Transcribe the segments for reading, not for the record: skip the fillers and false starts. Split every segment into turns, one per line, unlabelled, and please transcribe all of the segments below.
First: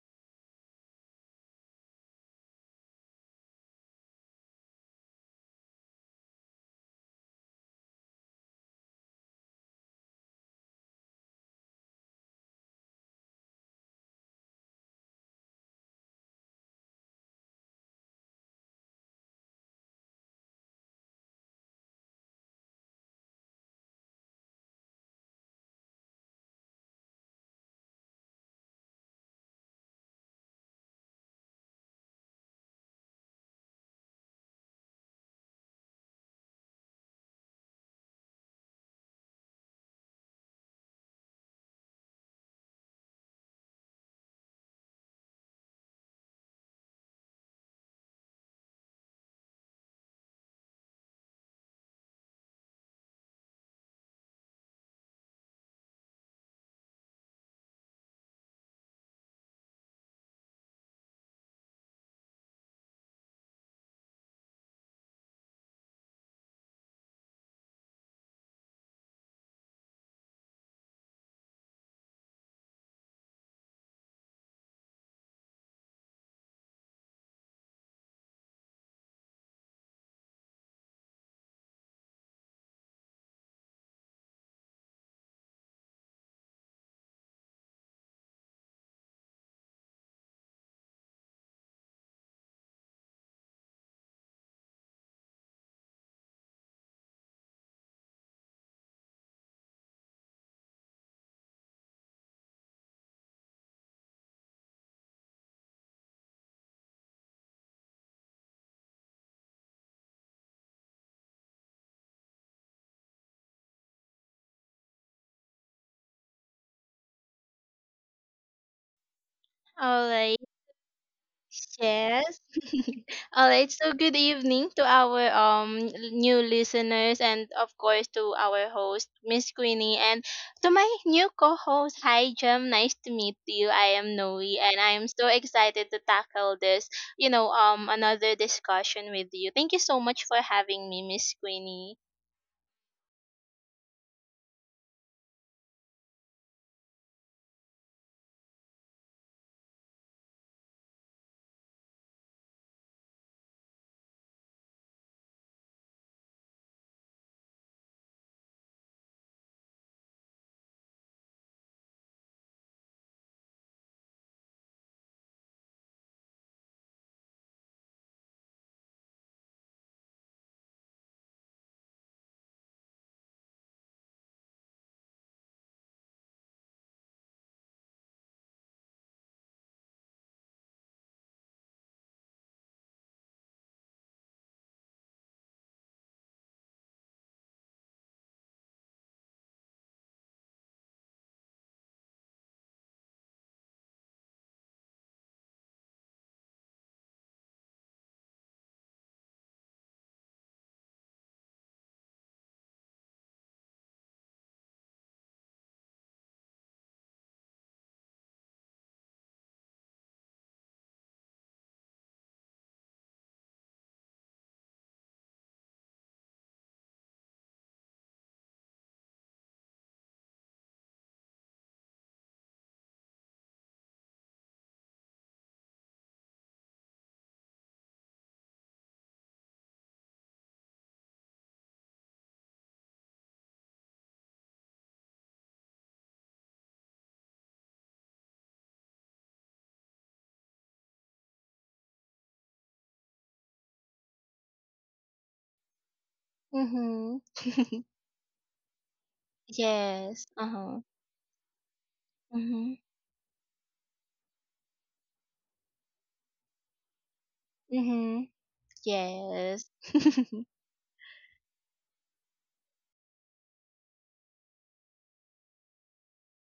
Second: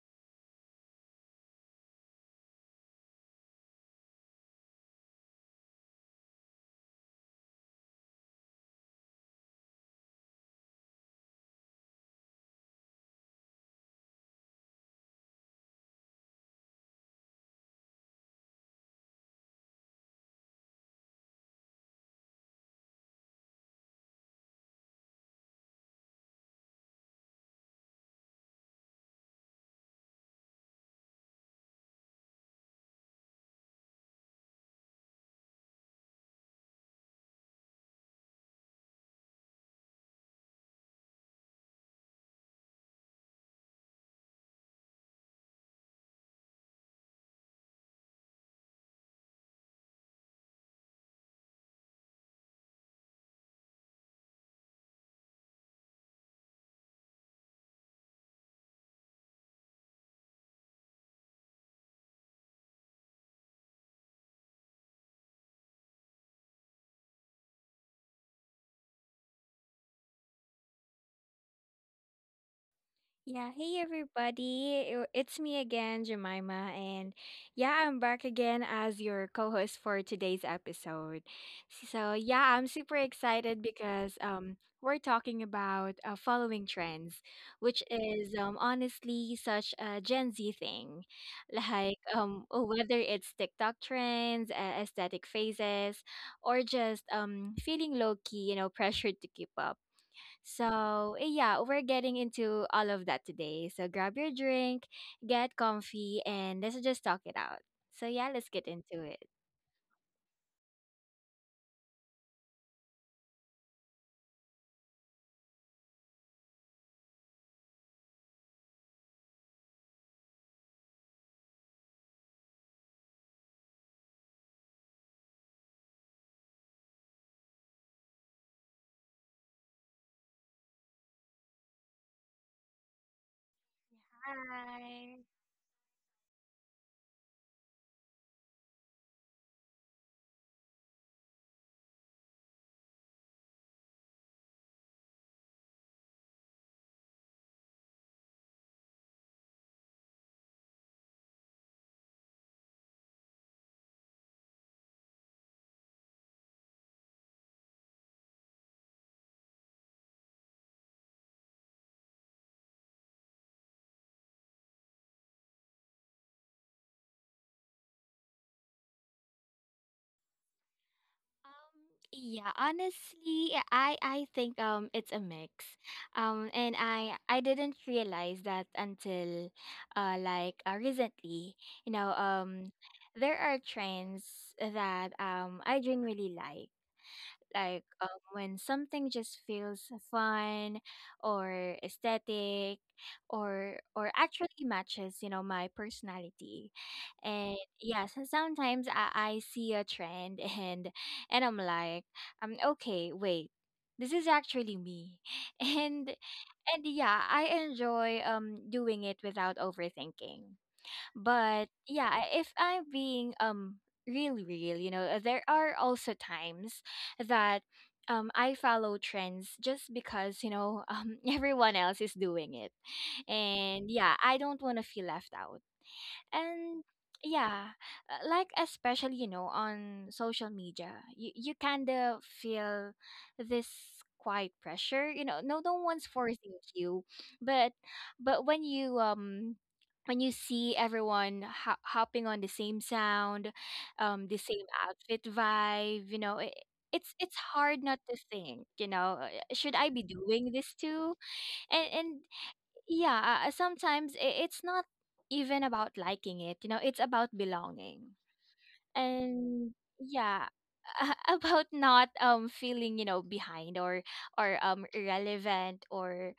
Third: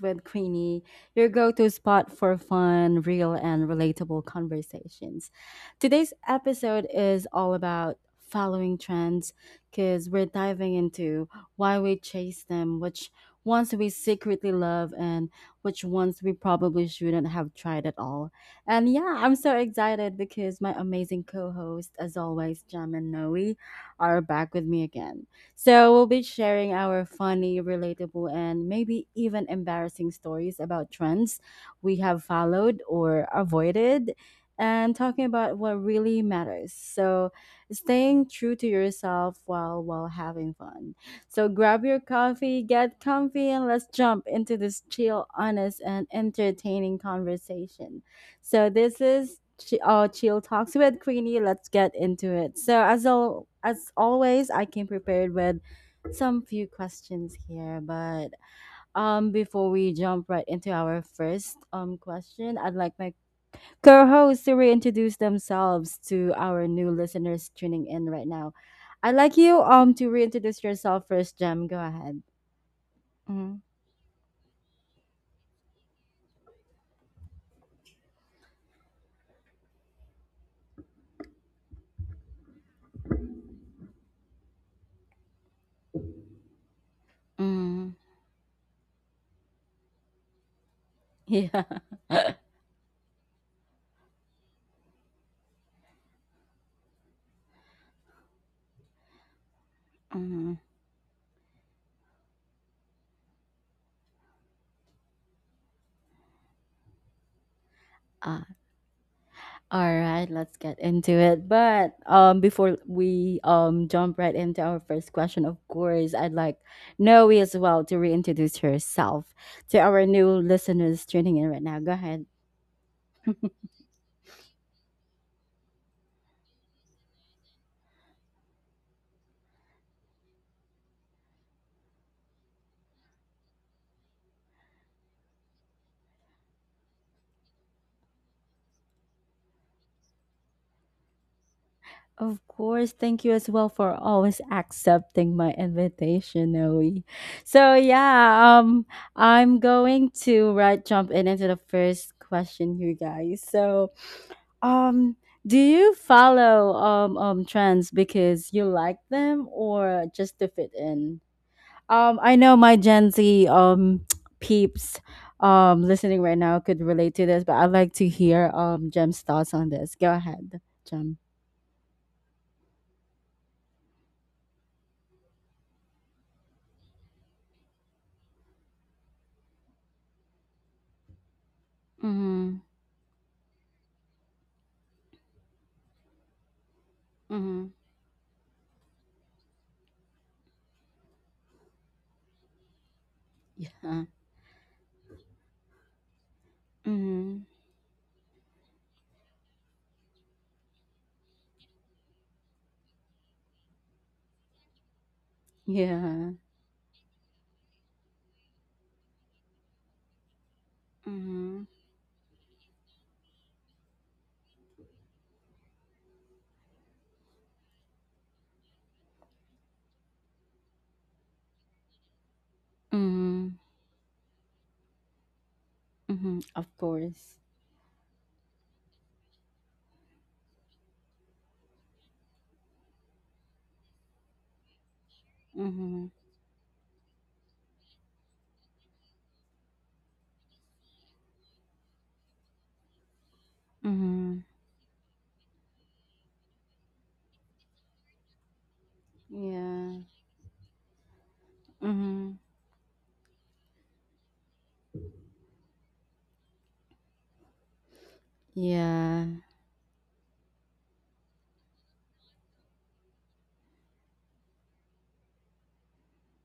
with Queenie, your go to spot for fun, real, and relatable conversations. Today's episode is all about following trends because we're diving into why we chase them, which ones we secretly love, and which ones we probably shouldn't have tried at all. And yeah, I'm so excited because my amazing co host, as always, Jam and Noe, are back with me again. So we'll be sharing our funny, relatable, and maybe even embarrassing stories about trends we have followed or avoided and talking about what really matters. So staying true to yourself while having fun. So grab your coffee, get comfy, and let's jump into this chill, honest, and entertaining conversation. So this is chill talks with Queenie. Let's get into it. So as always, I came prepared with some few questions here, but before we jump right into our first question, I'd like my co-hosts to reintroduce themselves to our new listeners tuning in right now. I'd like you to reintroduce yourself first, Jem. Go ahead.
Yeah,
Mm-hmm.
hey everybody. It's me again, Jemima, and yeah, I'm back again as your co-host for today's episode. So, yeah, I'm super excited because we're talking about following trends, which
Mm.
is honestly such a Gen Z thing.
Yeah.
Like whether it's TikTok trends, aesthetic phases, or just feeling low-key, you know, pressured to keep up
Mhm.
so, yeah, we're getting into all of that today. So, grab your drink, get comfy, and let's just talk it out. So, yeah, let's get into it.
All right, let's get into it. But before we jump right into our first question, of course, I'd like Noe as well to reintroduce herself to our
All
new
right.
listeners tuning in right now. Go ahead.
Yes. All right. So good evening to our new listeners, and of course to our host Miss Queenie, and to my new co-host. Hi Jem. Nice to meet you. I am Noe and I am
Hi.
so excited to tackle this. Another discussion with you. Thank you so much for having me, Miss Queenie.
Of course, thank you as well for always accepting my invitation, Noe. So yeah, I'm going to right jump in into the first question, you guys. So um, do you follow trends because you like them or just to fit in? I know my Gen Z peeps listening right now could relate to this, but I'd like to hear Jem's thoughts on this. Go ahead, Jem.
Um, yeah, honestly, yeah, I think it's a mix. And I didn't realize that until recently. You know,
Mm-hmm.
there are trends that I genuinely like. Like when something just feels fun or aesthetic
Yeah.
or actually matches you know my personality
Mhm.
and yes, sometimes I see a trend and I'm like okay wait, this is actually me and
Yeah.
and yeah, I enjoy doing it without overthinking.
Mhm.
But yeah, if I'm being really real, you know, there are also times that I follow trends just because, you know, everyone else is doing it.
Mhm.
And yeah, I don't want to feel left out
Mhm. Of
and
course.
yeah, like especially you know on social media you kind of feel this quiet pressure, you know, no
Mhm.
one's forcing you, but but when you see everyone hopping on the same sound, the
Mhm.
same outfit vibe, you know,
Mhm.
it's hard not to think, you know, should I
Yeah.
be
Yes. Uh
doing
huh.
this too, and
Mhm.
Mhm.
yeah, sometimes it's not even about liking it, you know, it's about belonging.
Mhm.
Yeah.
Yes.
And yeah, about not feeling, you know, behind or irrelevant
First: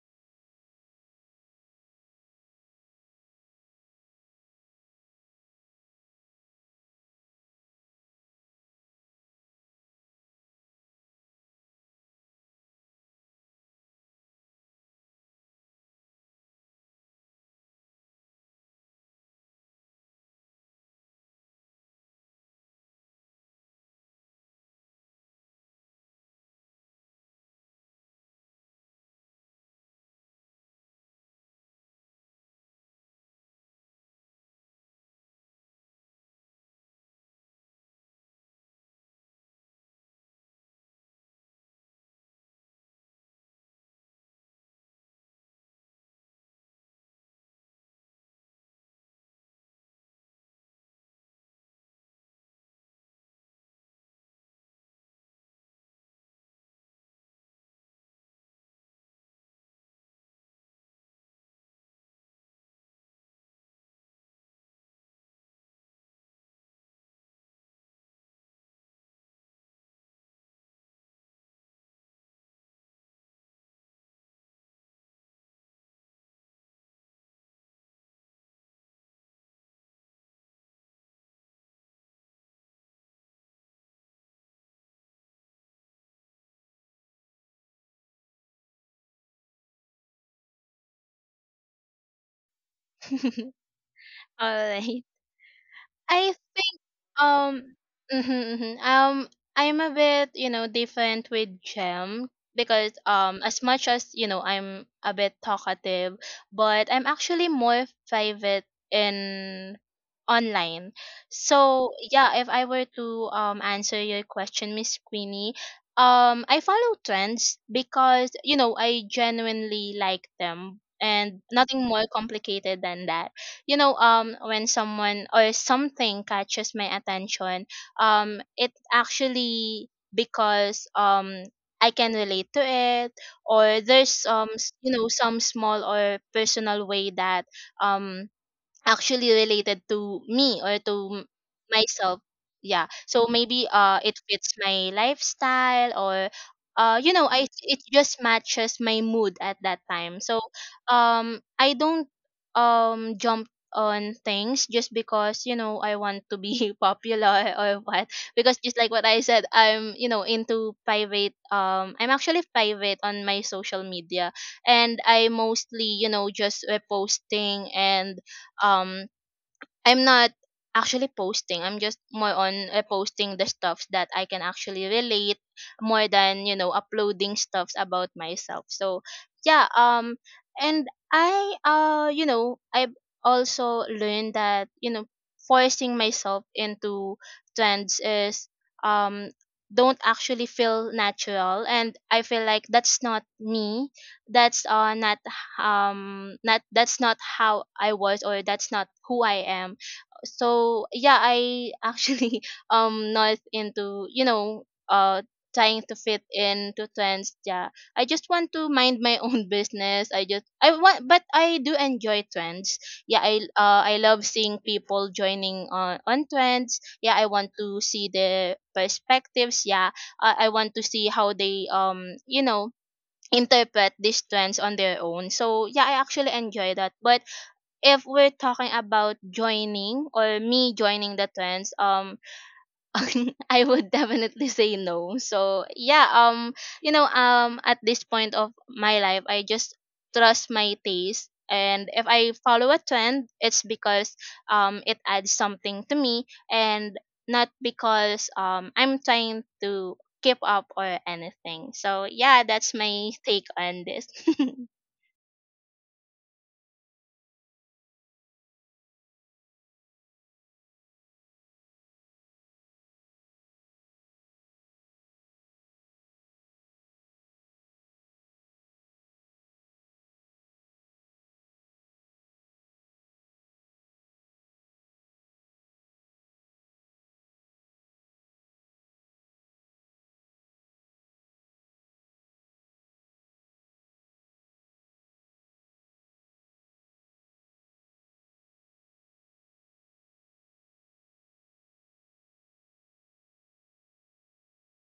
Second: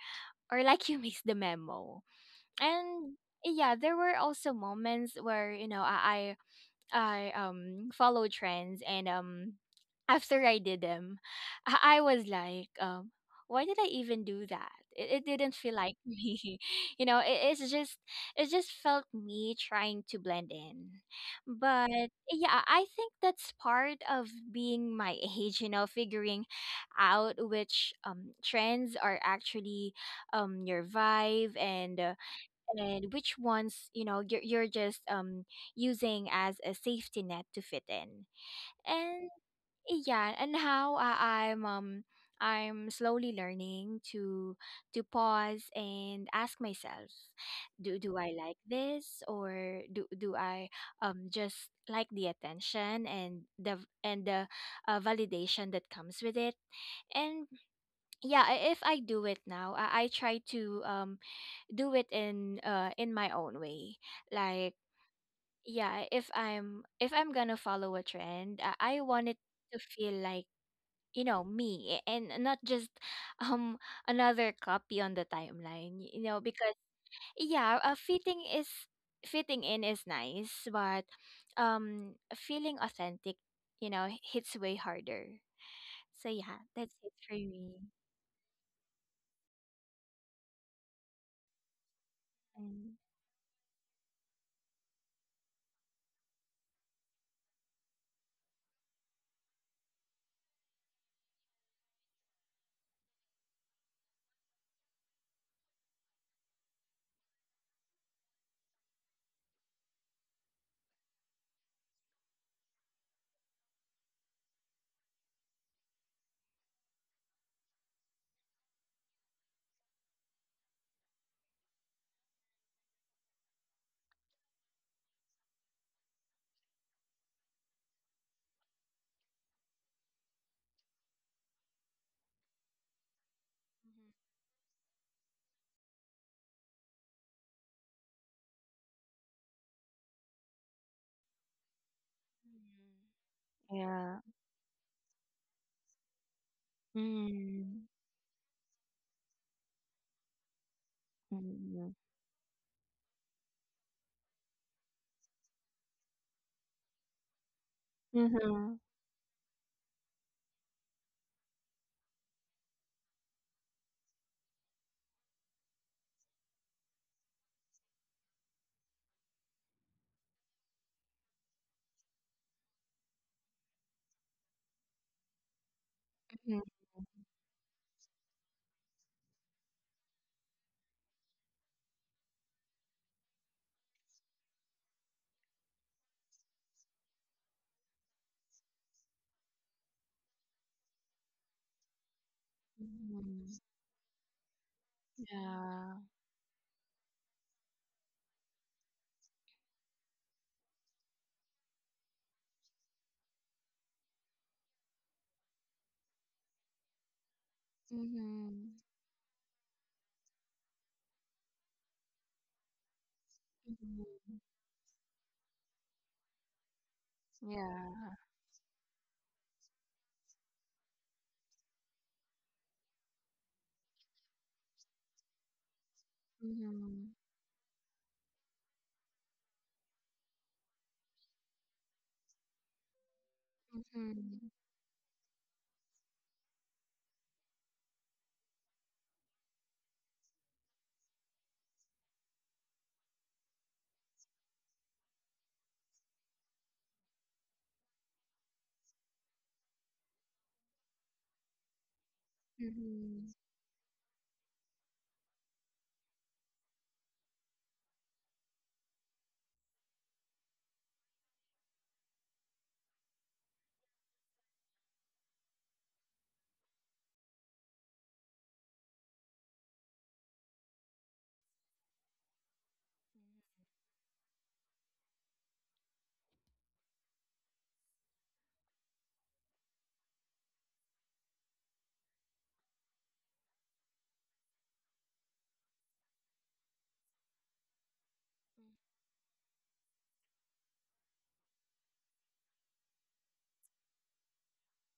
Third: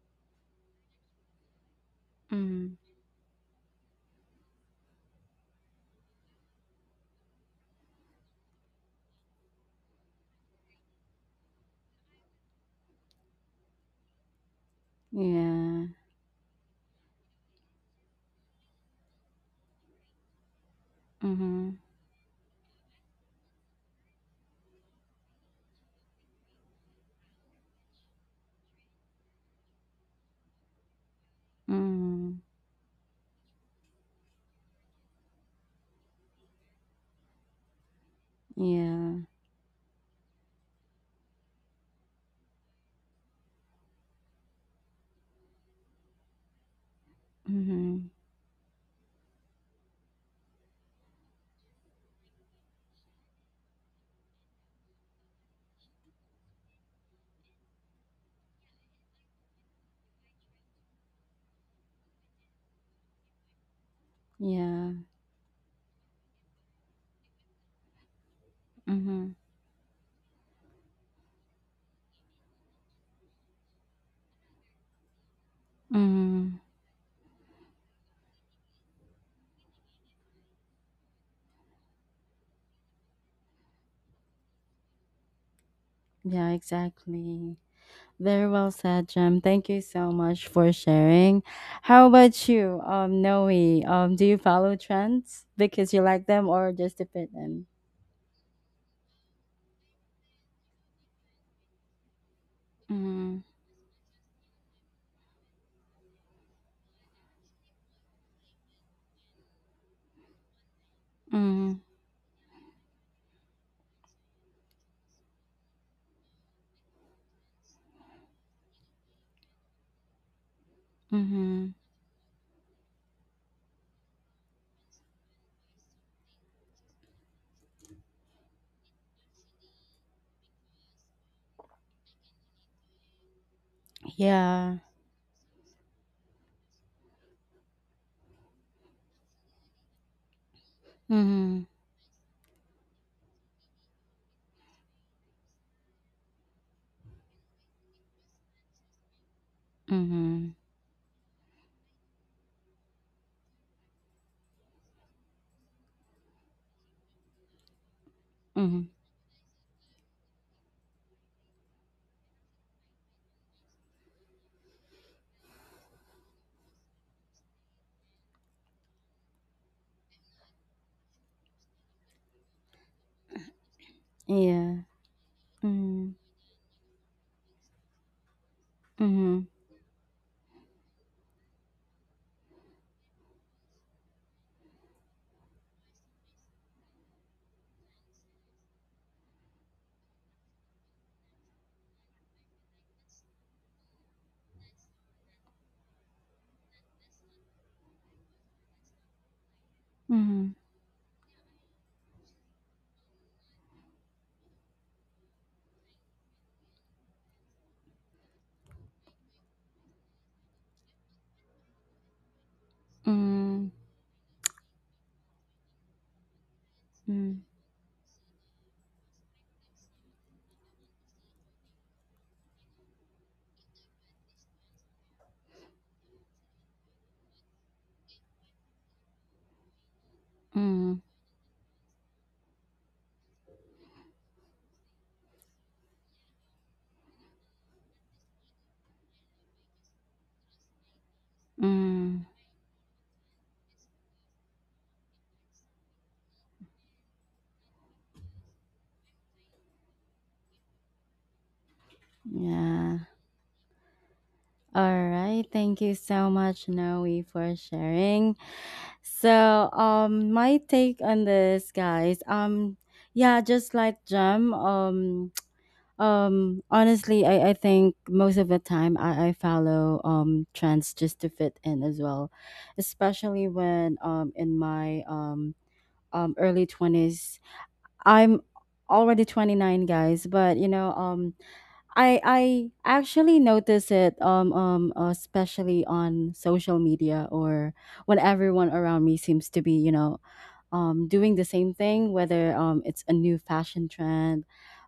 or like you missed the memo.
Mhm.
And yeah, there were also moments where, you know, I follow trends and after I did them, I was like, why did I even do that? It didn't feel
Yeah.
like me. You know, it's just it just felt me trying to blend in.
Mhm.
But yeah, I think that's part of being my age, you know, figuring out which trends are actually your vibe
Mhm.
and which ones you know you're just using as a safety net to fit in,
Yeah.
and yeah, and how I'm slowly learning to pause and ask myself,
Mhm.
do I like this or do I just like the attention and the validation that comes with it, and yeah, if I do it now I try to do it in my own way, like
Yeah.
yeah, if I'm gonna follow a trend I want
Mhm.
it to feel like, you know, me and not just um another copy on the timeline, you know,
Mhm.
because yeah, fitting in is nice but feeling authentic, you know, hits way harder. So
Yeah,
yeah, that's it for
exactly.
me.
Very well said, Jem. Thank you so much for sharing. How about you,
Mm.
Noe? Do you
All
follow
right.
trends because you like
I
them or
think
just to fit
um
in?
mhm, mhm. um I'm a bit, you know, different with Gem because, as much as you know, I'm a bit talkative, but I'm actually more private in online.
Mhm,
So yeah, if I were to answer your question, Miss Queenie, I follow trends because, you know, I genuinely like them and
mhm.
nothing more complicated than that. You know, when someone or something catches my attention, it actually because I can relate to it, or
Mhm.
there's
Yeah.
you know, some small or personal way that um actually related to me, or to m-
Mhm,
myself. Yeah,
Mhm.
so maybe
Yeah.
it fits my lifestyle, or you know, I it
Mm-hmm.
just matches my mood at that time. So
mhm,
um i
Mm-hmm.
don't um jump on things just because, you know, I want to be popular or what, because
Mhm.
just
mhm.
like what I said, I'm, you know, into private, I'm actually private on my social media, and I mostly, you know, just reposting, and um I'm not actually posting. I'm just more on posting the stuffs that I can
Yeah.
actually relate more
Mhm,
than,
Mhm.
you know, uploading stuffs about myself. So,
mhm,
yeah, and I, you know, I've also learned that, you know, forcing myself into trends is um don't actually feel natural, and I feel like that's not
Mhm.
me. That's not,
Yeah.
that's not how I was, or that's not who I am.
mhm,
So yeah, I actually not into, you know, trying to fit into trends. Yeah, I just want to
Mhm.
mind my own business. I just I want, but I do enjoy trends. Yeah,
mhm,
I love
Mhm.
seeing people joining on trends. Yeah, I
mhm,
want to see
Yeah.
the perspectives. Yeah, I want to see how they you know, interpret these trends on their own. So yeah, I actually enjoy that.
Mhm.
But if we're talking about joining or me
mhm,
joining the trends, I would
Mhm.
definitely say no. So yeah, you know, at this point of my life, I just trust my taste, and if
mhm.
I follow a trend, it's because, it adds something to me, and not because, I'm trying to keep up or anything. So yeah, that's
Yeah.
my
Mhm.
take on this.
All right. Thank you so much, Noe, for sharing. So, my take on this, guys. Yeah, just like Jem. Honestly, I think most of the time I follow trends just to fit in as well, especially when in my early twenties. I'm already 29, guys, but you know I actually notice it especially on social media or when everyone around me seems to be, you know, doing the same thing, whether it's a new fashion trend,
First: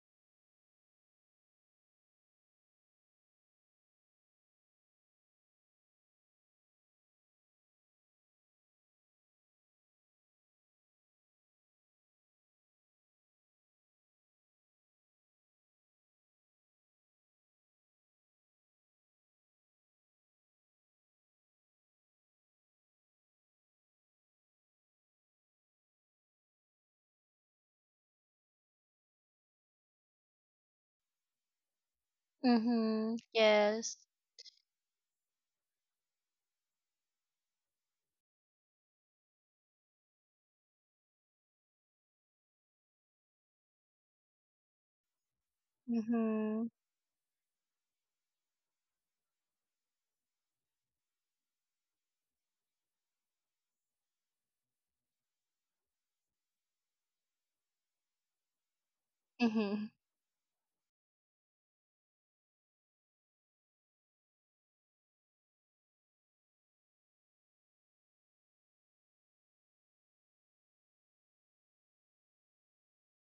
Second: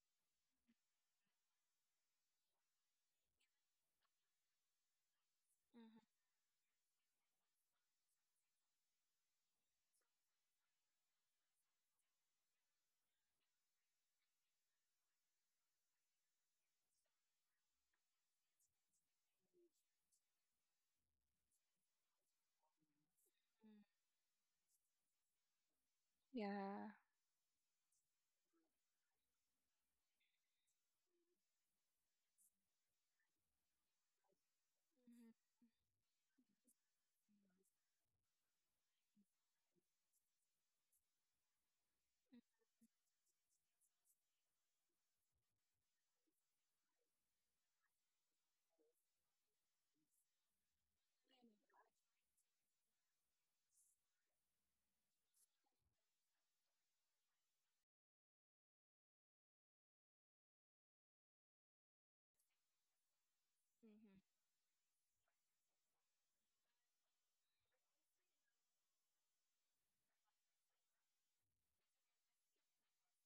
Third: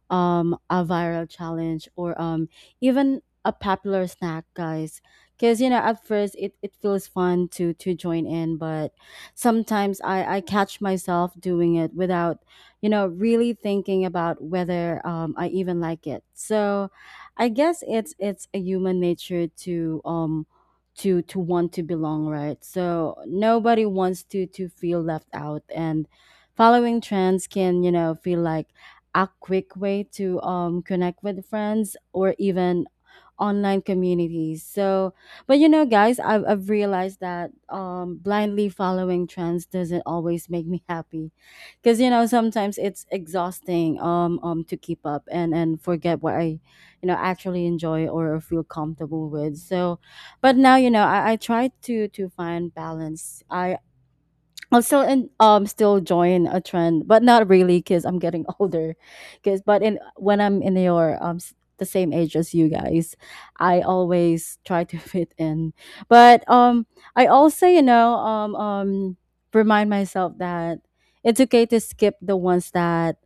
a viral challenge, or, even a popular snack, guys. Because you know, at first it feels fun to join in, but sometimes I catch myself doing it without, you know, really thinking about whether I even like it. So, I guess it's a human nature to to want to belong, right? So nobody wants to feel left out and
Yeah.
following trends can, you know, feel like a quick way to connect with friends or even
Mm-hmm.
online
Yes.
communities. So, but you know, guys, I've realized that blindly following trends doesn't always make me happy because, you know, sometimes it's exhausting to keep up and forget what I,
Mm-hmm.
you know, actually enjoy or feel comfortable with. So, but now, you know, I try to find balance. I'm still still join a trend, but not really because I'm getting older. Because but
Mhm.
in when I'm in your the same age as you guys, I
Mm-hmm.
always try to fit in. But I also, you know, remind myself that it's okay to skip the ones that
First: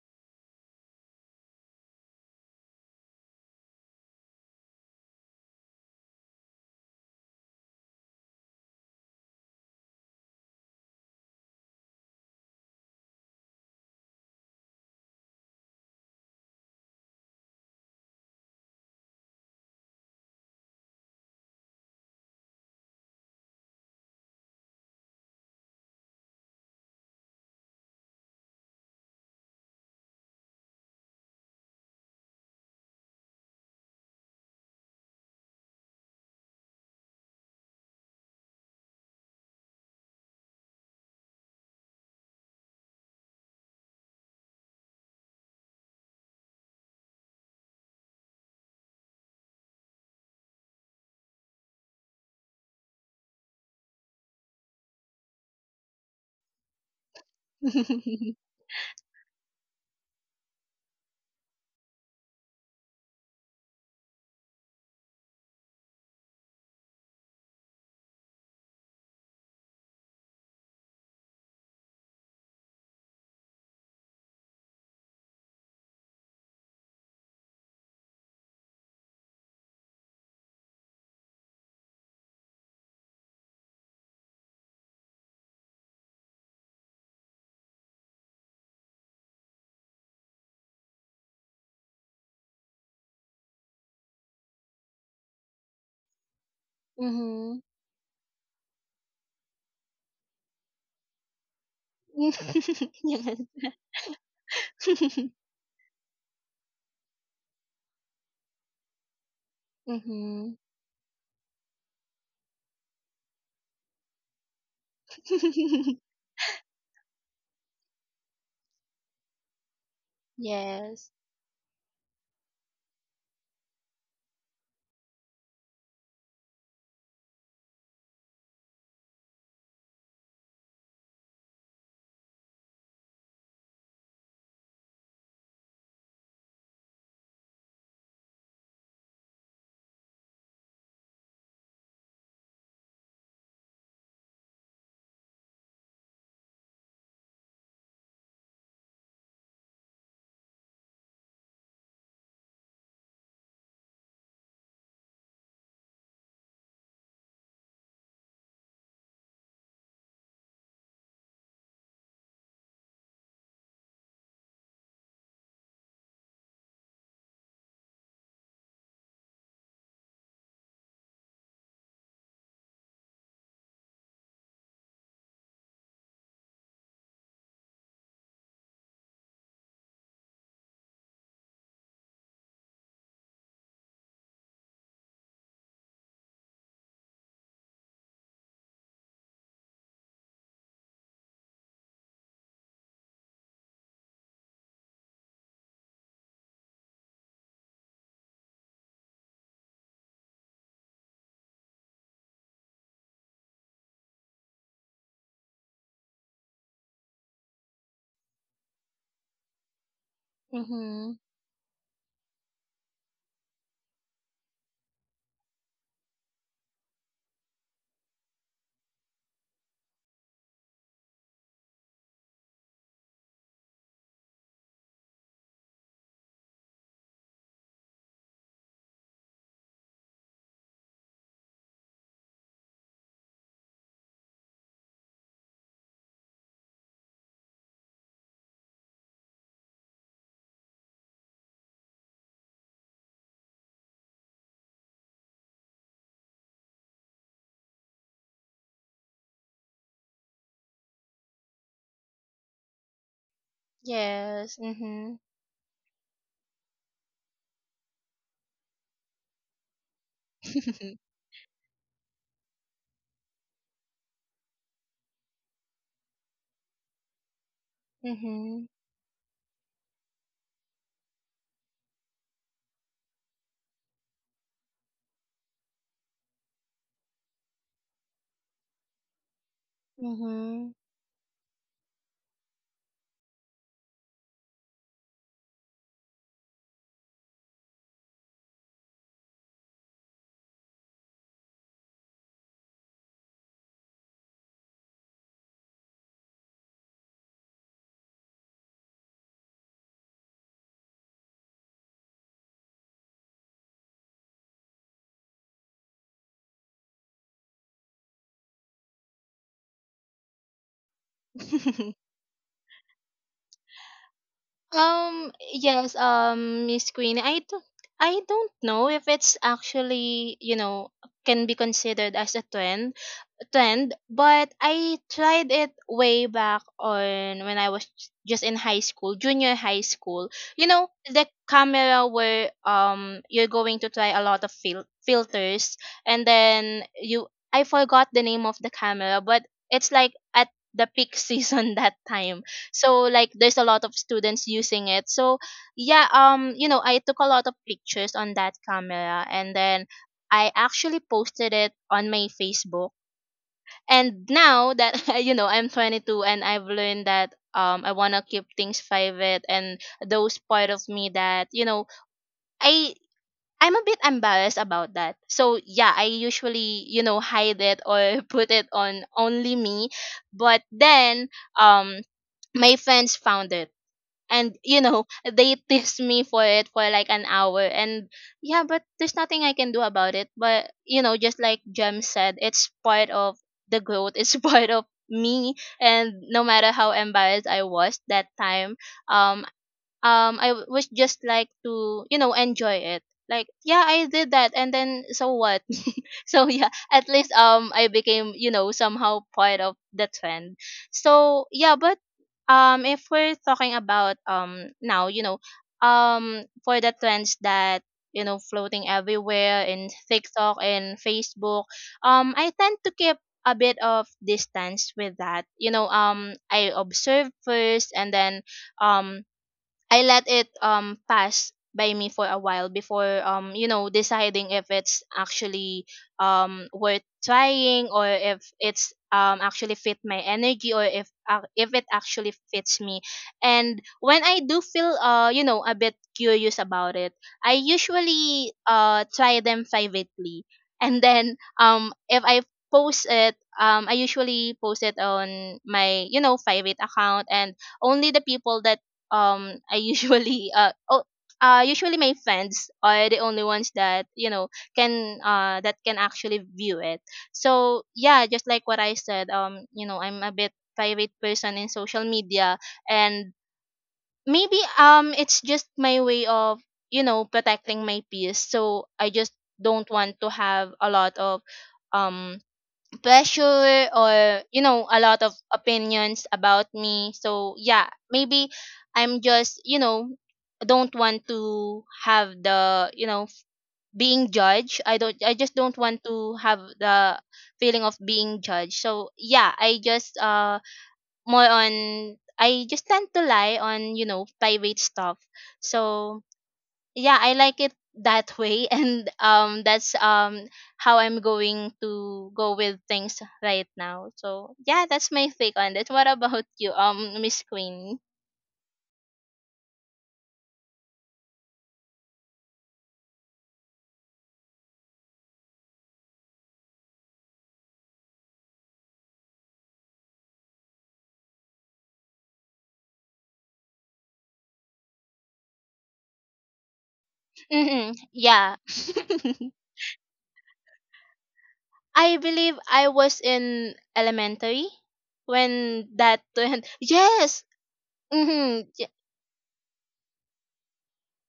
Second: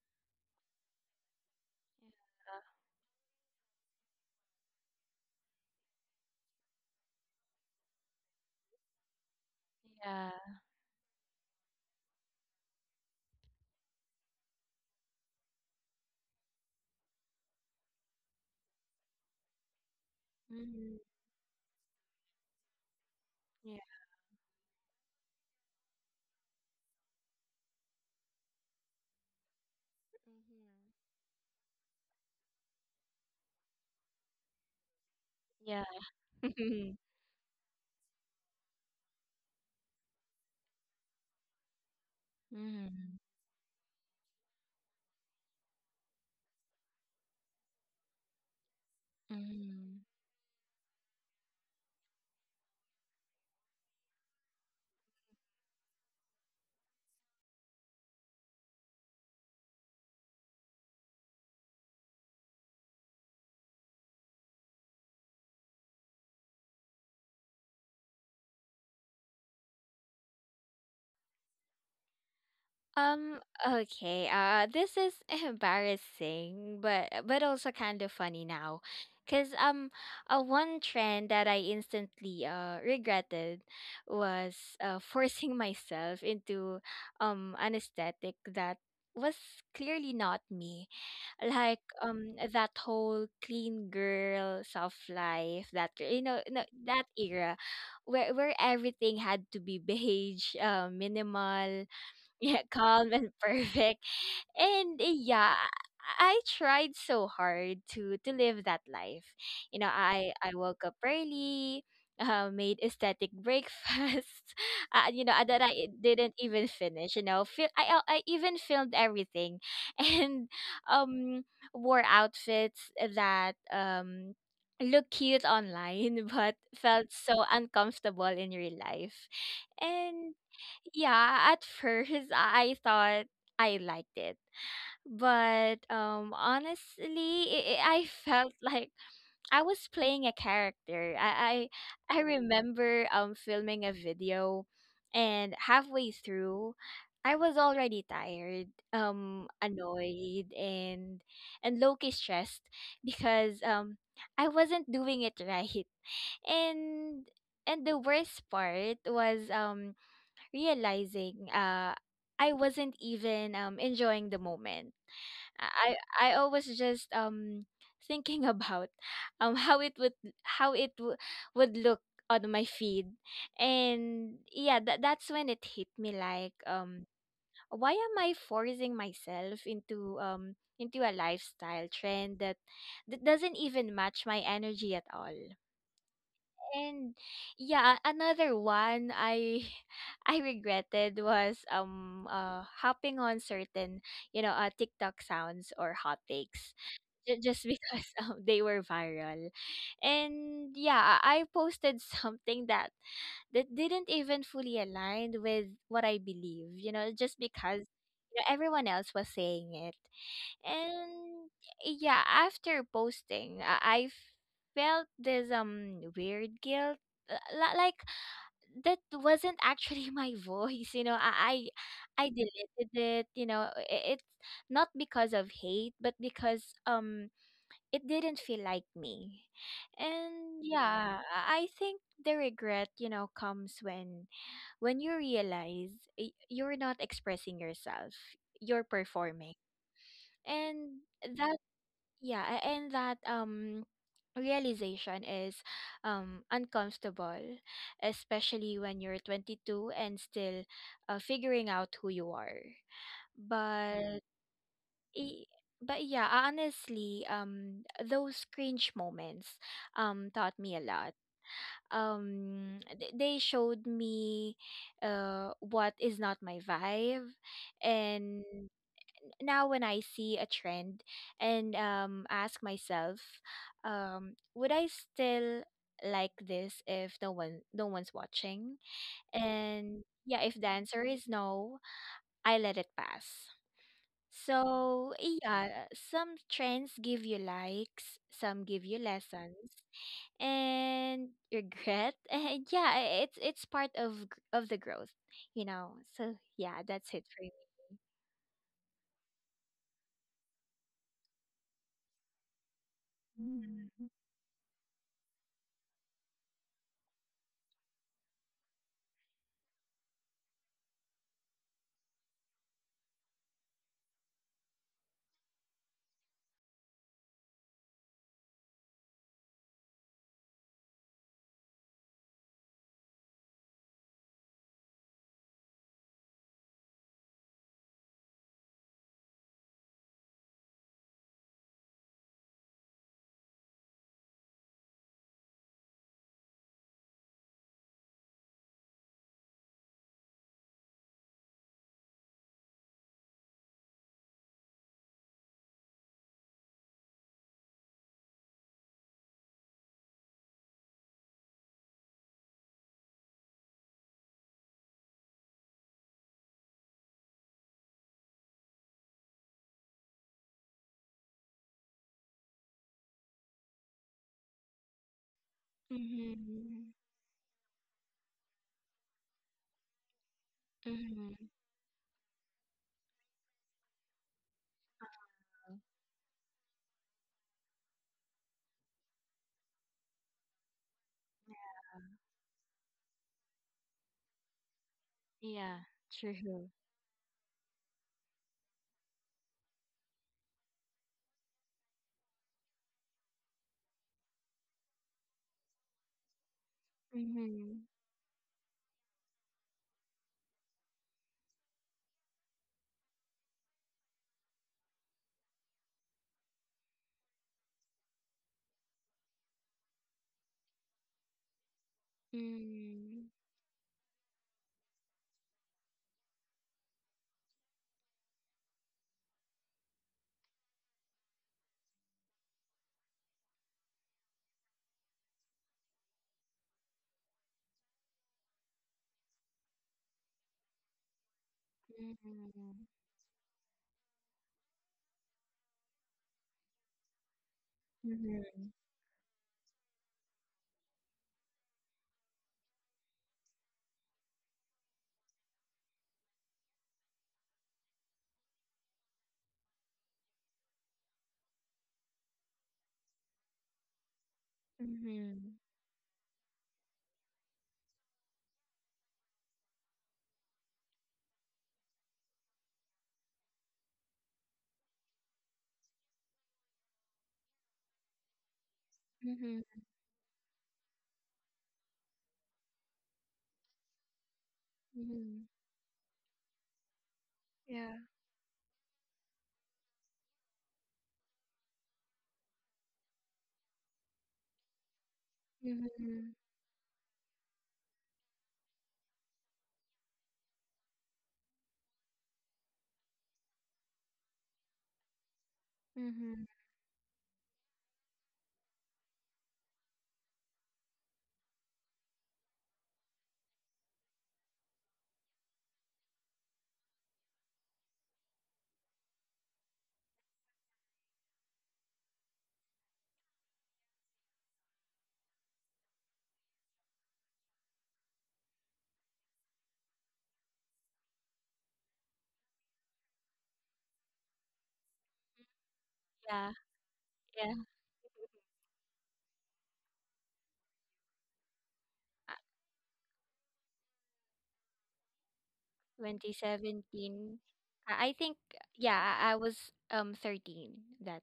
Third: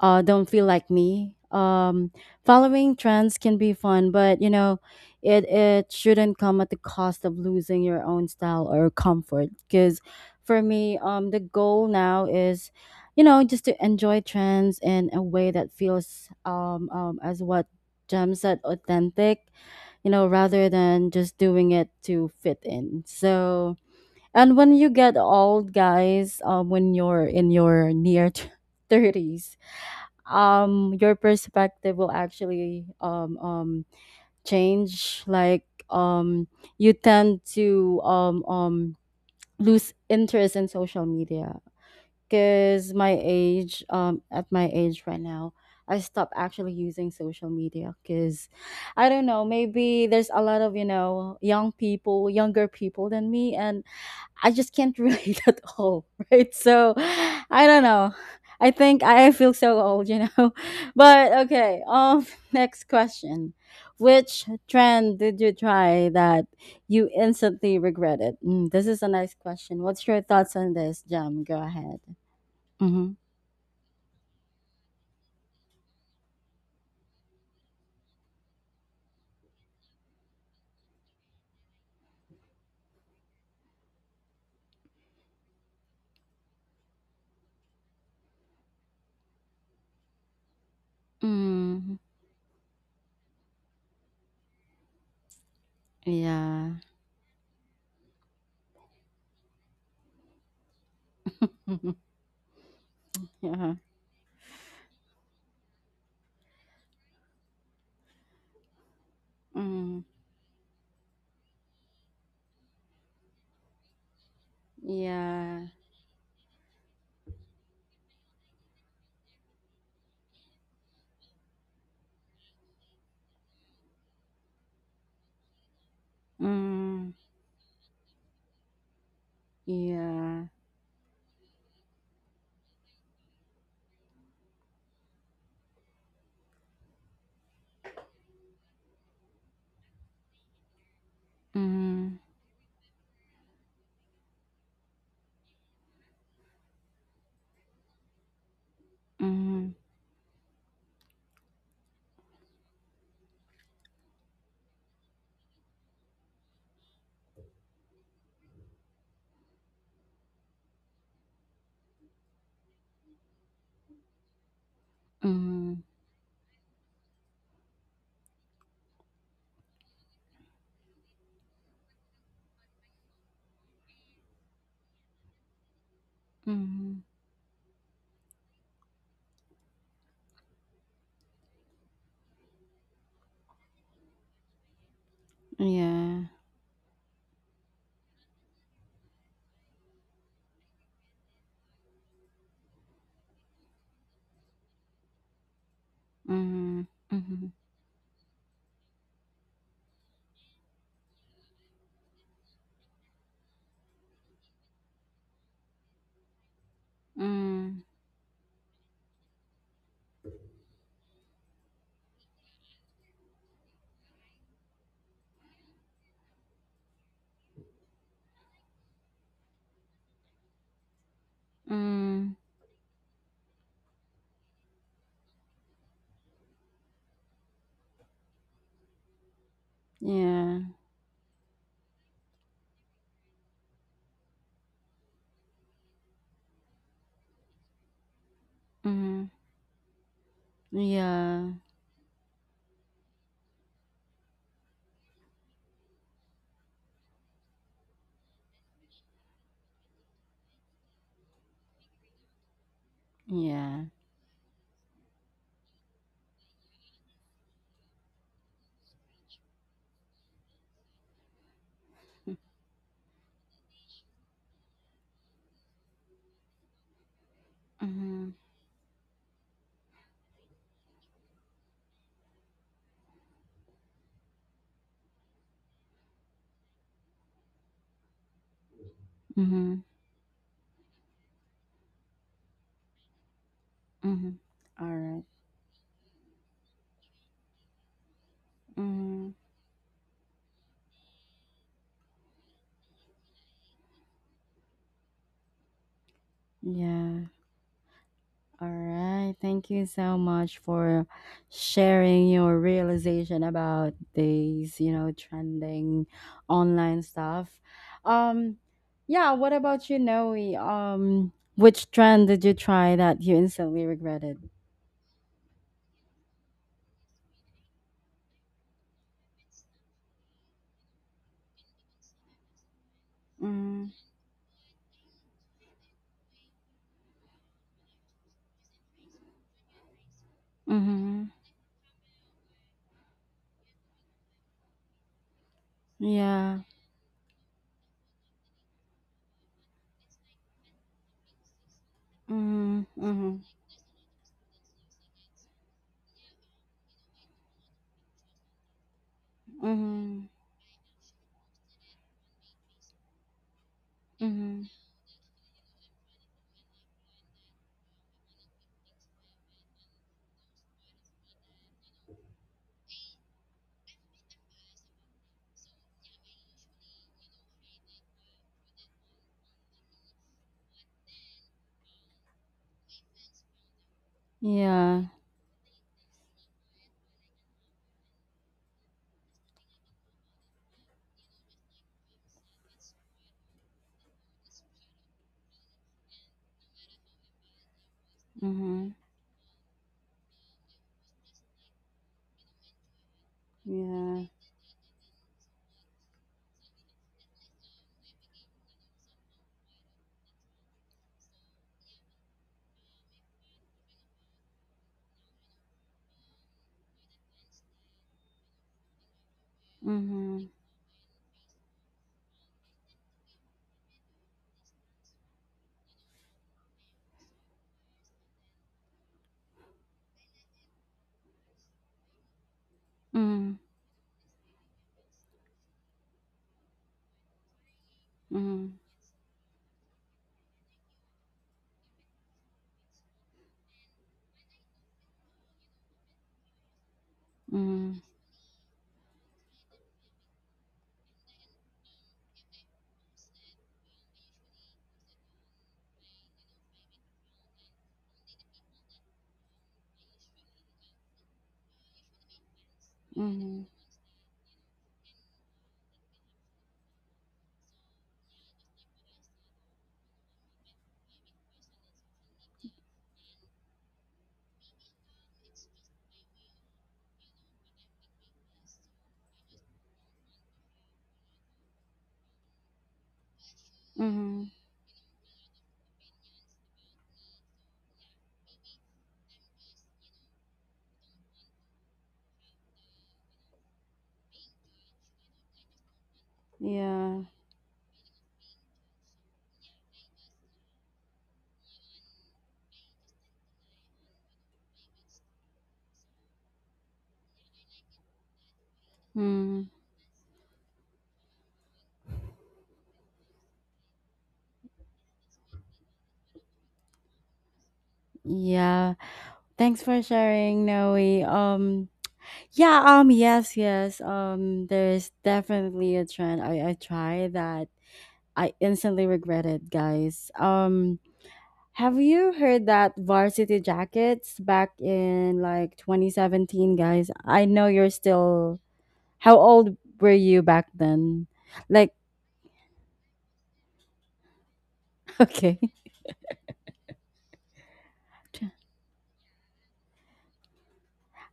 don't feel like me. Following trends can be fun, but you know, it shouldn't come at the cost of losing your own style or comfort. Because
Yeah. Yeah.
for me, the goal now is, you know, just to enjoy trends in a way that feels, as what Jem said, authentic. You know, rather
Mhm.
than just doing it to fit in. So.
Yeah.
And when you get old, guys, when you're in your near 30s,
Mm-hmm.
your perspective will actually change, like,
Yeah.
um you tend to lose interest in social media
Mhm.
because my
Mhm.
age, at my age right now, I stopped actually using social media because I don't know,
Mhm.
maybe there's a lot of, you know, young people, younger people than me, and I just can't relate at all, right? So I don't know. I think I feel so old, you know. But okay, next question. Which trend did you try that you instantly regretted? Mm, this is a nice question. What's your thoughts on this, Jam? Go ahead. Mhm.
Um, okay. This is embarrassing, but also kind of funny now. Cause one trend that I instantly regretted was forcing myself into an aesthetic that was clearly not me. Like
Mm.
that whole clean girl soft life that, you know,
Yeah.
no, that
Mm-hmm.
era where everything had to be beige, minimal, yeah, calm
Yes.
and
Yeah.
perfect. And yeah, I tried so hard to live that life. You know,
Mm.
Mhm.
I woke up early, made aesthetic breakfast. You know,
Yeah.
that I didn't even finish. You know, I even filmed everything, and
Yes.
um wore outfits that look cute online but
Mm.
felt so uncomfortable in real life. And
Yeah.
yeah, at first I thought I liked it. But honestly, I felt like I was playing a character.
Mm,
I remember filming a video and halfway through I was already tired,
mm,
annoyed and low-key stressed because I wasn't doing it right. And and the worst part was realizing I wasn't even enjoying the moment.
mm,
I always just thinking about how it would how it w- would look on my feed. And yeah, that that's when it hit me like,
mm,
why am I forcing myself into a lifestyle trend that that doesn't even match my energy at all.
yeah.
And yeah, another one I I regretted was hopping on certain, you know, TikTok sounds or hot takes,
Mhm. Mhm.
just because they were viral, and yeah, I posted something that that didn't even fully align with what I believe, you know, just
Mm.
because you know, everyone else was saying it.
Mhm.
And yeah, after posting, I felt this weird guilt, like that wasn't actually my voice. You know,
Mm.
I deleted it. You know, it's not because of hate, but because it didn't feel like me.
Yeah.
And yeah, I think the regret, you know, comes when you realize you're not expressing yourself. You're
Mhm.
performing and
Yeah.
that yeah, and that realization is uncomfortable, especially when you're 22 and still figuring out who you are.
Yeah.
But
Yes. Mhm.
i- but yeah, honestly, those cringe moments taught me a lot. They showed me what is not my vibe,
Mhm.
Mhm.
and now when I see a trend and ask myself, would I still like this if one no one's watching?
Mhm.
And yeah,
Mhm.
if the answer is no, I let it pass.
Mhm. All right.
So yeah, some trends give you likes, some give you
Mhm.
lessons and regret. And yeah, it's part of of the growth, you know. So yeah,
Yeah.
that's it for me.
All right. Thank you so much for sharing your realization about
Mm.
these, you know, trending online stuff. Um, yeah, what about you, Noe? Um, which
Mhm.
trend did you try that you instantly regretted?
Yes, Miss Queenie, I don't know if it's actually, you know, can be considered as a
Mm.
trend, but I tried it way back on when I was just in high school, junior high school. You know,
Mhm.
the camera where you're going to try a lot of filters, and
Yeah.
then you, I forgot the name of the camera, but it's like at the peak season that time,
Mhm.
so like
Mhm.
there's a lot of students using it. So yeah, you know, I took a lot of pictures on that camera, and then
Mhm.
I actually posted it on my Facebook. And
Mhm.
now that you know, I'm 22, and I've learned that I want to keep things private, and those part of me that, you know, i I'm a bit embarrassed about that. So yeah, I usually, you
Hmm.
know, hide it, or put it on only me. But then
Mm-hmm.
um my friends found it, and you
Yeah.
know, they teased me for it for like an hour. And yeah, but there's nothing I can do about it, but you know, just like Jem said, it's part of the growth. It's part of me,
Yeah,
and no matter
true.
how embarrassed I was that time,
Mhm.
um was just like to, you know, enjoy it. Like yeah, I
Yeah.
did that, and then so what? So yeah, at least I
Mhm.
became, you know, somehow part of the trend. So yeah, but if we're talking about now, you know, for the trends that you know floating everywhere in
Mhm.
TikTok and Facebook, I tend to keep
Mm.
a bit of distance with that. You know, I observe first, and then um I let it pass by me for a while before,
Mhm.
you know, deciding if it's actually worth trying, or if
Mhm.
it's actually fit my energy, or if it actually fits
Mhm.
me. And when I do feel, you know, a bit curious about it, I
Mhm.
usually
Mhm.
try them privately, and then if I post it, I usually post it on my, you know, private account, and only the people that I usually uh oh usually my friends are the only
Mhm.
ones that, you know, can
Mhm.
that can actually view it. So yeah, just like what I said, you know, I'm a bit private person in social media. And maybe it's just my way of, you know, protecting my peace. So I just
Mhm.
don't want to have a lot of um pressure, or
Mhm.
you know, a lot of
Mhm.
opinions about me. So yeah,
Yeah.
maybe I'm just, you know, don't want to have the, you know, being judged. I just don't want to
Mhm.
have the
Yeah.
feeling of being judged. So yeah, I just more on, I just tend to lie on, you know, private stuff. So
Mhm.
yeah, I like it that way. And
Mm.
that's how I'm going to go with things right now. So yeah, that's my take on it. What about you, Miss Queen?
Yeah. Thanks for sharing, Noe. Yeah. Yes. Yes. There's definitely a trend I tried that I instantly regret it, guys. Have you heard that Varsity Jackets back in like
Yeah,
2017, guys? I
yeah.
know you're
Mm,
still.
yeah.
How old were you back then? Like,
I
Uh,
believe I was in elementary
okay.
when that went. Yes.
2017. I think
Mm-hmm.
yeah, I was 13 that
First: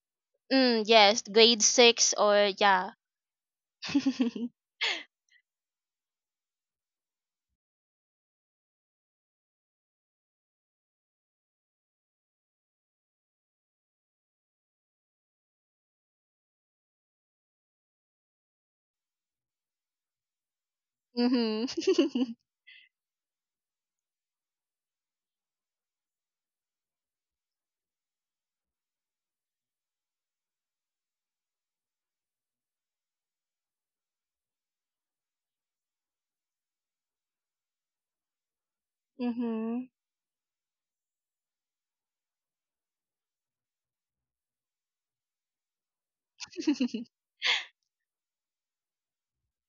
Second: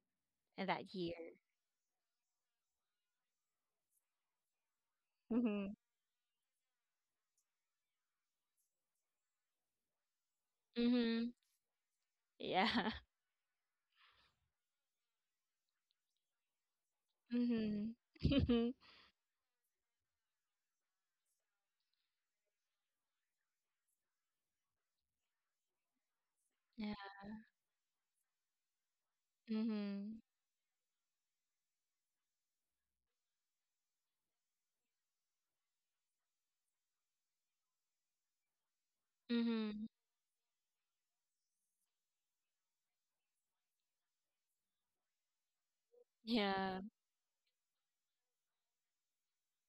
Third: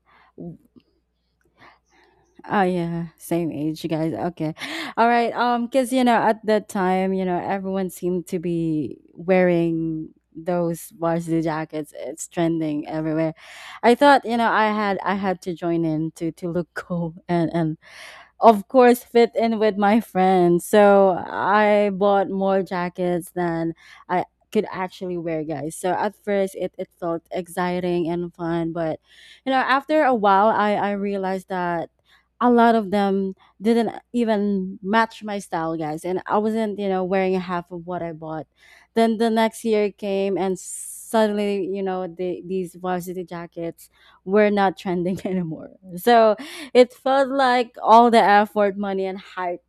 Mm,
that
yes,
year.
grade six. Or
Oh
yeah.
yeah, same age, you guys. Okay, all right.
Mhm.
Because you know at that time, you know everyone seemed to be wearing those
Mhm.
varsity jackets. It's trending
Yeah.
everywhere. I thought, you know, I had to join in to look cool and
Mhm.
of course fit in with my friends. So
Mhm.
I bought more jackets than I could actually wear, guys. So at first it
Yeah.
felt exciting and fun, but you know, after a
Mhm.
while I realized that a lot of them didn't even match my style, guys. And I wasn't, you know, wearing half of what I bought. Then the next
Mhm.
Mhm.
year came and suddenly, you know, these varsity jackets were not trending anymore. So
Yeah.
it felt like all the effort, money, and hype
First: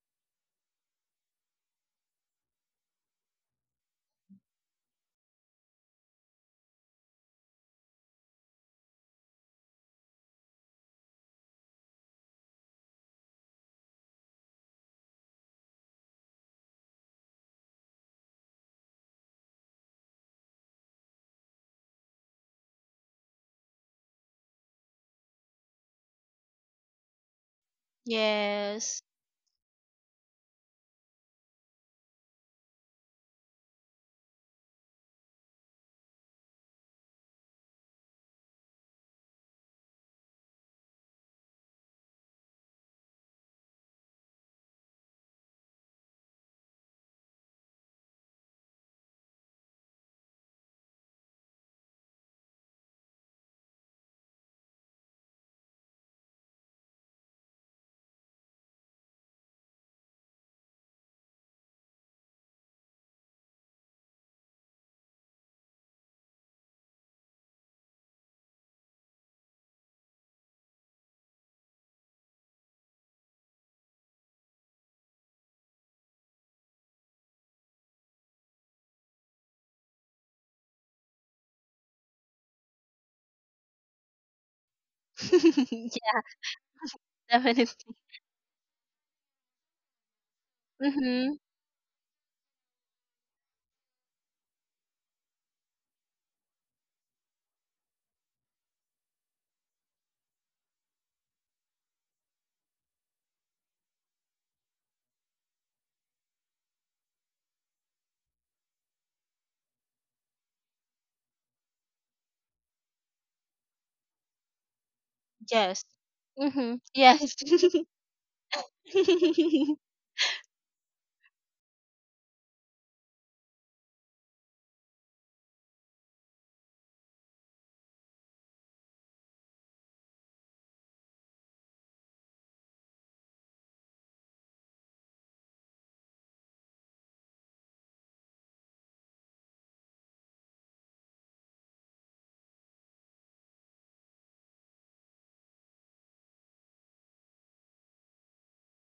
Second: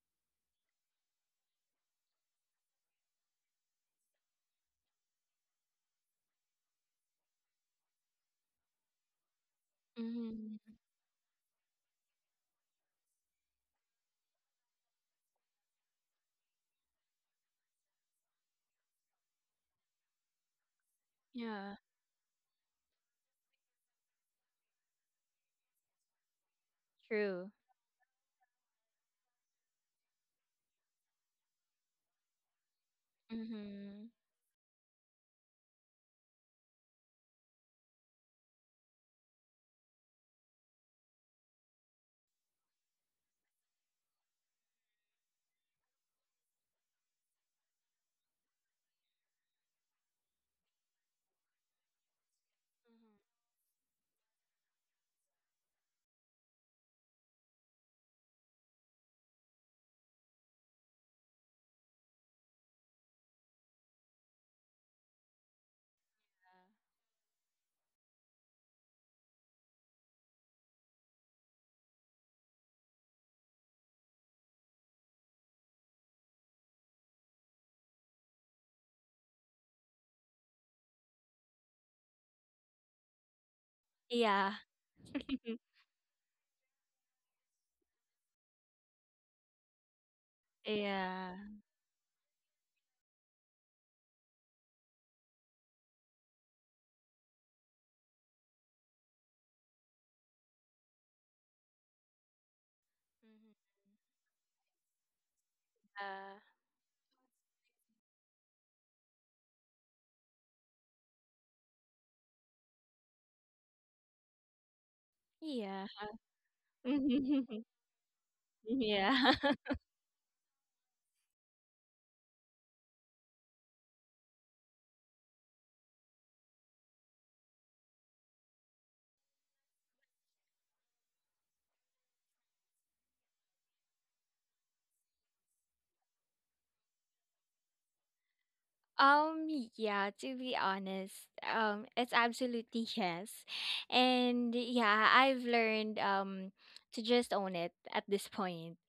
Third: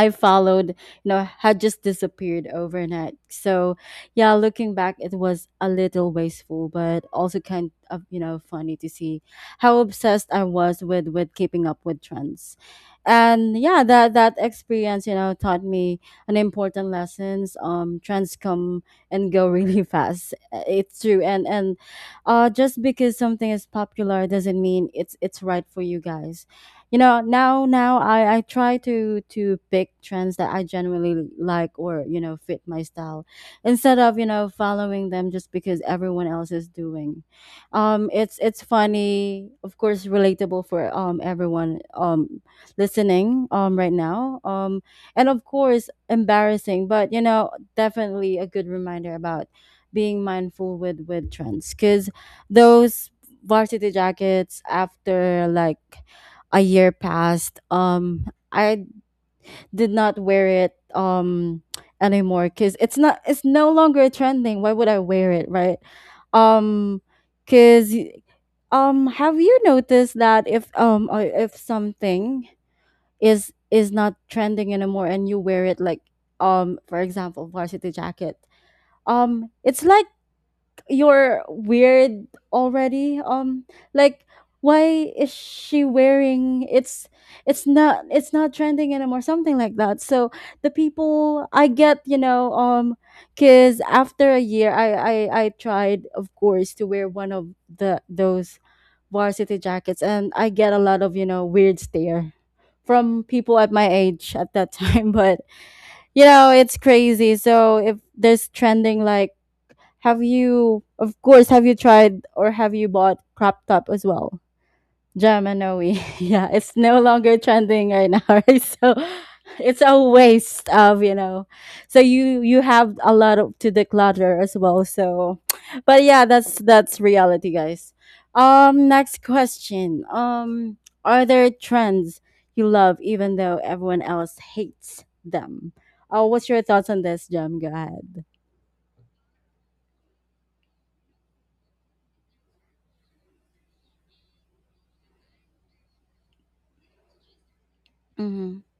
I followed, you know, had just disappeared overnight. So, yeah, looking back, it was a little wasteful, but also kind of, you know, funny to see how obsessed I
Mhm.
was with keeping up with trends. And yeah, that experience, you know, taught me an important lessons. Trends come and go really fast. It's true,
Yeah.
and just because something is popular doesn't mean it's right for you guys. You know,
True.
now now I try
Yes.
to pick trends that I genuinely like or, you know, fit my style, instead
Mhm.
of, you know, following them just because everyone else is doing. It's funny, of course relatable for everyone listening right now, and of course embarrassing, but you know, definitely a good reminder about being mindful with trends because those varsity jackets after like a year passed, I did not wear it anymore because it's no longer trending. Why would I wear it, right? um because have you noticed that if something is not trending anymore and you wear it, like, for example varsity jacket, it's like you're weird already, like,
Yeah.
why is
Mhm.
she
Yeah,
wearing
definitely.
it's not trending anymore, something like that. So the
Yeah.
Mhm.
people I get, you know, because after a year I tried, of course, to wear one of the those varsity jackets and I get a lot of, you know, weird stare from
Mhm.
people at my age at that time, but you
Uh,
know it's crazy. So if there's trending, like, have you, of course, have you tried or have you bought crop top as well?
yeah.
Yes.
Gemini, yeah, it's
Mhm.
no
Yes.
longer trending right now, right? So
Yeah.
it's a waste of, you know. So you have a lot of, to declutter as well. So, but yeah, that's reality, guys. Next question. Are there trends you love even though everyone else hates them? What's your thoughts on this, Jem? Go ahead.
Um, yeah, to be honest, it's absolutely yes. And yeah, I've learned to just own it at this
Mm-hmm.
point.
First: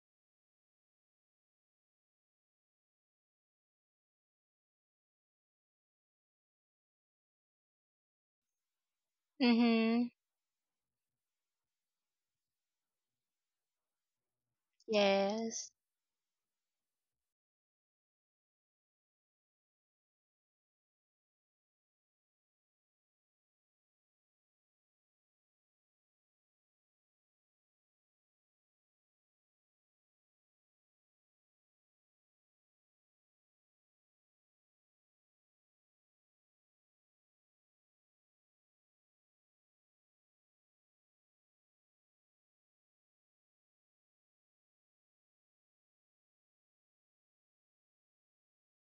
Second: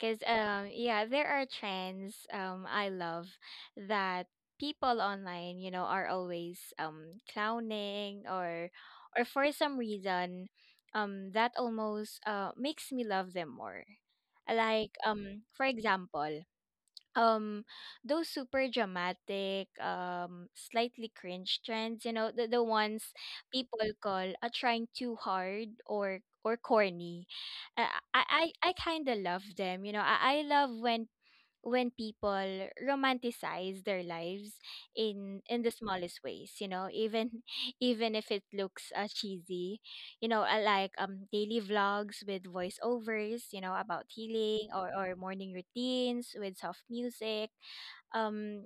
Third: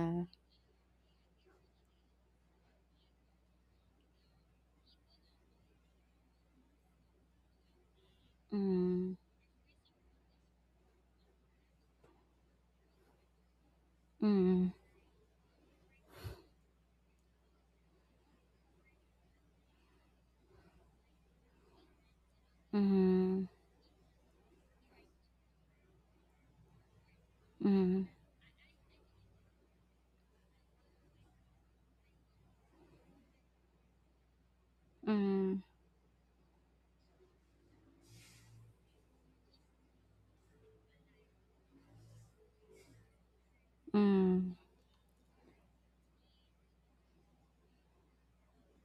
Cause yeah, there are trends I love that people online, you know, are always clowning
Mm,
or for some
Mhm.
reason that almost makes me love them more.
mm,
Like for
Yes.
example, um those super dramatic slightly cringe trends, you know, the ones
mhm,
people call trying too hard or corny. Uh,
mhm,
I kind of love them, you know. I love when people romanticize their lives
mhm,
in the smallest ways, you know, even even if it looks cheesy, you know, like daily vlogs with voiceovers, you know, about
mm,
healing or morning routines with soft music, um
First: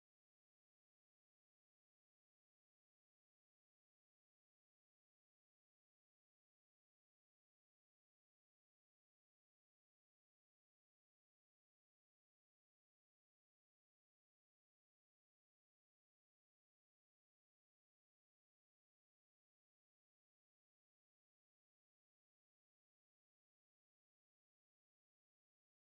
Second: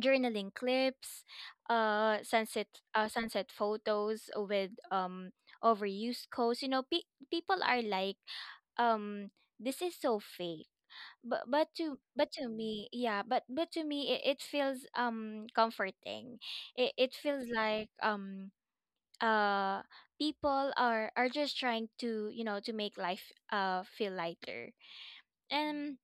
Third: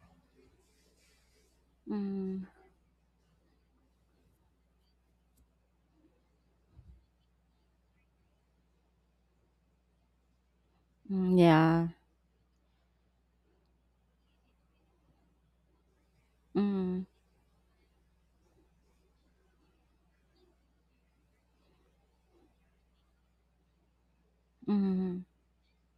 journaling clips, uh
mm,
sunset sunset photos with overused quotes, you know, people are like, um this is so fake,
mm, yeah.
but to me, yeah, but to me, it feels comforting.
Mm,
It feels like uh people are just trying to, you know, to make life feel lighter.
mhm,
And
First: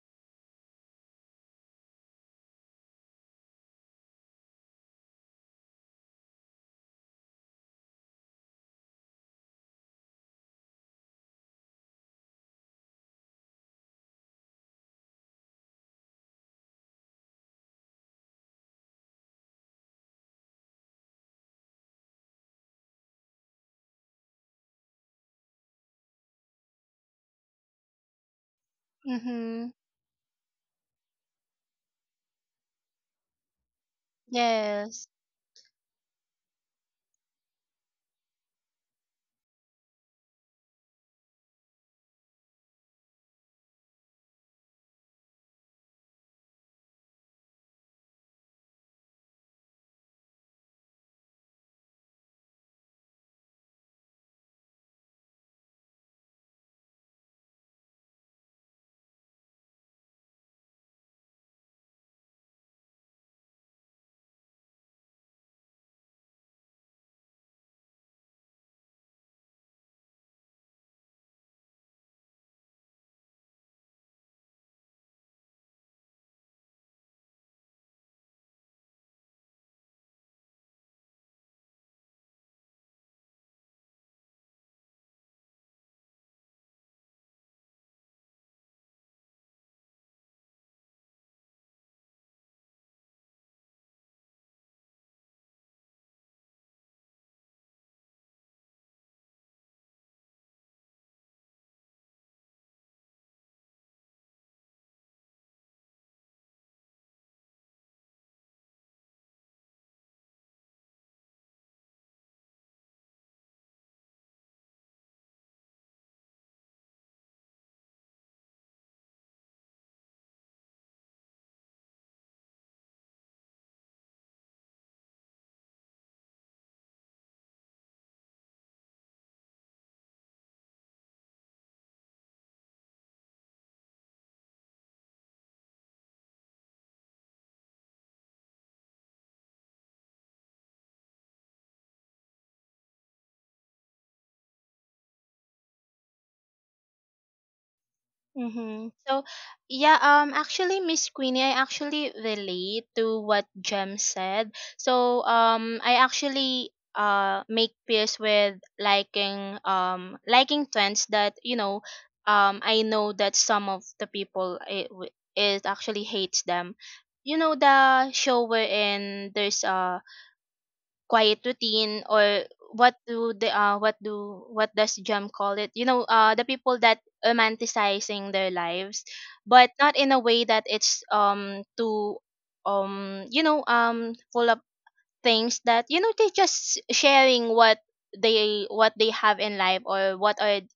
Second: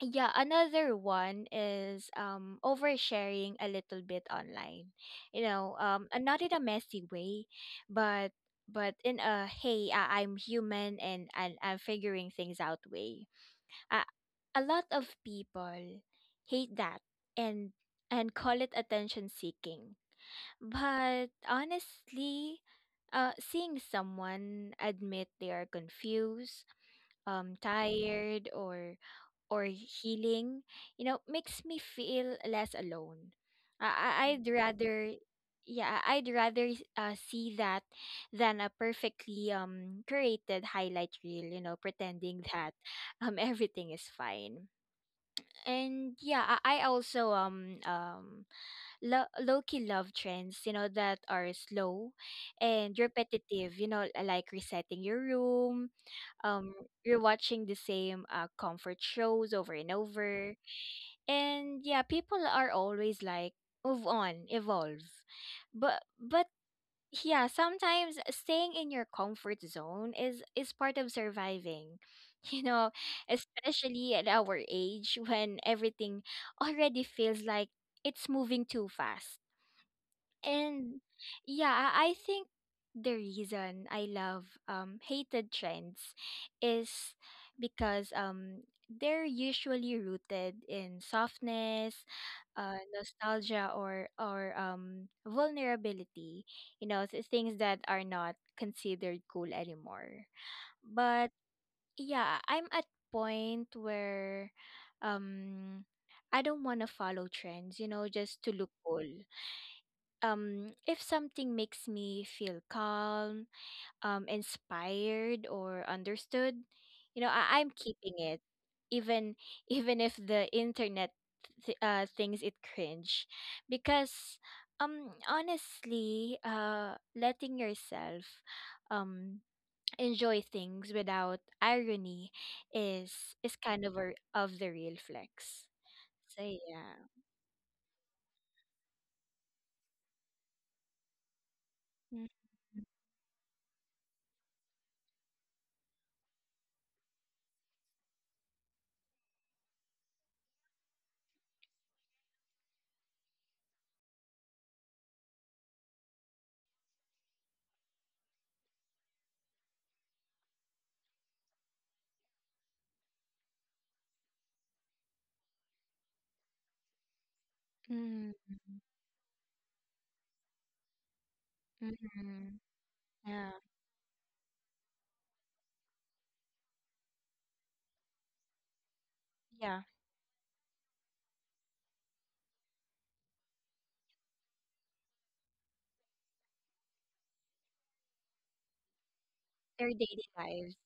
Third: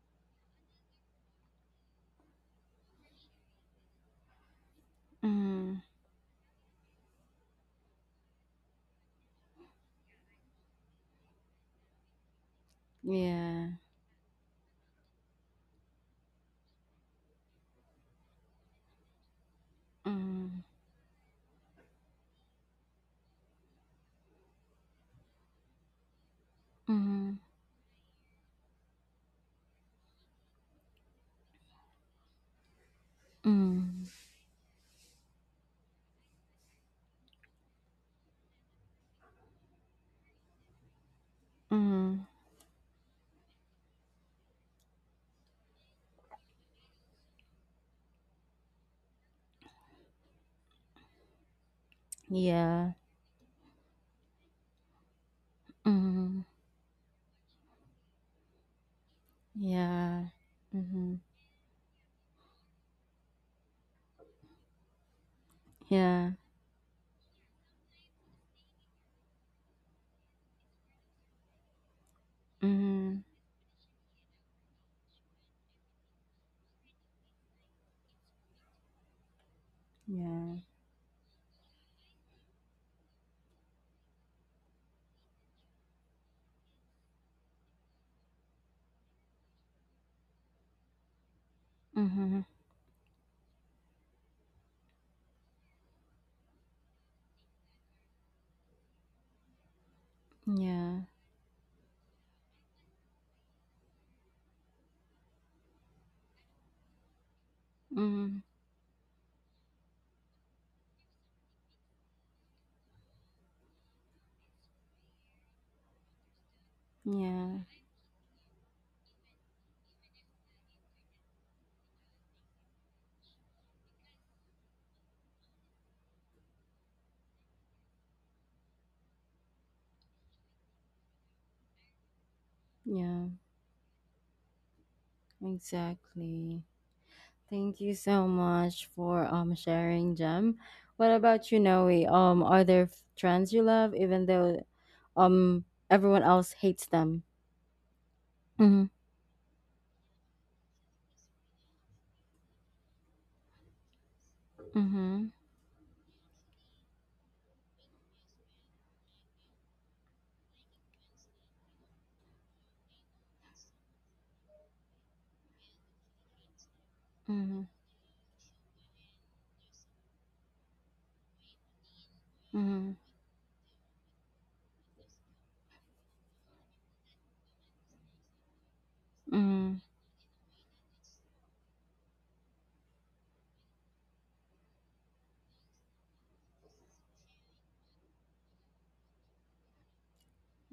yeah, another one is oversharing a little bit online, you know,
mhm,
and not in a messy way, but but in a, hey, I, I'm human and I'm figuring things out way.
yeah.
a, a lot of people hate that and and call it attention seeking.
Mm,
But honestly, seeing someone admit they are confused,
mhm,
tired, or
Mhm.
healing, you know, makes me feel less alone.
mm,
I'd rather,
Yes.
yeah, I- I'd rather see that than a perfectly created highlight reel, you know, pretending
mhm,
that everything is fine. And yeah, I also low-key love trends, you know, that are slow and
yeah.
repetitive, you know, like resetting your room,
Mhm,
um you're watching the same comfort shows over and
yeah.
over,
Mhm,
and yeah, people are always like, move on, evolve, but
yeah.
yeah, sometimes staying in your comfort zone is part of surviving you know,
Mhm,
especially at our age when everything already feels like it's moving too fast.
yeah.
And yeah, I think the reason I love hated trends is because they're usually rooted in softness,
Mhm,
nostalgia or vulnerability, you know, things that are not considered cool anymore.
yeah.
But yeah, I'm at point where um I don't want to follow trends, just to
Mhm,
look cool. If something makes me feel calm, inspired, or understood,
yeah.
I'm keeping it, even even if the internet thinks it cringe, because honestly, letting yourself um enjoy things without irony is
Yeah.
is kind of the real flex. So
Exactly.
yeah.
Thank you so much for sharing, Jem. What about you, Noe?
Mm-hmm.
Are there trends you love, even though um everyone else hates them?
Mm-hmm.
Mhm.
So, yeah, actually, Miss Queenie, I actually relate to what Jem said. So,
Mhm.
I actually make peace with liking liking trends that, you know, I know that some of the people it actually hates them. You know,
Mhm.
the
Mm-hmm.
show wherein there's quiet routine, or
Mm-hmm.
Mhm.
what do
Yeah.
the what do, what does Jam call it? You know, the people that romanticizing their lives, but
Yeah,
Mhm.
not in a way that it's too you know, full of things, that you know they just sharing what they have in
their
life, or
daily
what are.
lives.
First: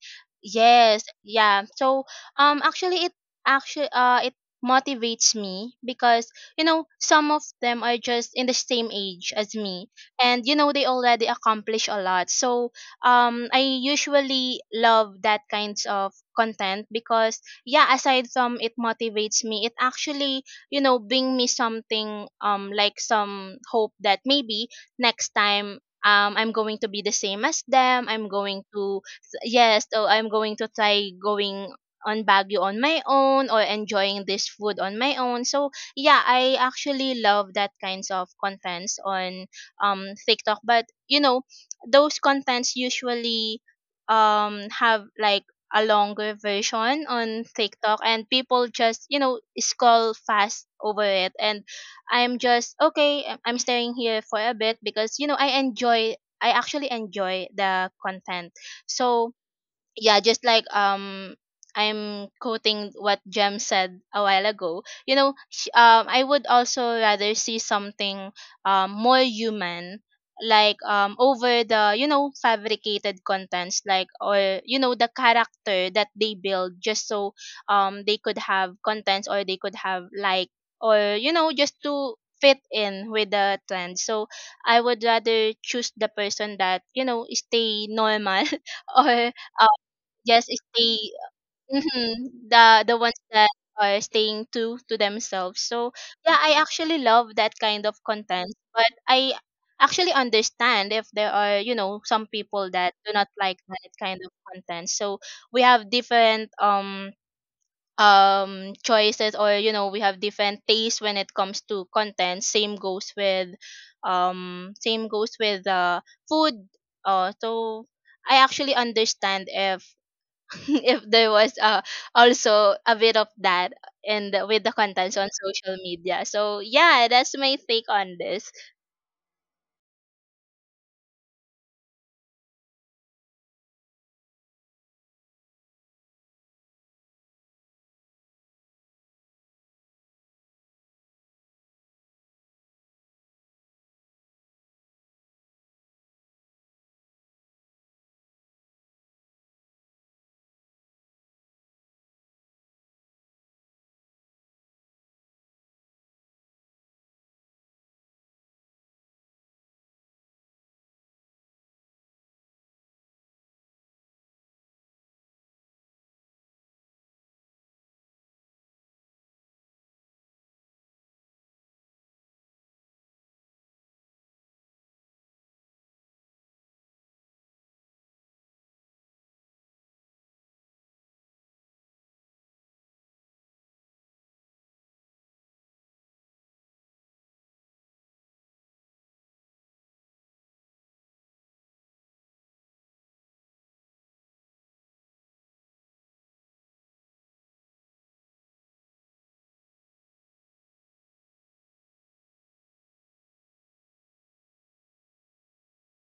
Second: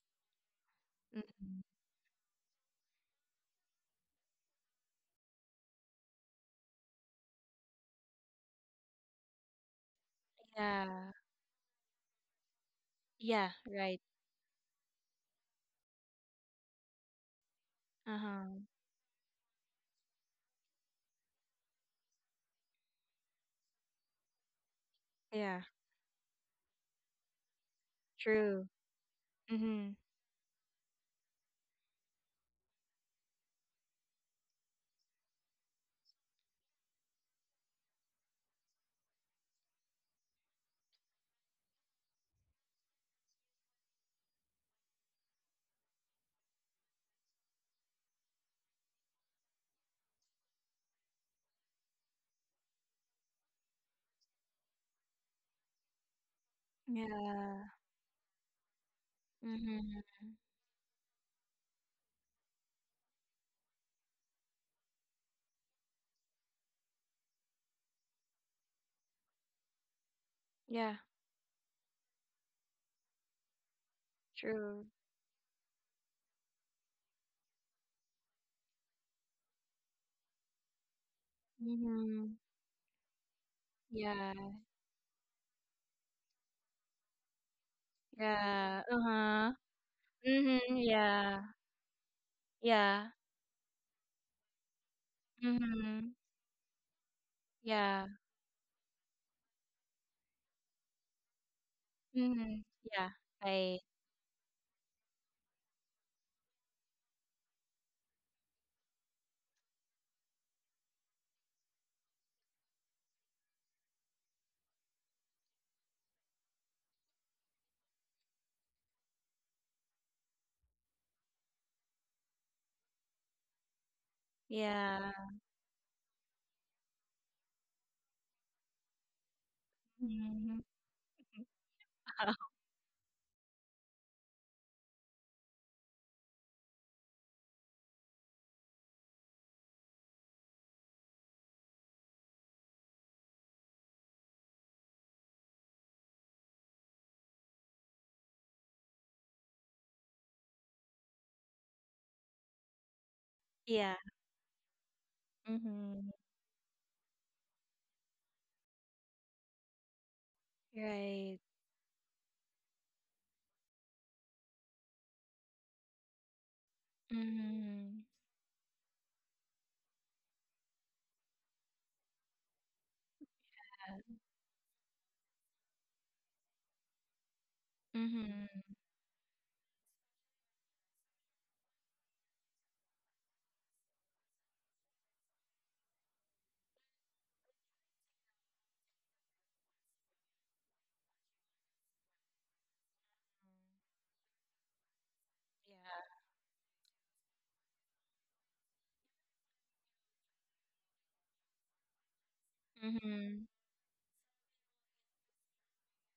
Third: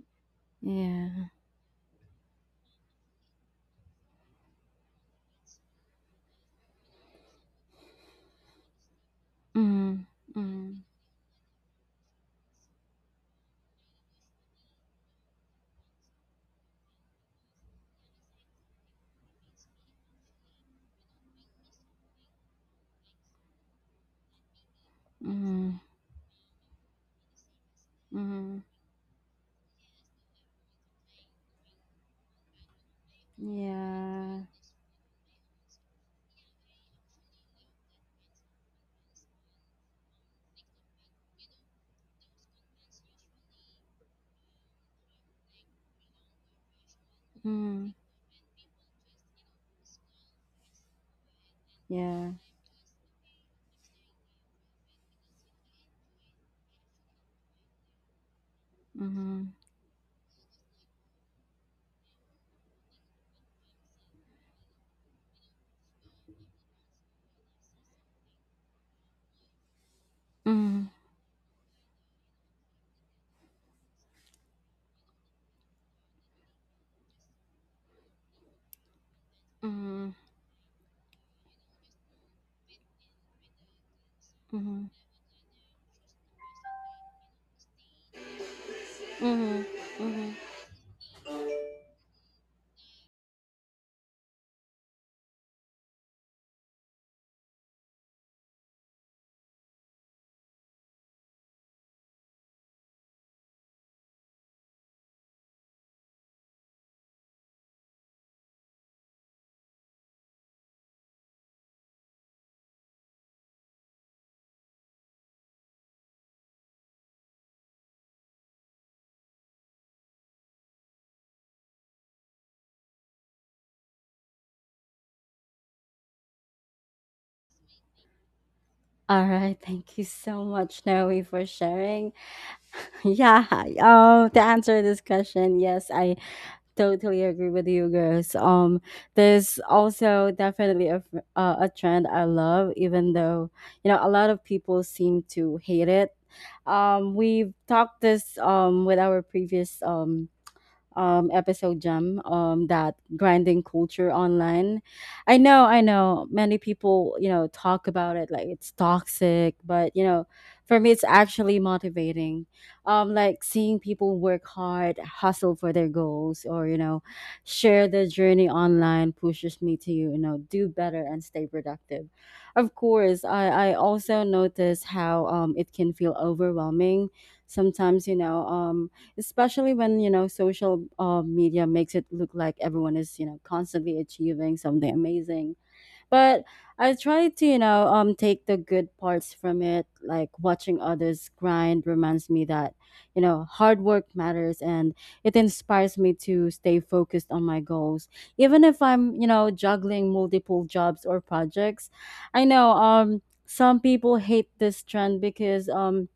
Yes,
Yeah.
yeah.
Mhm.
So um actually it actually it motivates me, because you know, some of them are just in the same age as me,
Mhm.
and you know, they
Mhm.
Yeah.
already accomplish a lot. So
Yeah,
I
right.
usually love that kinds of content, because yeah, aside
Uh-huh.
from it motivates me, it actually, you know, bring me something, like some hope that maybe next
Yeah,
time,
Mhm.
I'm going to be the same as them. I'm going
Mhm.
true.
to, yes,
Mm-hmm.
oh, I'm going to try going on Baguio on my own, or enjoying
Yeah.
this food on my own. So yeah, I actually love that kinds of contents on TikTok. But you know, those contents usually have like a longer version on
Mhm.
TikTok, and people just, you know, scroll fast over it. And
Yeah.
I'm just, okay, I'm staying here for a bit, because, you know, I enjoy, I actually enjoy
Yeah.
the content. So
Mhm.
Mm-hmm.
yeah, just like I'm quoting what Jem said a while ago, you know, I would also rather see something more human, like
Mhm.
Yeah,
over the, you know, fabricated contents, like, or you
true.
know, the character that they build just so they could have contents, or they could have
Mhm.
like, or you know, just to
Mm-hmm.
fit in with the trend. So
Yeah.
I
Mhm.
would rather choose the person that, you know, stay normal,
Yeah.
or
Uh-huh.
Mhm. Mhm.
just
Mm-hmm.
stay,
Yeah.
mhm, the
Yeah.
ones that are staying to themselves. So
Mm-hmm.
yeah, I actually love that kind of
Yeah.
content, but I actually understand if there are, you know, some
Mm-hmm.
people that
Yeah.
do not like
Right.
that kind of content. So we have different choices, or you know, we have different tastes when it comes to content. Same goes with um same goes with uh food, so I actually understand if if there was also a bit of that and with the
Yeah.
contents on social media. So yeah, that's my take on this.
All right, thank you so
Mm-hmm.
much, Noe, for sharing. Yeah. To answer this question, yes, I totally agree with you girls. There's also definitely a a trend I love, even though you know a lot of people seem to hate it. We've talked this with our previous episode, Gem, that grinding
Yeah.
culture online. I
Mm-hmm.
know, many people, you know, talk about it like it's toxic, but you know, for me, it's
Right.
actually motivating. Like seeing people work hard, hustle for their goals, or you know, share
Mm-hmm.
their journey online pushes me to, you know, do better and stay productive. Of course, I
Yeah.
also notice how it can feel overwhelming sometimes. You know,
Mm-hmm.
especially when, you know, social media makes it look like everyone is, you know, constantly achieving something amazing, but I try to, you know, take the good parts from it. Like watching others grind reminds me that, you know, hard work matters, and it inspires me
Yeah.
to stay focused on my goals, even if I'm, you know, juggling multiple jobs or projects. I know,
Mm-hmm.
some people hate this trend because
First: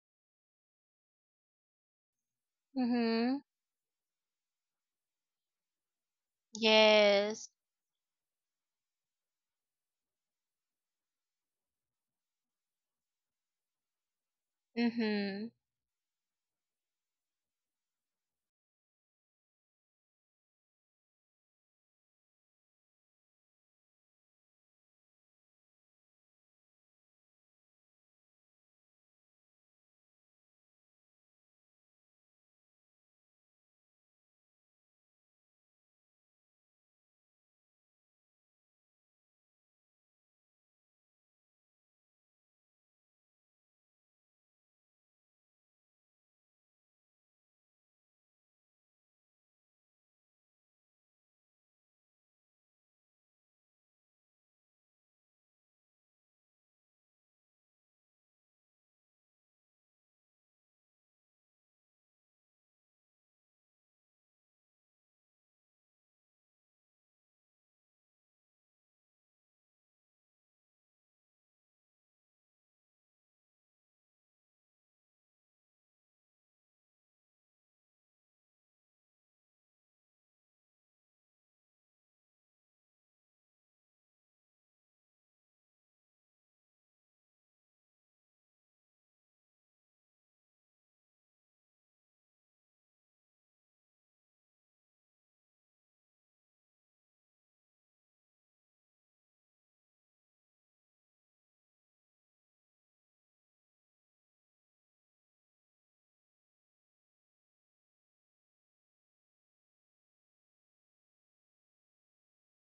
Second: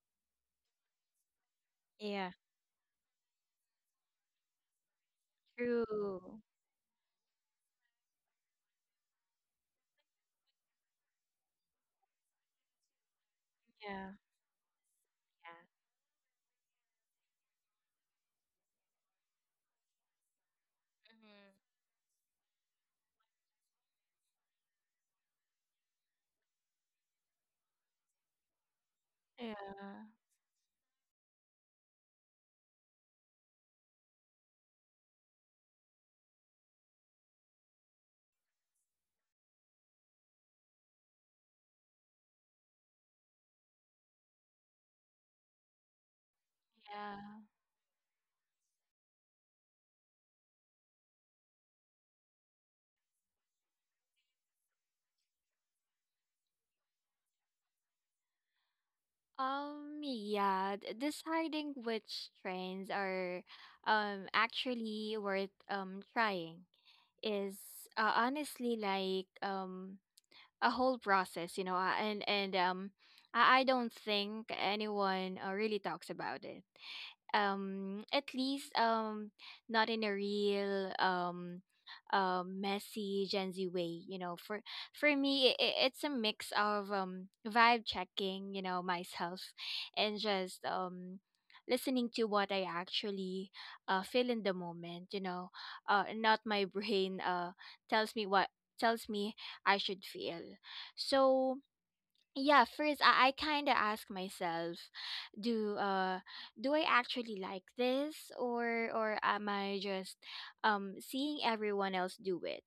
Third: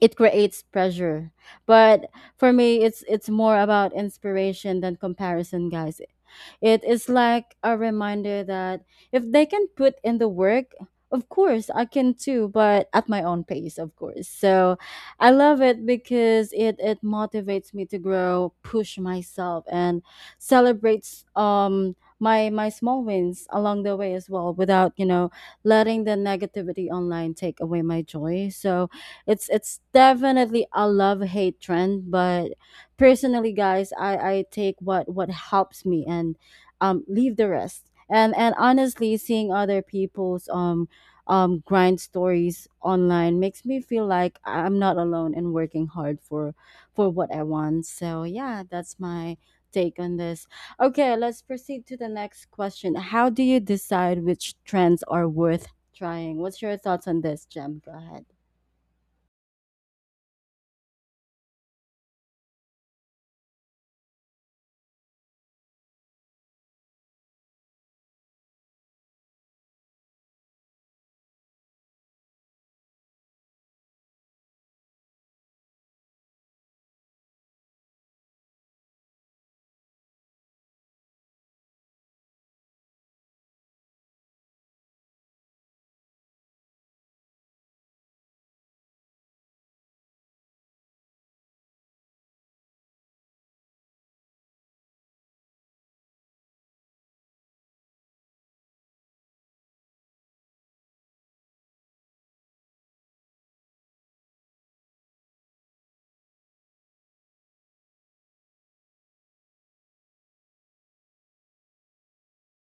it creates pressure, but
Yeah.
for me, it's
Mm-hmm.
more about inspiration than comparison, guys.
True.
It is
Yes.
like a reminder that if they can put in the work, of course I can too, but at my own pace, of
Yeah.
course. So I
Mm-hmm.
Yeah.
love it because it motivates me to grow, push myself, and celebrates
Mm-hmm.
my small wins along the way as well, without, you know, letting the negativity online take away my joy. So it's
Yeah.
definitely a love hate trend, but personally, guys, I take what helps me and leave the rest. And honestly, seeing other people's grind stories online makes me feel like I'm not alone and working hard for what I
Yeah.
want. So yeah, that's my take on this. Okay, let's proceed to the next question. How do you decide which trends are worth trying? What's your thoughts on this, Jem? Go ahead.
Deciding which trains are actually worth trying is honestly like a whole process, I don't think anyone really talks about it. At least not in a real messy Gen Z way, you know for me I- it's a mix of vibe checking, you know, myself and just listening to what I actually feel in the moment, you know, not my brain. Tells me what Tells me I should feel. So yeah, I kind of ask myself, do uh do I actually like this, or am I just seeing everyone else do it?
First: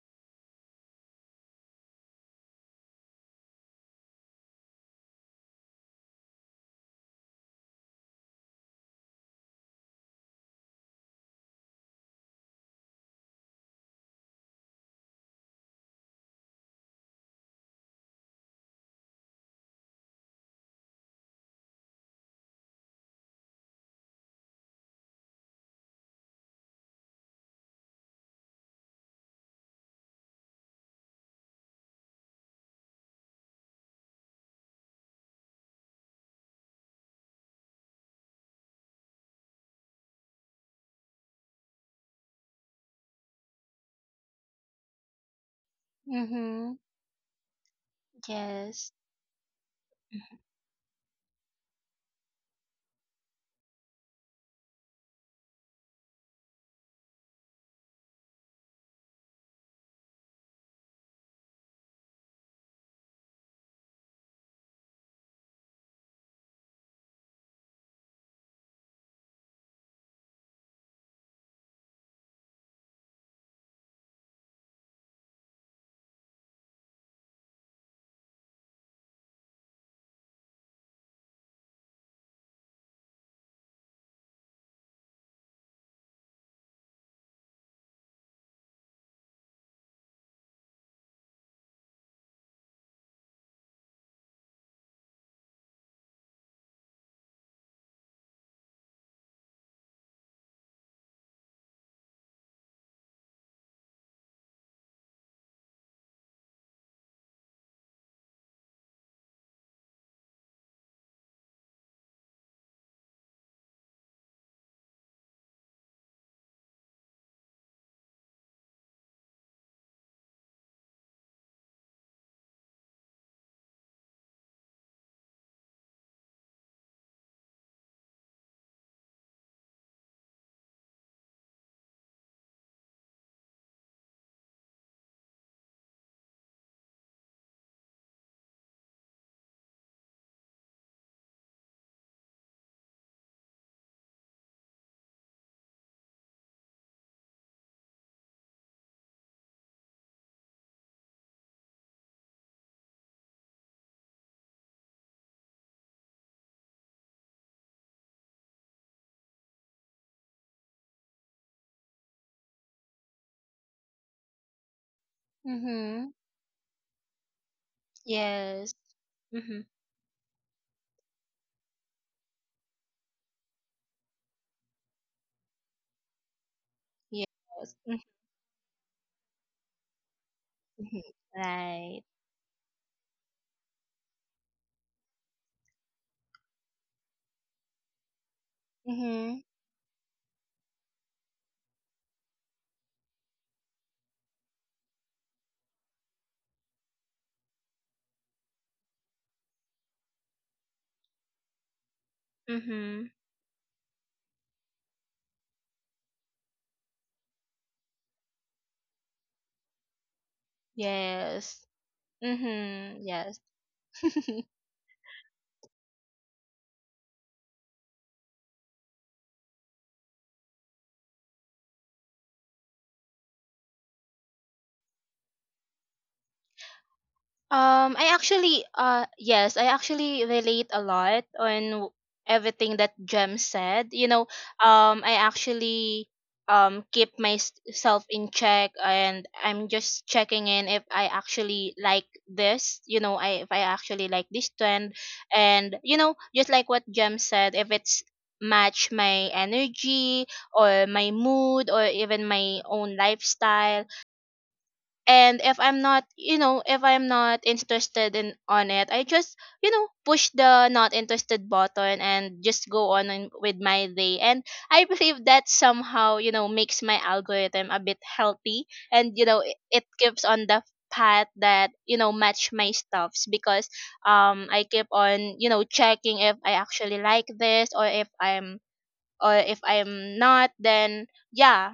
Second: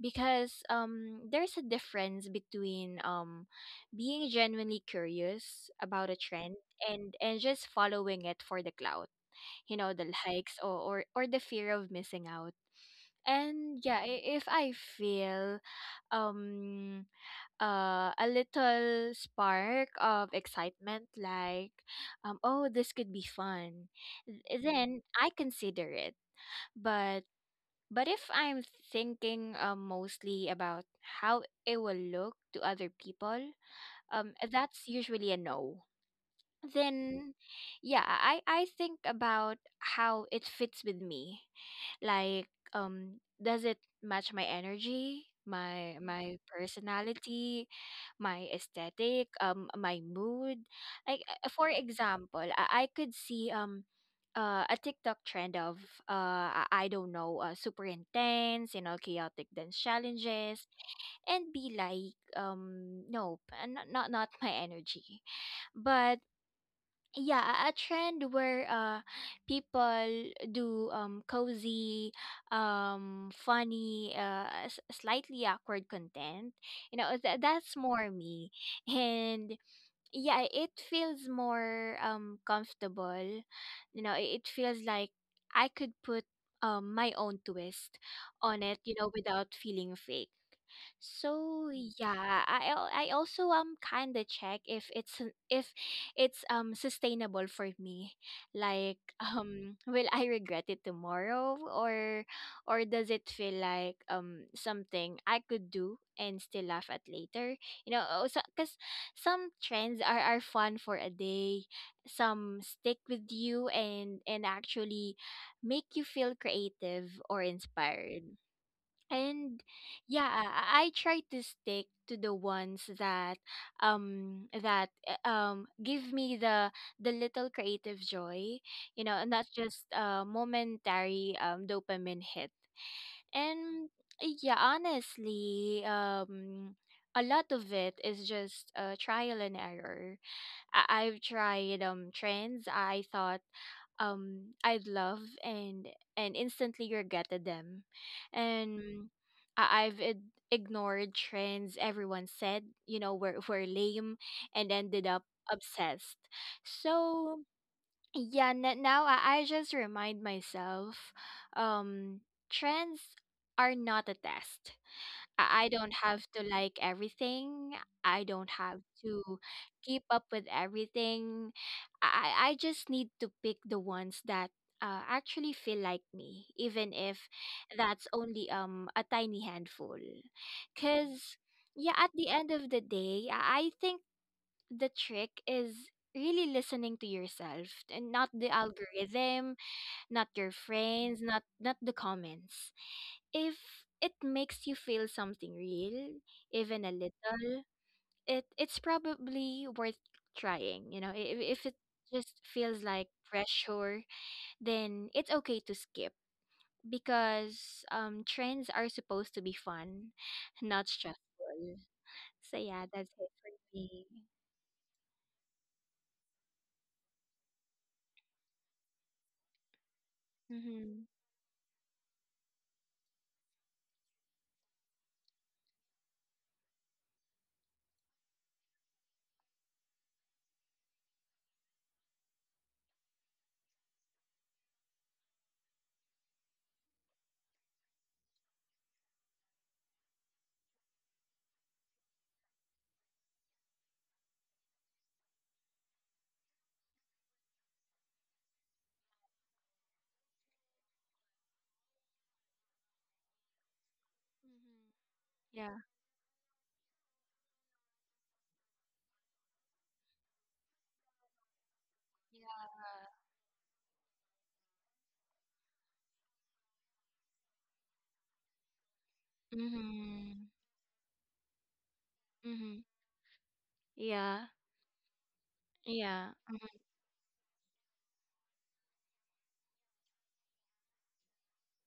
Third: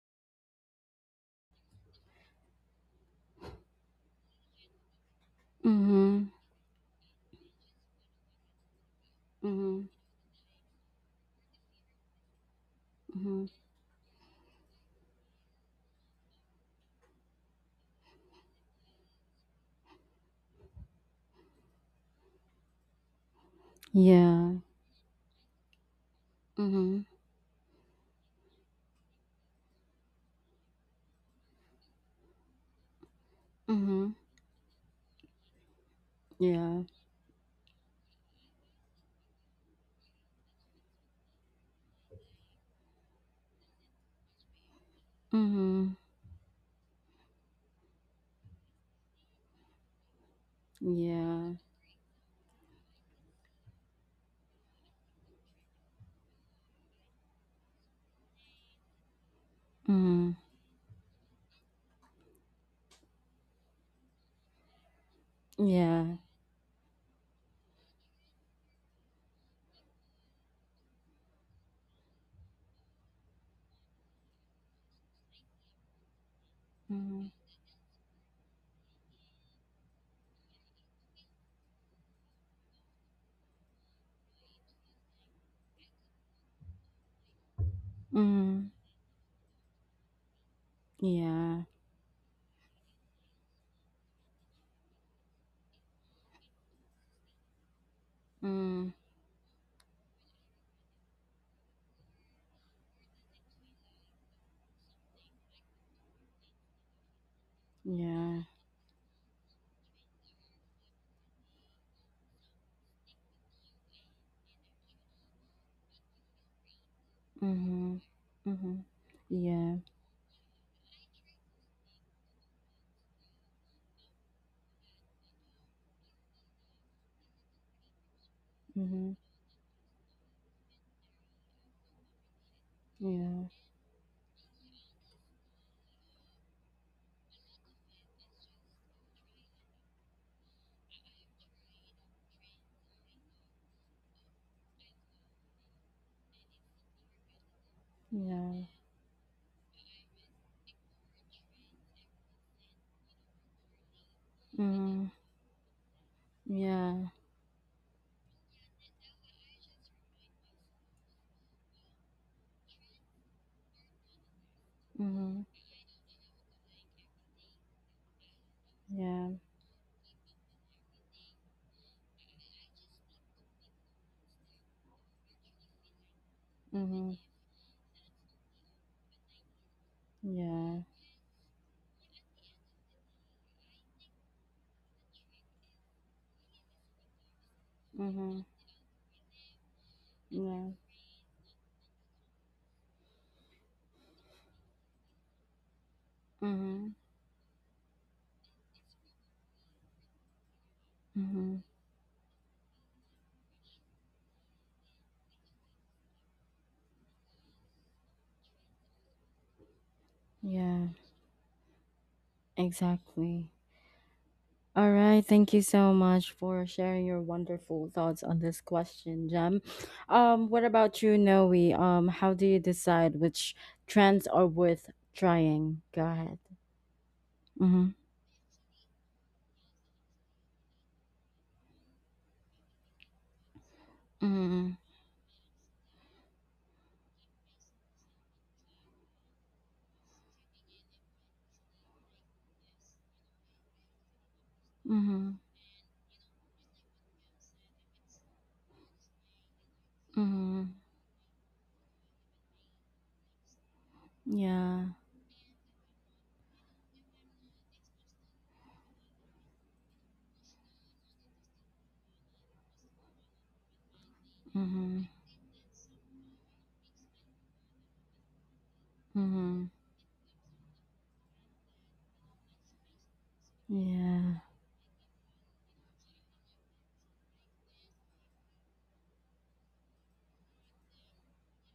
Because there's a difference between being genuinely curious about a
Mm-hmm.
trend and just following it for the clout, you
Mhm.
know, the likes, or the fear of missing out.
Mhm.
And if I feel um a little spark of excitement like, oh, this could be fun,
Yeah.
then I consider it.
Mhm.
But if I'm thinking mostly about how it will look to other people,
Mhm.
that's usually a no.
Yeah.
Then yeah, I think about how it fits with me. Like, um does it match my energy, my
Mhm.
Mm-hmm.
personality, my
Yes.
aesthetic, my mood? Like, for
Yeah.
example, I could see a TikTok trend of I don't know, super intense, you know, chaotic dance
Mm.
challenges, and be like, nope, not my energy. But
Yeah.
yeah, a trend where people do cozy, funny, slightly awkward content, you know,
Mhm.
that that's more me. And yeah, it feels more comfortable, you know, it feels like I could put my own twist on it, you know, without feeling fake.
Mhm. Yeah.
So yeah, I also kind of check if it's sustainable for me. Like
Mhm.
will I regret it tomorrow, or does it feel like something I could do and still laugh at later, you know?
Yeah.
Because some trends are fun for a day. Some stick with you and actually make you feel creative or
Mhm.
inspired.
Mhm.
And
Yeah.
yeah, I try to stick to the ones that give me the little creative joy, you know,
Mhm.
and not just momentary dopamine hit.
Yeah.
And yeah, honestly, a lot of it is just trial and error. I've tried trends I thought I'd love and instantly regretted them,
Yeah.
and I've ignored trends everyone said, you know, were lame, and ended
Mhm.
up obsessed.
Yeah.
So yeah, I just remind myself, um, trends are not a test.
Mhm.
I don't
Mm-hmm.
have to like everything. I don't have
Yes.
to
Yeah.
Mm-hmm.
keep up with everything. I, I just need to pick the ones that actually feel like me, even if
Mhm.
Yes.
that's only a tiny handful.
Yeah.
Mm-hmm.
Cause yeah, at
Right.
the end of the day, I think the trick is really listening to yourself and not the
Mhm.
Mm-hmm.
algorithm, not your
Yeah.
friends, not the comments. If it makes you feel something real, even a
Mhm.
little, it it's probably worth trying, you know. If
Mhm.
it just feels like
Mm-hmm.
pressure, then it's okay to skip, because trends are supposed to be fun, not
Yeah.
Yes.
stressful. So yeah, that's
Mm-hmm.
it for
Yes.
Exactly.
me.
All right, thank you so much for sharing your wonderful thoughts on this question, Jem.
Mhm.
What
Mm-hmm.
about you, Noe? How do you decide which trends are worth trying? Go ahead. Mm-hmm.
I actually, yes, I actually relate a lot on everything that Jem said.
Mm-hmm.
I actually keep myself in check, and I'm just checking in if I actually like this. You know, I if I actually like this trend,
Mm-hmm.
and you know, just like what Jem said, if it's match my energy
Mm-hmm.
or my mood or even my own lifestyle,
Yeah.
and if
Yeah.
I'm not, if I'm not interested in on it, I just push the not interested button and just go on and, with my day. And I
Mm-hmm.
believe that somehow makes my algorithm a bit healthy, and you know it,
Mm-hmm.
it keeps
Mhm.
on the path that match my
Mhm.
stuffs, because
Yeah.
Yeah.
I keep on checking
Yeah.
if
Mhm.
I actually like this, or if I'm, or if I'm not, then yeah.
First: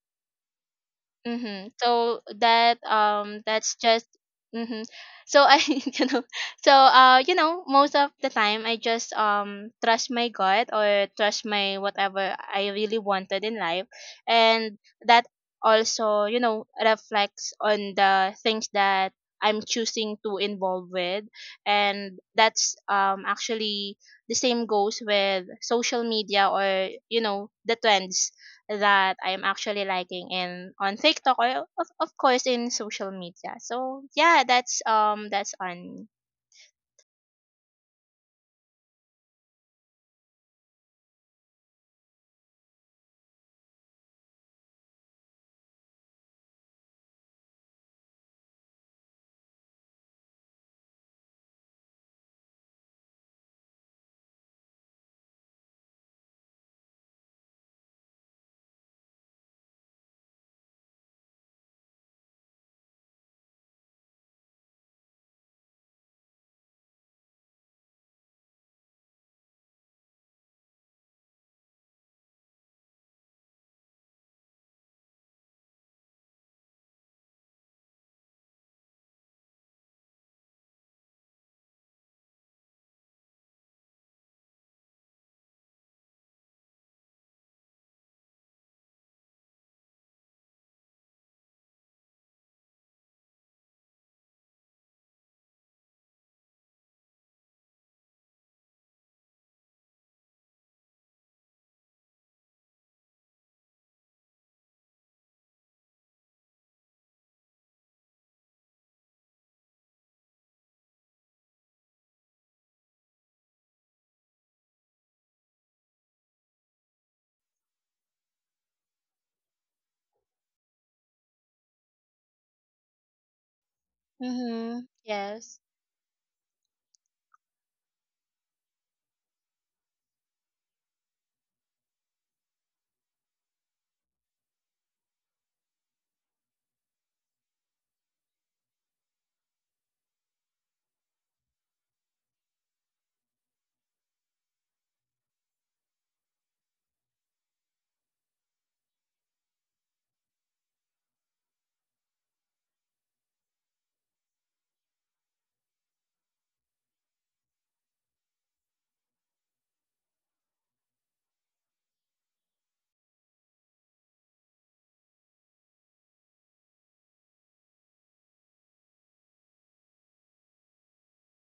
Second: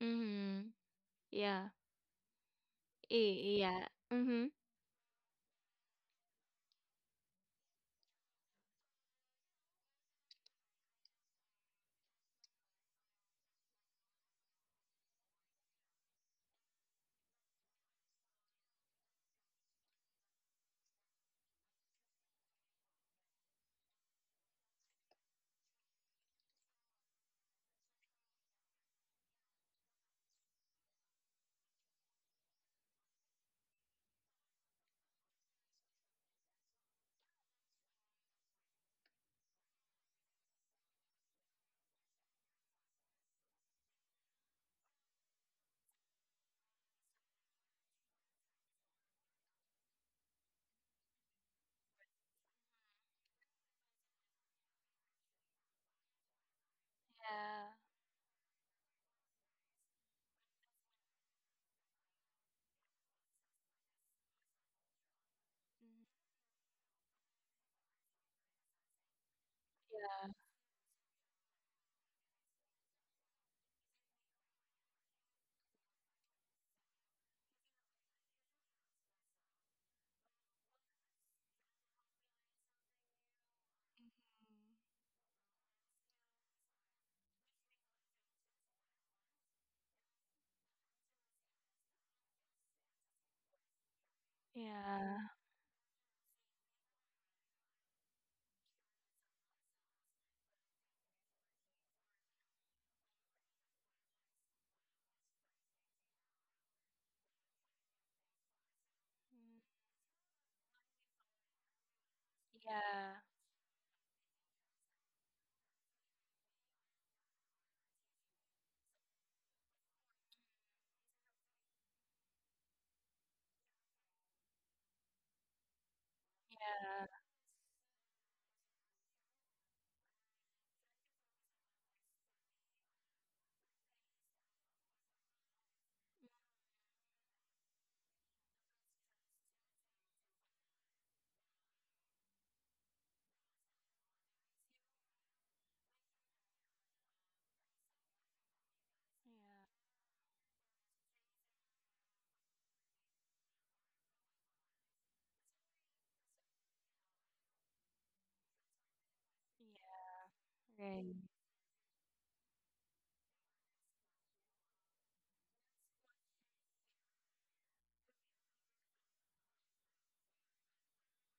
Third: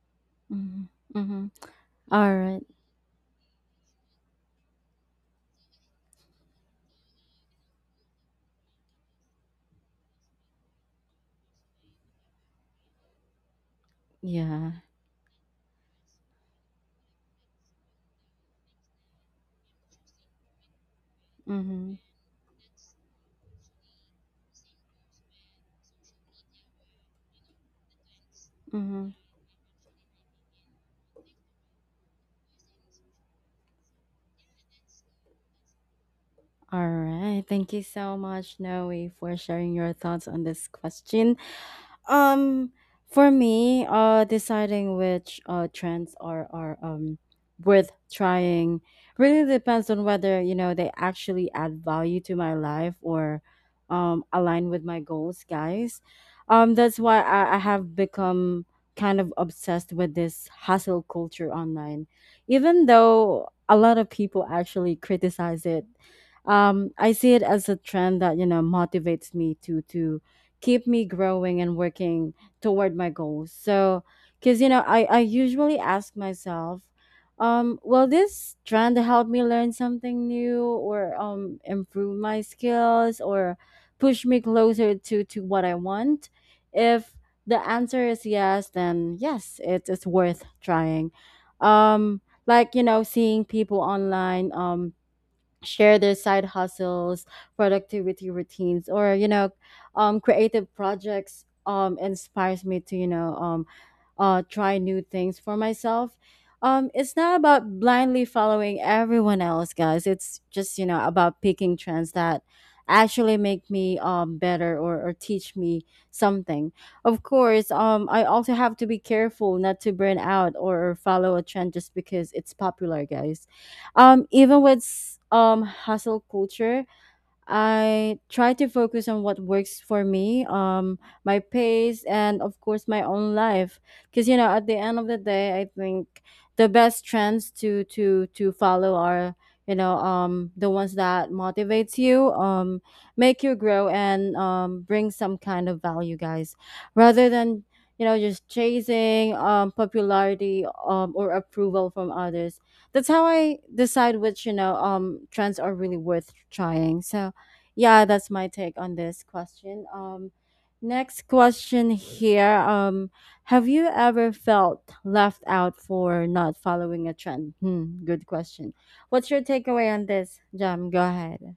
Mhm.
Mm-hmm. Mm-hmm.
Mm-hmm.
Yeah.
So
All right.
that
E-
that's
yeah.
just
Mhm.
mm-hmm. So I so you know most of the time I just trust my gut or trust my whatever I really wanted in life,
Yeah.
and that also reflects on the things that I'm choosing to involve with.
Mm-hmm.
And that's actually the same goes with social media, or the trends
Mm-hmm.
that I'm actually liking in on TikTok, or of course in social media. So yeah, that's on
All right, thank you so much, Noe, for sharing your thoughts on this question. Um, for me, deciding which trends are worth trying really depends on whether, you know, they actually add value to my life or align with my goals, guys. That's why I
Yeah.
have become kind of obsessed with this hustle culture online, even though a lot of people actually criticize it.
Mhm.
I see it as a trend that, you know, motivates me to
Yeah.
keep me growing and working toward my goals. So, because, you know, I usually ask myself, will this trend help me learn something new, or improve my skills, or push me closer to what I want? If the answer is yes, then yes, it is worth trying. Like, you know, seeing people online,
Yeah.
share their side hustles, productivity routines, or you know, creative projects, inspires me to, you know, try new things for myself. It's not about blindly following everyone else, guys. It's just, you know, about picking trends that
Yeah.
actually make me better, or teach me something. Of course, I also have to be careful not to burn out or follow a trend just because it's popular, guys. Even
hmm,
with
yes.
hustle culture,
Yeah.
I try to focus on what works for me, my pace, and of course my own life. Because, you know, at the end of the day, I think the best trends to follow are, you know, the ones that motivates you, make you grow, and bring some kind of value, guys, rather than, you know, just chasing popularity or approval from others. That's how I decide which, you know, trends are really worth trying. So yeah, that's my take on this question. Next
Right.
question here, have you ever felt left out for not following a trend? Hmm, good question. What's your takeaway on this, Jam? Go ahead.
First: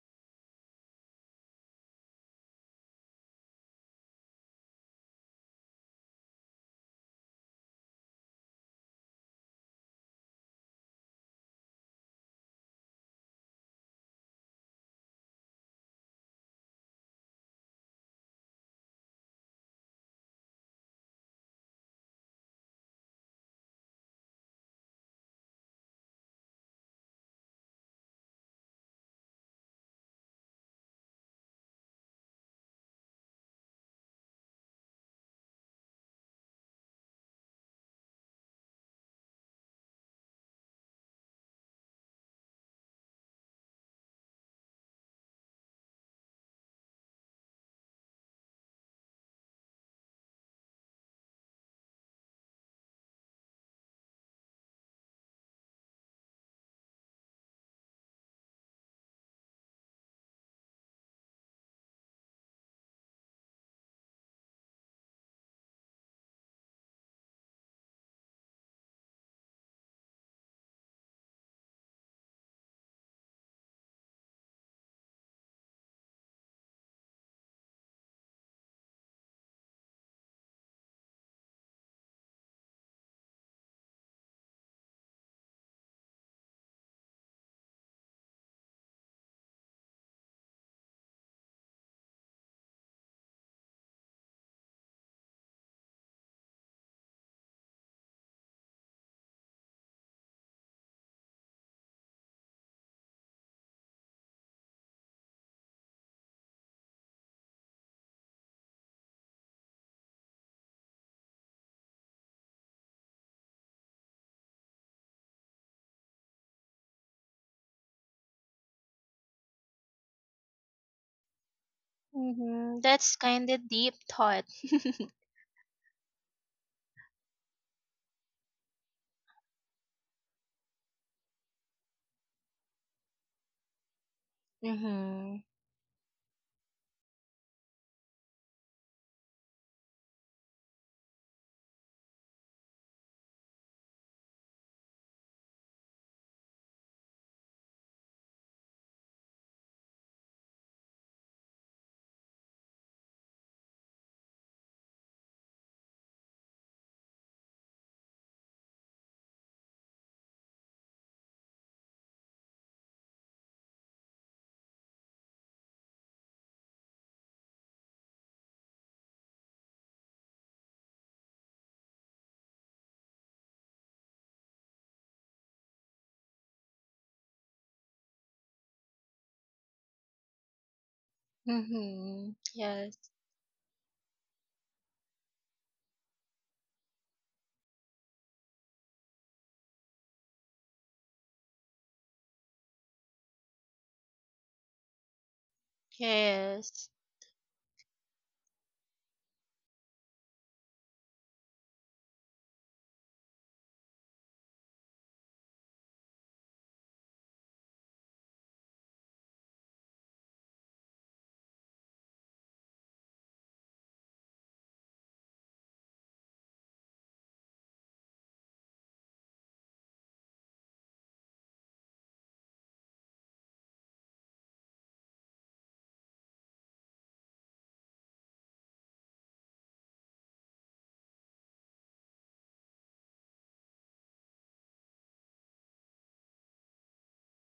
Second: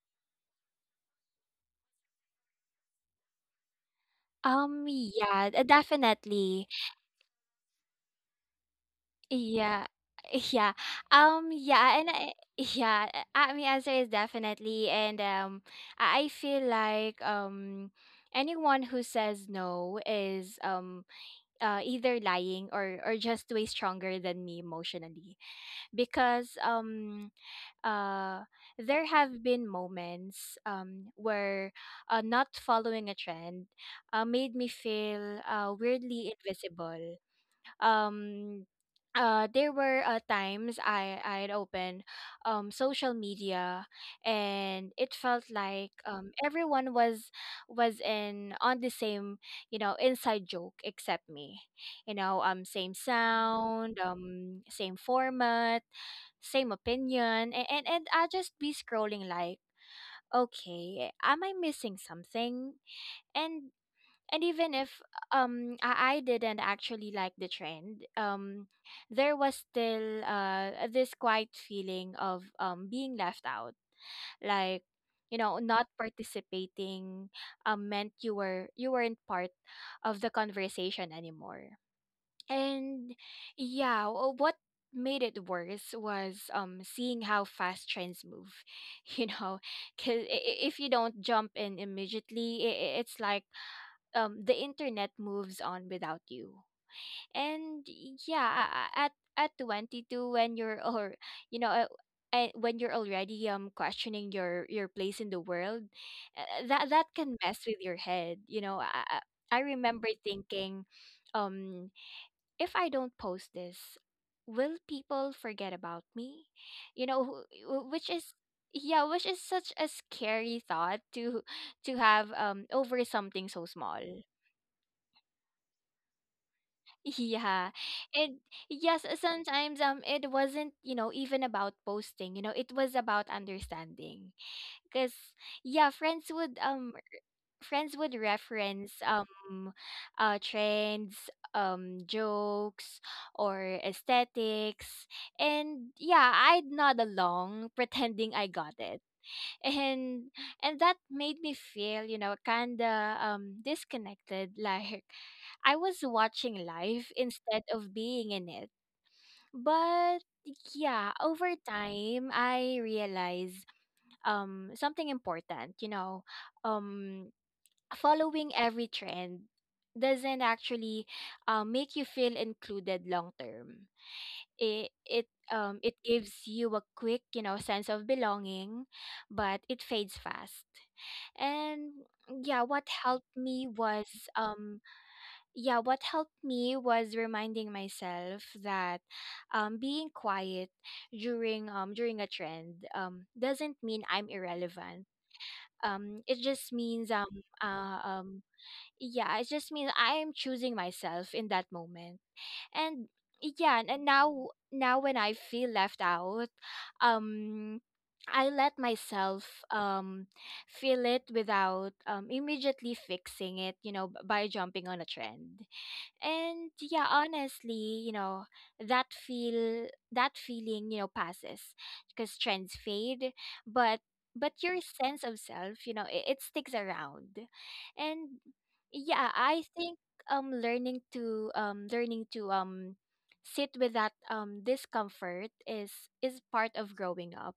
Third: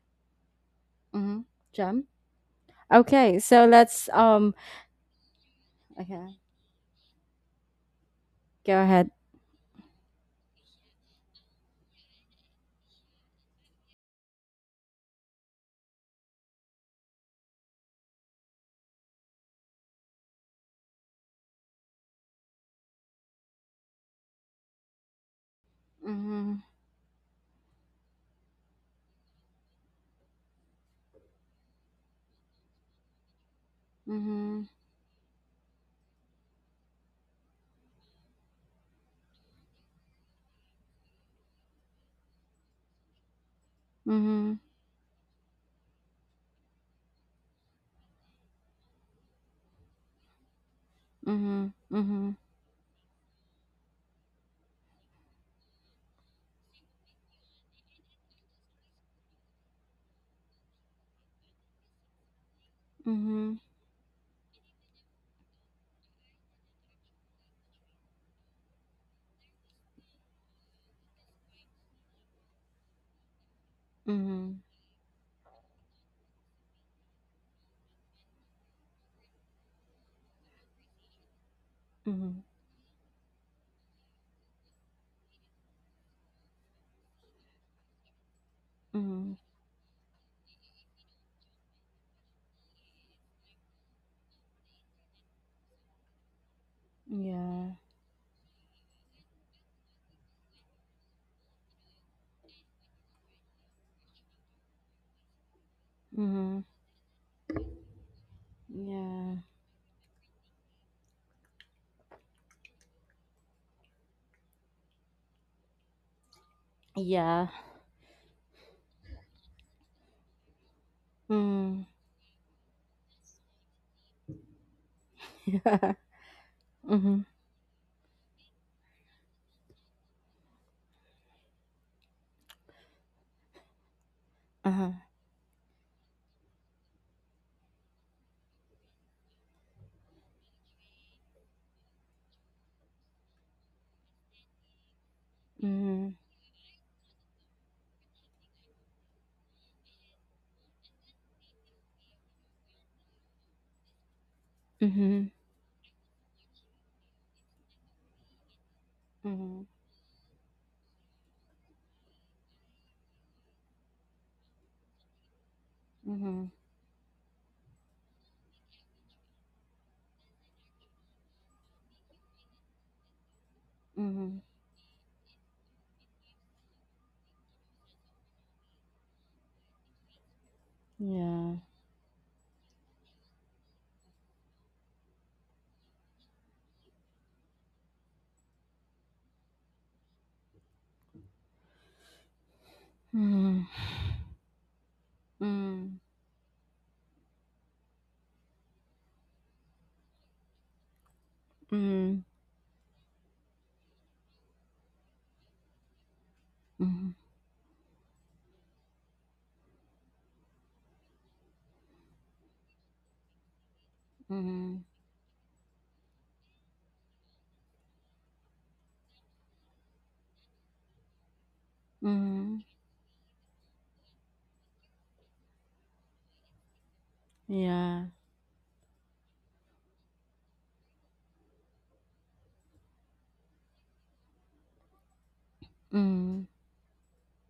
Mm-hmm. Jam. Okay, so let's
Yeah,
okay,
Definitely.
go ahead.
Yeah. Yeah. I mean, answer is definitely, and I feel like, anyone who says no is either lying or just way stronger than me emotionally, because
Mm-hmm,
uh there have been moments where, not following a trend, made
mm-hmm,
me feel weirdly invisible. um there were times I I'd open social media,
mm-hmm,
and it felt like, everyone was in on the same, you know, inside joke except me,
mm-hmm,
you
mm-hmm,
know, same sound, same format, same opinion, and and I just be scrolling like, okay, am I missing something?
mm-hmm,
and and even if I didn't actually like the trend, there was still this quiet feeling of being left out,
mm-hmm,
like, you know, not participating meant you were you weren't part of the conversation anymore.
mm-hmm,
And yeah, what made it worse was seeing how fast trends move, you
mm-hmm.
know, because if you don't jump in immediately, I- it's like the internet moves on without you.
Yeah.
And yeah, at 22 when you're or you know, when you're already questioning your place in the world,
Mm-hmm,
that that can mess with your head, you know.
yeah.
I remember thinking, um if I don't post this, will people forget about me, you know,
Yeah.
which is, yeah, which is such a scary thought
Mm.
to have
Mm-hmm.
over
That's
something
kind
so
of deep
small.
thought.
Mhm.
Yeah. And yes, sometimes it wasn't, you know, even about posting, you know, it was about understanding.
Uh-huh.
Cuz
Mm-hmm.
yeah, friends would reference trends, jokes or aesthetics. And
Mhm.
yeah, I'd nod along pretending I got it, and and that made me feel, you know, kind of disconnected, like
Mhm.
I was watching life instead of being in it.
Mhm.
But yeah, over time I realized something important, you know,
Mhm.
um following every trend doesn't actually, make you feel included long term.
Mhm.
It gives you a quick, you know, sense of belonging, but it fades fast.
Yeah.
And
Mm-hmm.
yeah,
Yes.
um yeah what helped me was reminding myself that, being quiet during a trend
Mhm.
doesn't mean I'm irrelevant.
Mhm.
It just
Yes.
means, uh, um yeah it just means I am choosing myself in that moment.
Mhm.
And yeah, and now now when I feel left out,
Mhm.
um I let myself feel it without immediately fixing it, you know, b- by jumping
Mhm.
on a trend. And yeah, honestly, you know, that feeling, you know, passes, because
Mhm.
trends fade, but your sense of self, you know, it sticks around.
Yeah.
And yeah, I think learning to sit with that discomfort is
Mhm.
part of growing up,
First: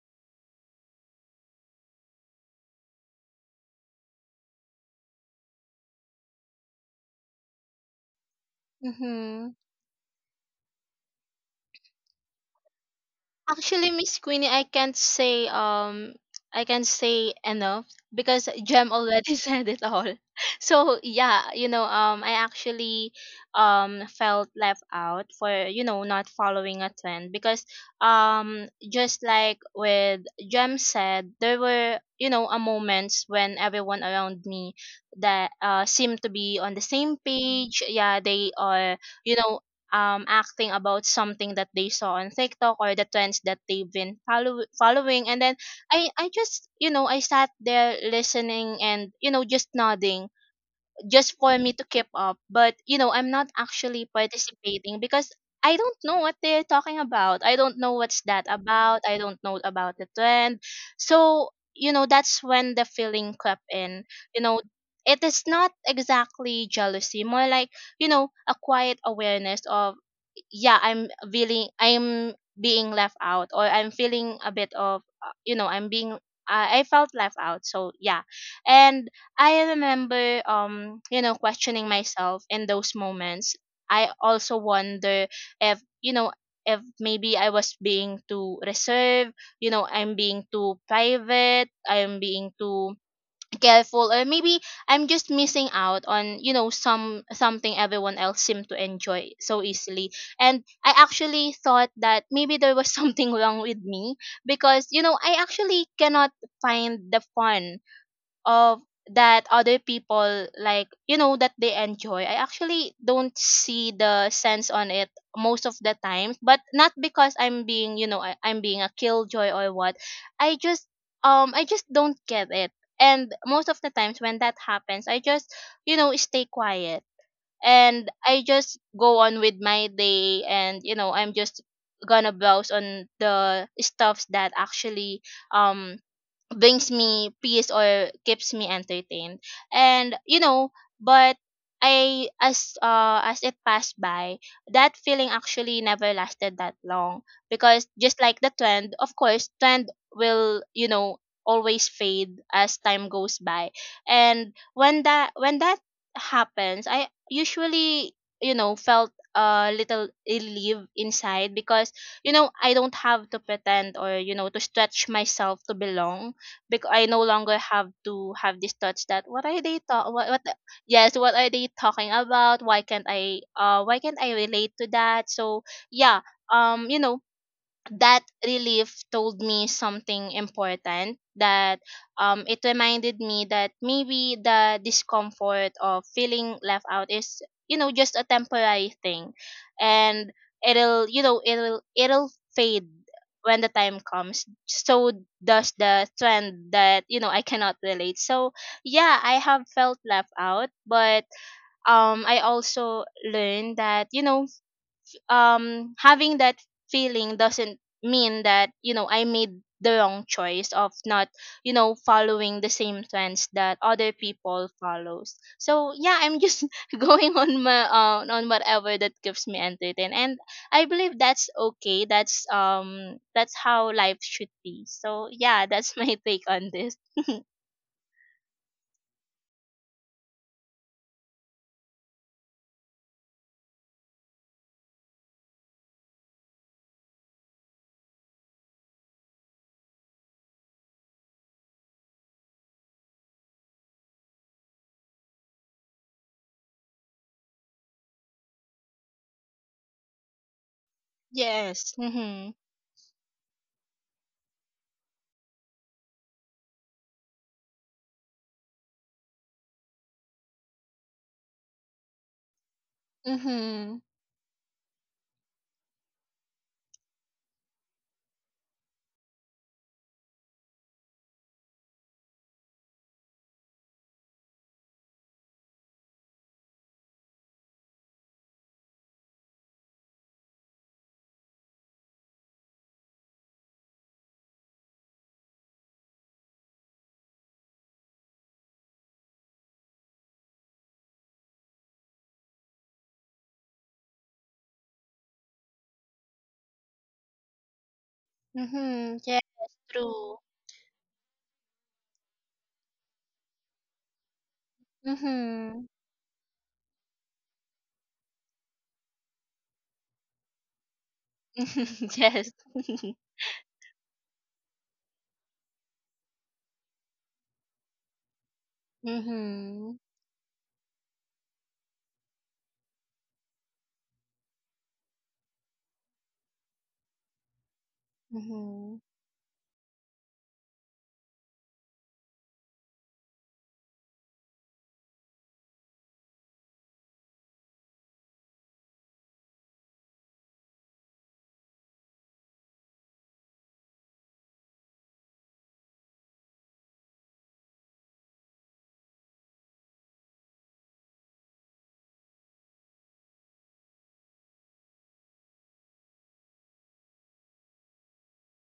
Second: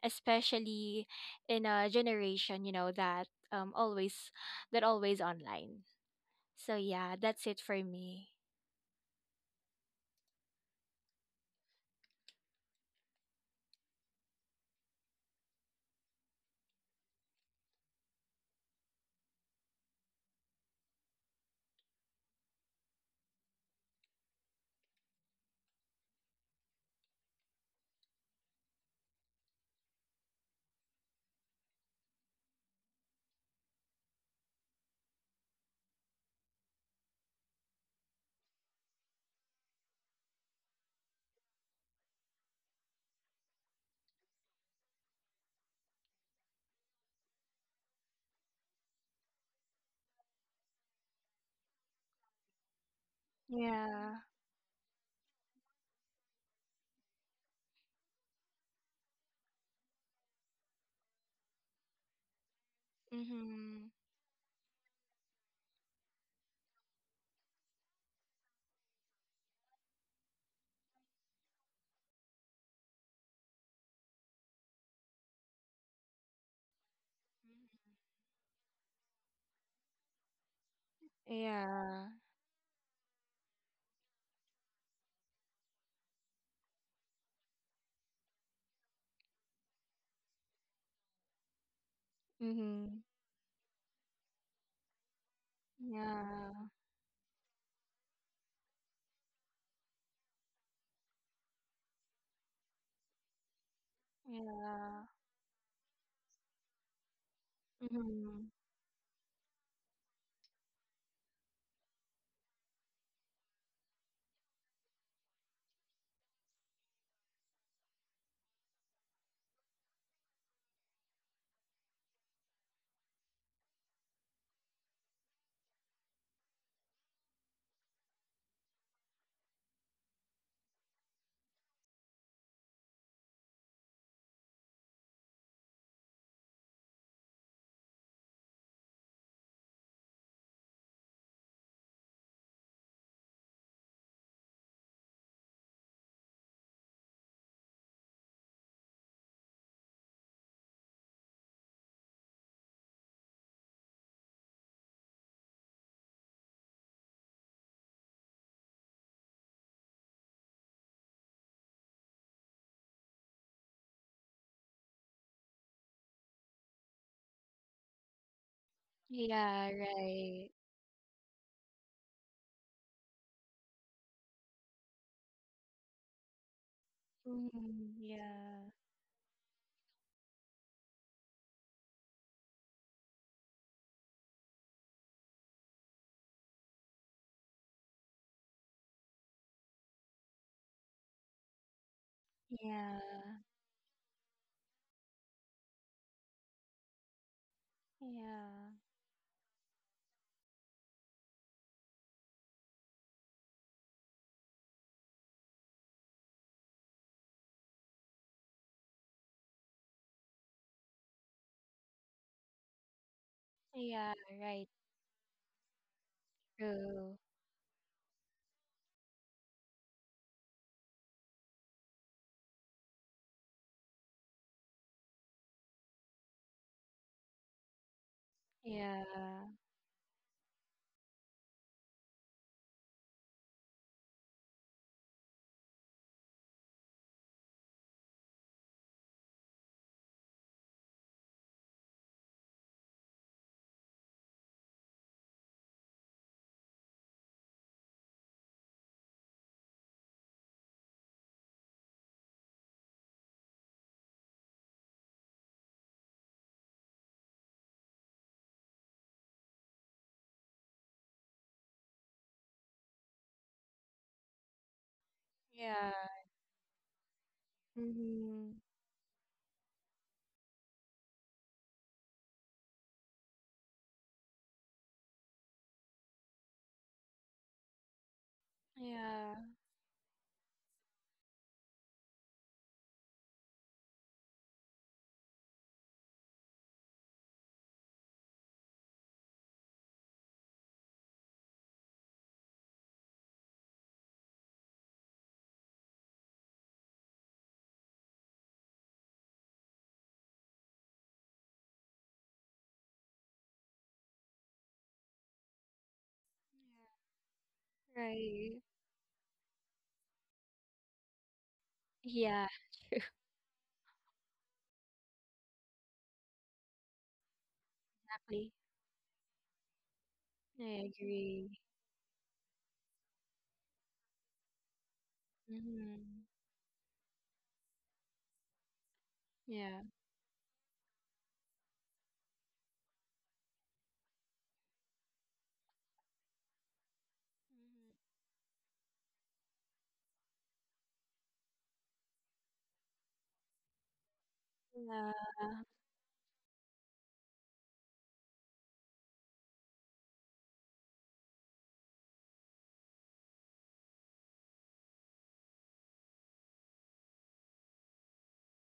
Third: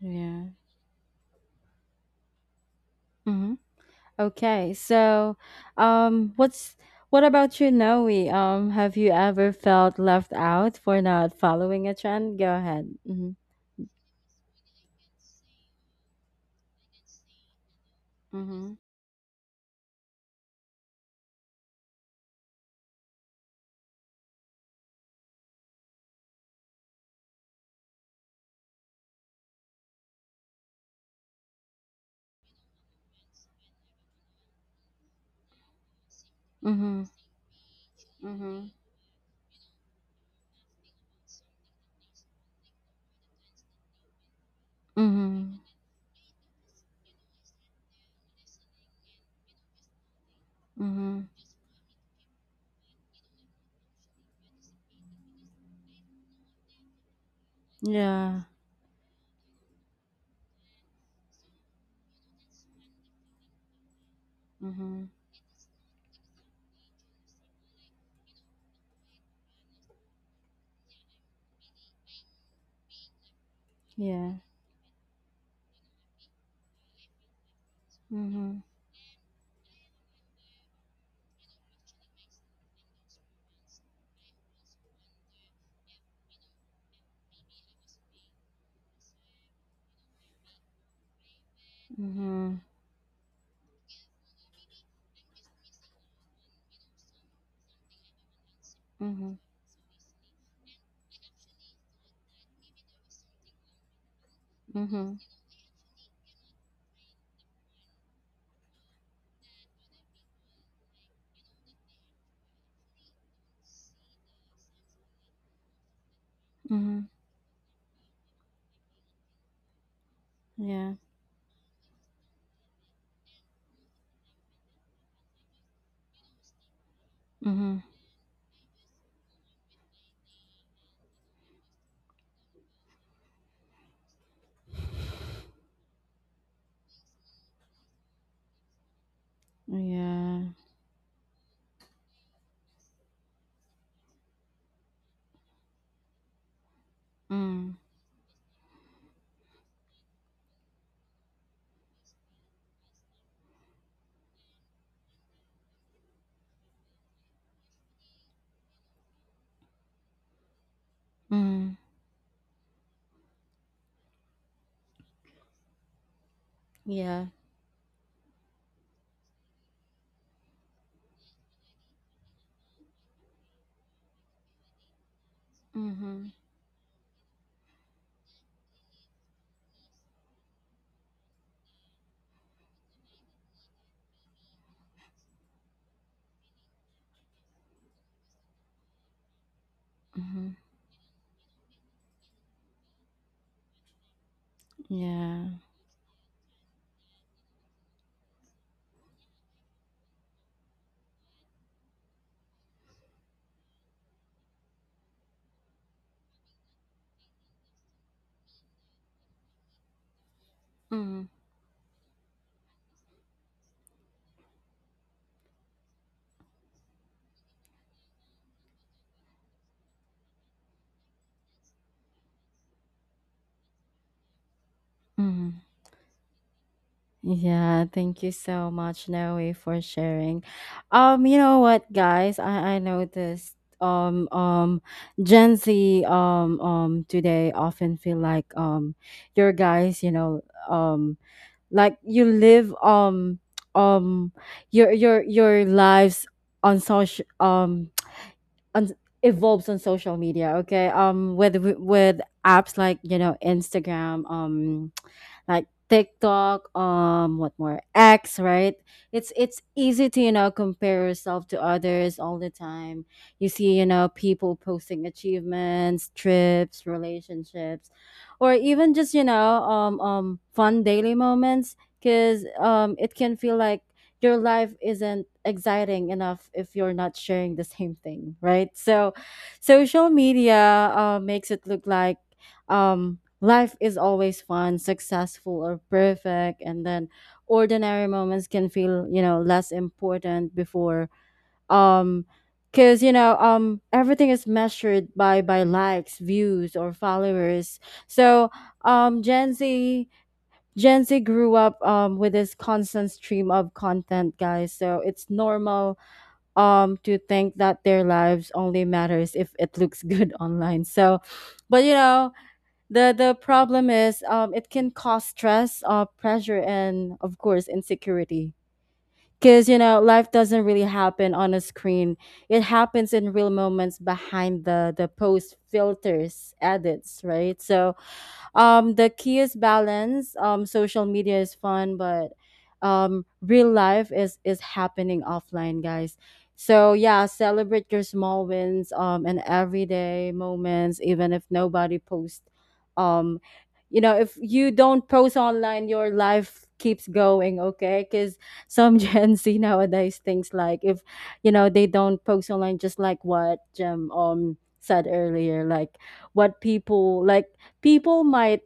Yeah.
especially in a generation, you know, that
Mhm.
always
Okay.
that always
So,
online.
um,
So
what's
yeah,
what
that's
about
it
you,
for
Noe?
me.
Have you
Mm-hmm.
ever felt left out for not following a trend? Go ahead. Mhm.
Actually, Miss Queenie, I can't say enough because
Mhm.
Jem already said it all. So yeah, I actually felt left out for, you know, not following a trend, because just like with Jem said, there were, you know, a moments when everyone around me that seemed to be on the
Mhm.
same page. Yeah, they
Mhm.
are, you know, acting about something that they saw on TikTok, or the trends that they've been following. And then
Mhm.
I just, you know, I sat there listening and, you know, just nodding
Mhm.
just for me to keep up. But, you know, I'm not actually
Yeah.
participating because I don't know what they're talking about. I don't know what's
Yeah.
that about. I don't know about the trend. So, you know, that's when the feeling crept
Mm-hmm.
in. You know,
Mhm.
it is not exactly jealousy, more like, you know, a quiet awareness of yeah I'm feeling, I'm being left out or I'm
Yeah.
feeling a bit of you know I'm being I felt left out, so yeah.
Mhm.
And I remember you know questioning
Yeah.
myself in those moments. I also wonder if you know, if maybe I was being too reserved, you know I'm being too private, I'm being
Mhm.
Mm-hmm.
too careful, or maybe I'm just missing out on
Yeah.
you know some something everyone else seemed to enjoy
Mhm.
so easily. And I actually thought that maybe there was something wrong with me, because you
Yeah.
know
Mhm.
I actually cannot find the fun
Mm-hmm.
of that other people like, you know that they enjoy, I actually don't see the sense on it most of the time, but not
Mhm.
because I'm being I'm being a killjoy or what. I just
Yeah.
I just don't get it. And most of the times when that happens, I just stay quiet,
Mhm.
and I just go on with my day, and you know I'm just gonna browse on the stuffs that actually um brings me peace or keeps me entertained. And you
Yeah.
know, but I as it passed by, that feeling actually never lasted that long,
Mm.
because just like the trend, of course trend will you know always fade as time goes by. And when that happens, I usually felt a little relief inside,
Mm.
because you know I don't have to pretend or you know to stretch myself to belong, because I no
Yeah.
longer have to have this touch that what are
Yeah,
they talk
right.
yes, what are they talking about, why can't I relate to that? So yeah,
Mhm.
you know,
Mm-hmm.
that
Yeah.
relief told me something important, that it reminded me that maybe the discomfort of feeling left out is you know just a temporary thing, and
Mhm.
it'll you know it'll fade
Yeah.
when the time comes, so
Yeah.
does the trend that you know I cannot relate.
Yeah.
So yeah, I have felt left out, but I also learned that you know having that feeling doesn't mean that you know I made the wrong choice of
Mm.
not you know following the same trends that
Yeah,
other
right.
people follows. So yeah, I'm just
True.
going on my on whatever that gives me entertainment, and I believe that's okay. That's that's how life should be. So
Mm.
yeah, that's my take on this.
Yeah, thank you so
Yeah.
much, Noe, for sharing. You know what, guys? I noticed Gen Z today often feel like your guys, you know, um. like you live um your your lives on social, on evolves on social media, okay, with
Yes. Mhm.
apps like, you know, Instagram, like TikTok, what more, X, right? It's easy to, you know, compare yourself to others all the time. You see, you
Mhm.
know, people posting
Yeah.
achievements, trips, relationships,
Mm-hmm.
or even just, you know, fun daily moments, because it can feel like your life isn't exciting enough if you're not sharing the same thing, right? So
Yeah.
social media makes it look like life is always fun, successful, or perfect, and then ordinary moments can feel, you know, less important before, um because, you know, everything is measured by likes, views, or followers. So
Mhm.
um
Yes.
gen z
True.
Gen Z grew up with this constant stream of content, guys. So it's
Mhm.
normal
Yeah.
to think that their lives
Right.
only matters if it looks good online. So, but you know,
Yeah,
Yes.
the problem is, it can cause stress, pressure, and of course
happily.
insecurity. Because, you
Mhm.
know, life doesn't really
I
happen on
agree.
a screen. It happens in real moments behind the post,
Mm-hmm.
filters, edits, right? So
Mhm.
the key is
Yeah.
balance. Social media is fun, but real life is happening offline, guys. So yeah, celebrate your
Mm-hmm.
small wins, and everyday moments, even if nobody posts. Um, you know, if you don't
Yeah.
post online, your life keeps going. Okay, because some Gen Z nowadays thinks like, if you know, they don't post online, just like what Jim said earlier, like what people like, people might,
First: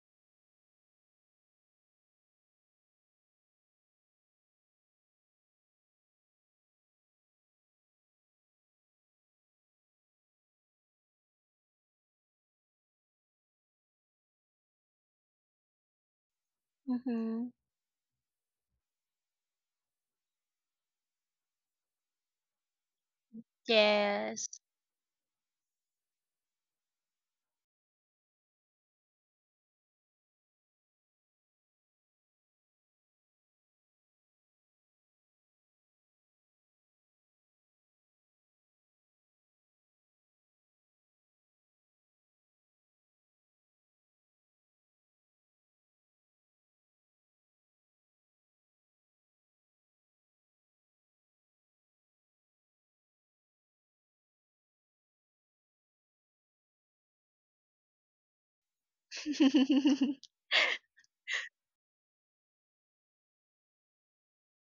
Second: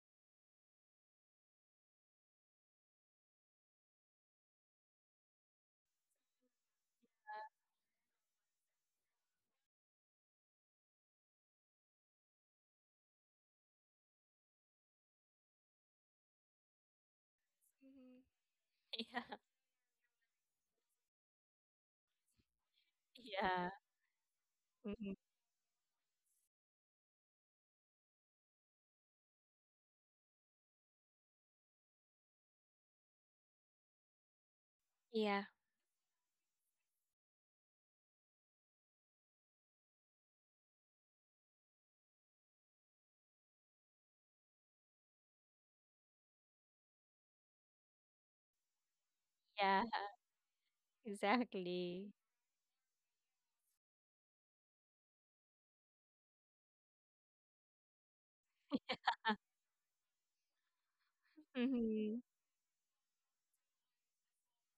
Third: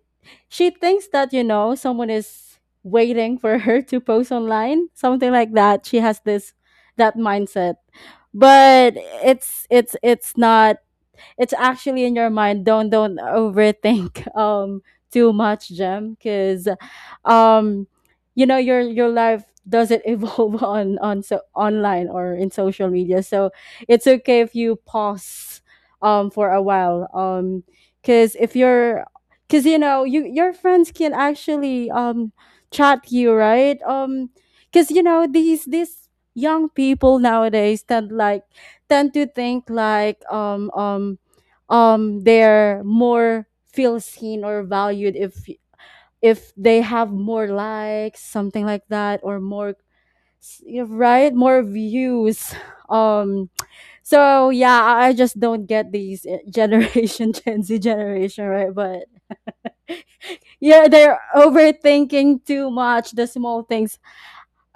she thinks that, you know, someone is waiting for her to post online, something like that. She has this, that mindset. But it's it's not, it's actually in your mind. Don't overthink too much, Gem, because
Mhm.
um
Mm-hmm.
you know your
Yeah.
life doesn't evolve on so online or in social media. So
Yeah.
it's okay
Yes.
if you
Mm-hmm.
pause for a while, because if you're, because you know, you your friends can actually chat you, right? Because, you know,
Yeah.
these young people nowadays tend like tend to think like they're more feel seen or valued if they have more likes, something like that, or more
Yeah,
you know, right, more
exactly.
views um so yeah, I just don't get these generation Gen Z generation, right? But yeah, they're
Mm-hmm.
overthinking too much the small things.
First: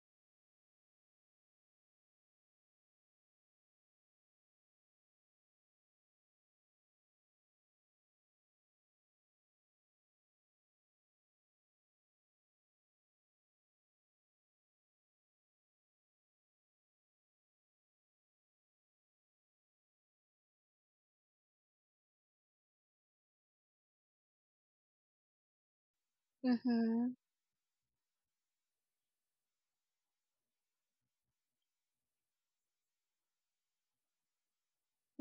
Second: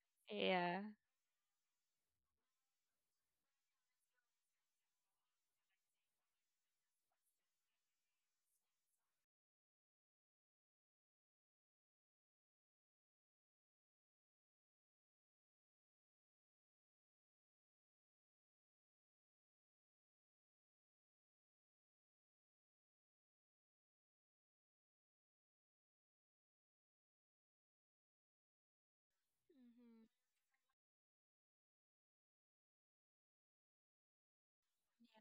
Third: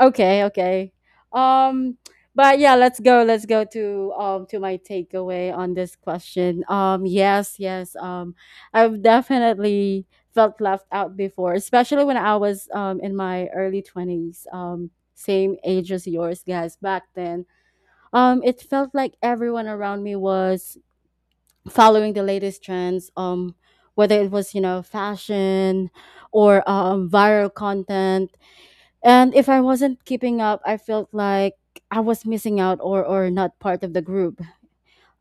Okay,
Yeah.
okay. Um, but yeah, let's go. Let's go to my takeaway on this question. Yes, yes. I've definitely felt left out before, especially when I was in my early twenties. Same age as yours, guys. Back then, it felt like everyone around me was following the latest trends. Whether it was, you know, fashion or
Mhm.
viral content, and if I wasn't
Mm-hmm.
keeping up, I felt like I was missing out, or not part of the group.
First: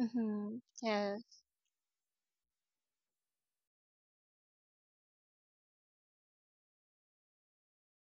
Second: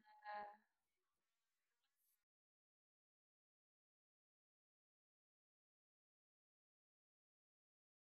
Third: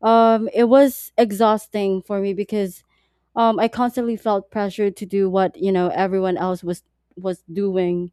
It was
Yes.
exhausting for me because, I constantly felt pressured to do what, you know, everyone else was doing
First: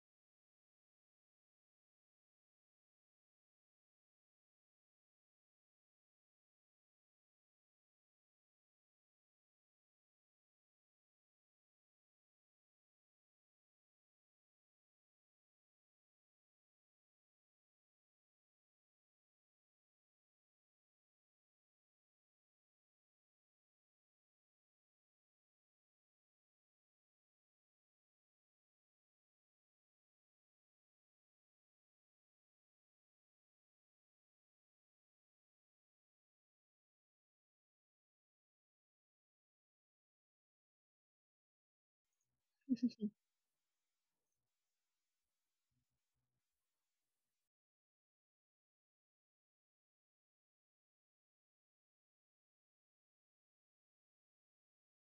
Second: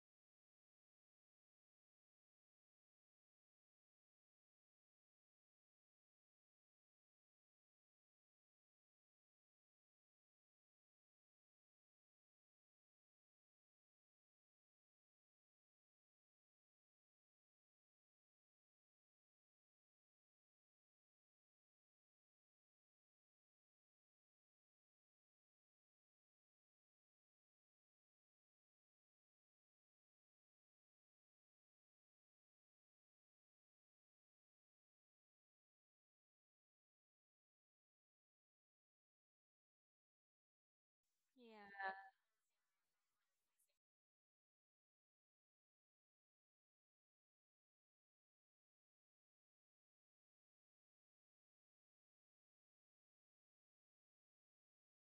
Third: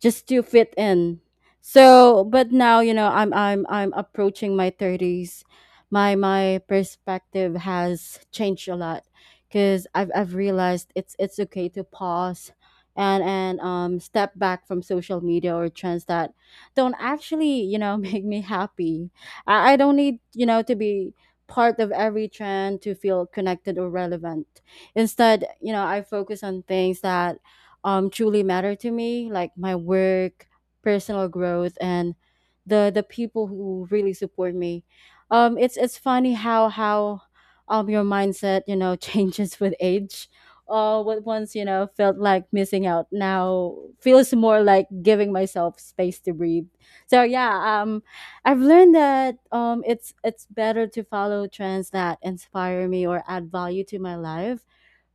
just to fit in. So, but now, you know, I'm approaching my 30s. My perspective has changed a lot because I've realized it's okay to pause and step back from social media or trends that don't actually, you know, make me happy. I don't need, you know, to be part of every trend to feel connected or relevant. Instead, you know, I focus on things that truly matter to me, like my work, personal growth, and the people who really support me. It's funny how your mindset, you know, changes with age. What once, you know,
Yeah.
felt like missing out now feels more like giving myself space to breathe. So yeah, I've learned that, it's better to follow trends that inspire me or add value to my life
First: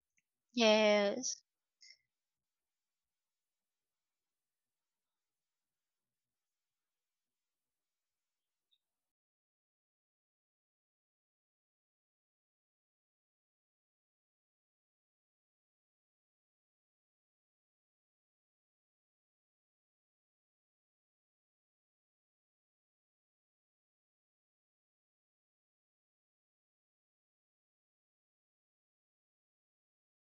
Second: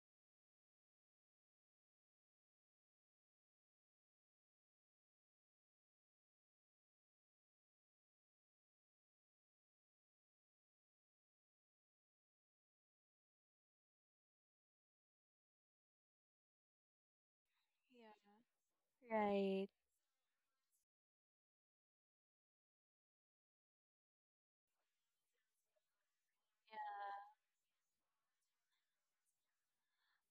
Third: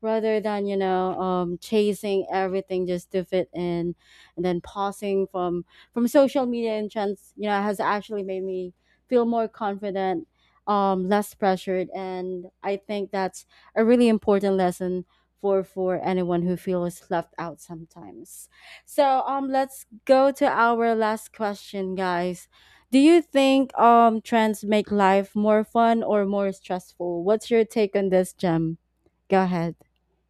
rather than, you know,
Yes.
chasing everything just to fit in. And then pausing from social media and trends, you know, has actually made me feel more confident, less pressured, and I think that's a really important lesson for anyone who feels left out sometimes.
Yeah.
So
Right.
let's go to our last question, guys. Do you think trends make life more fun or more stressful? What's your take on this, Gem? Go ahead.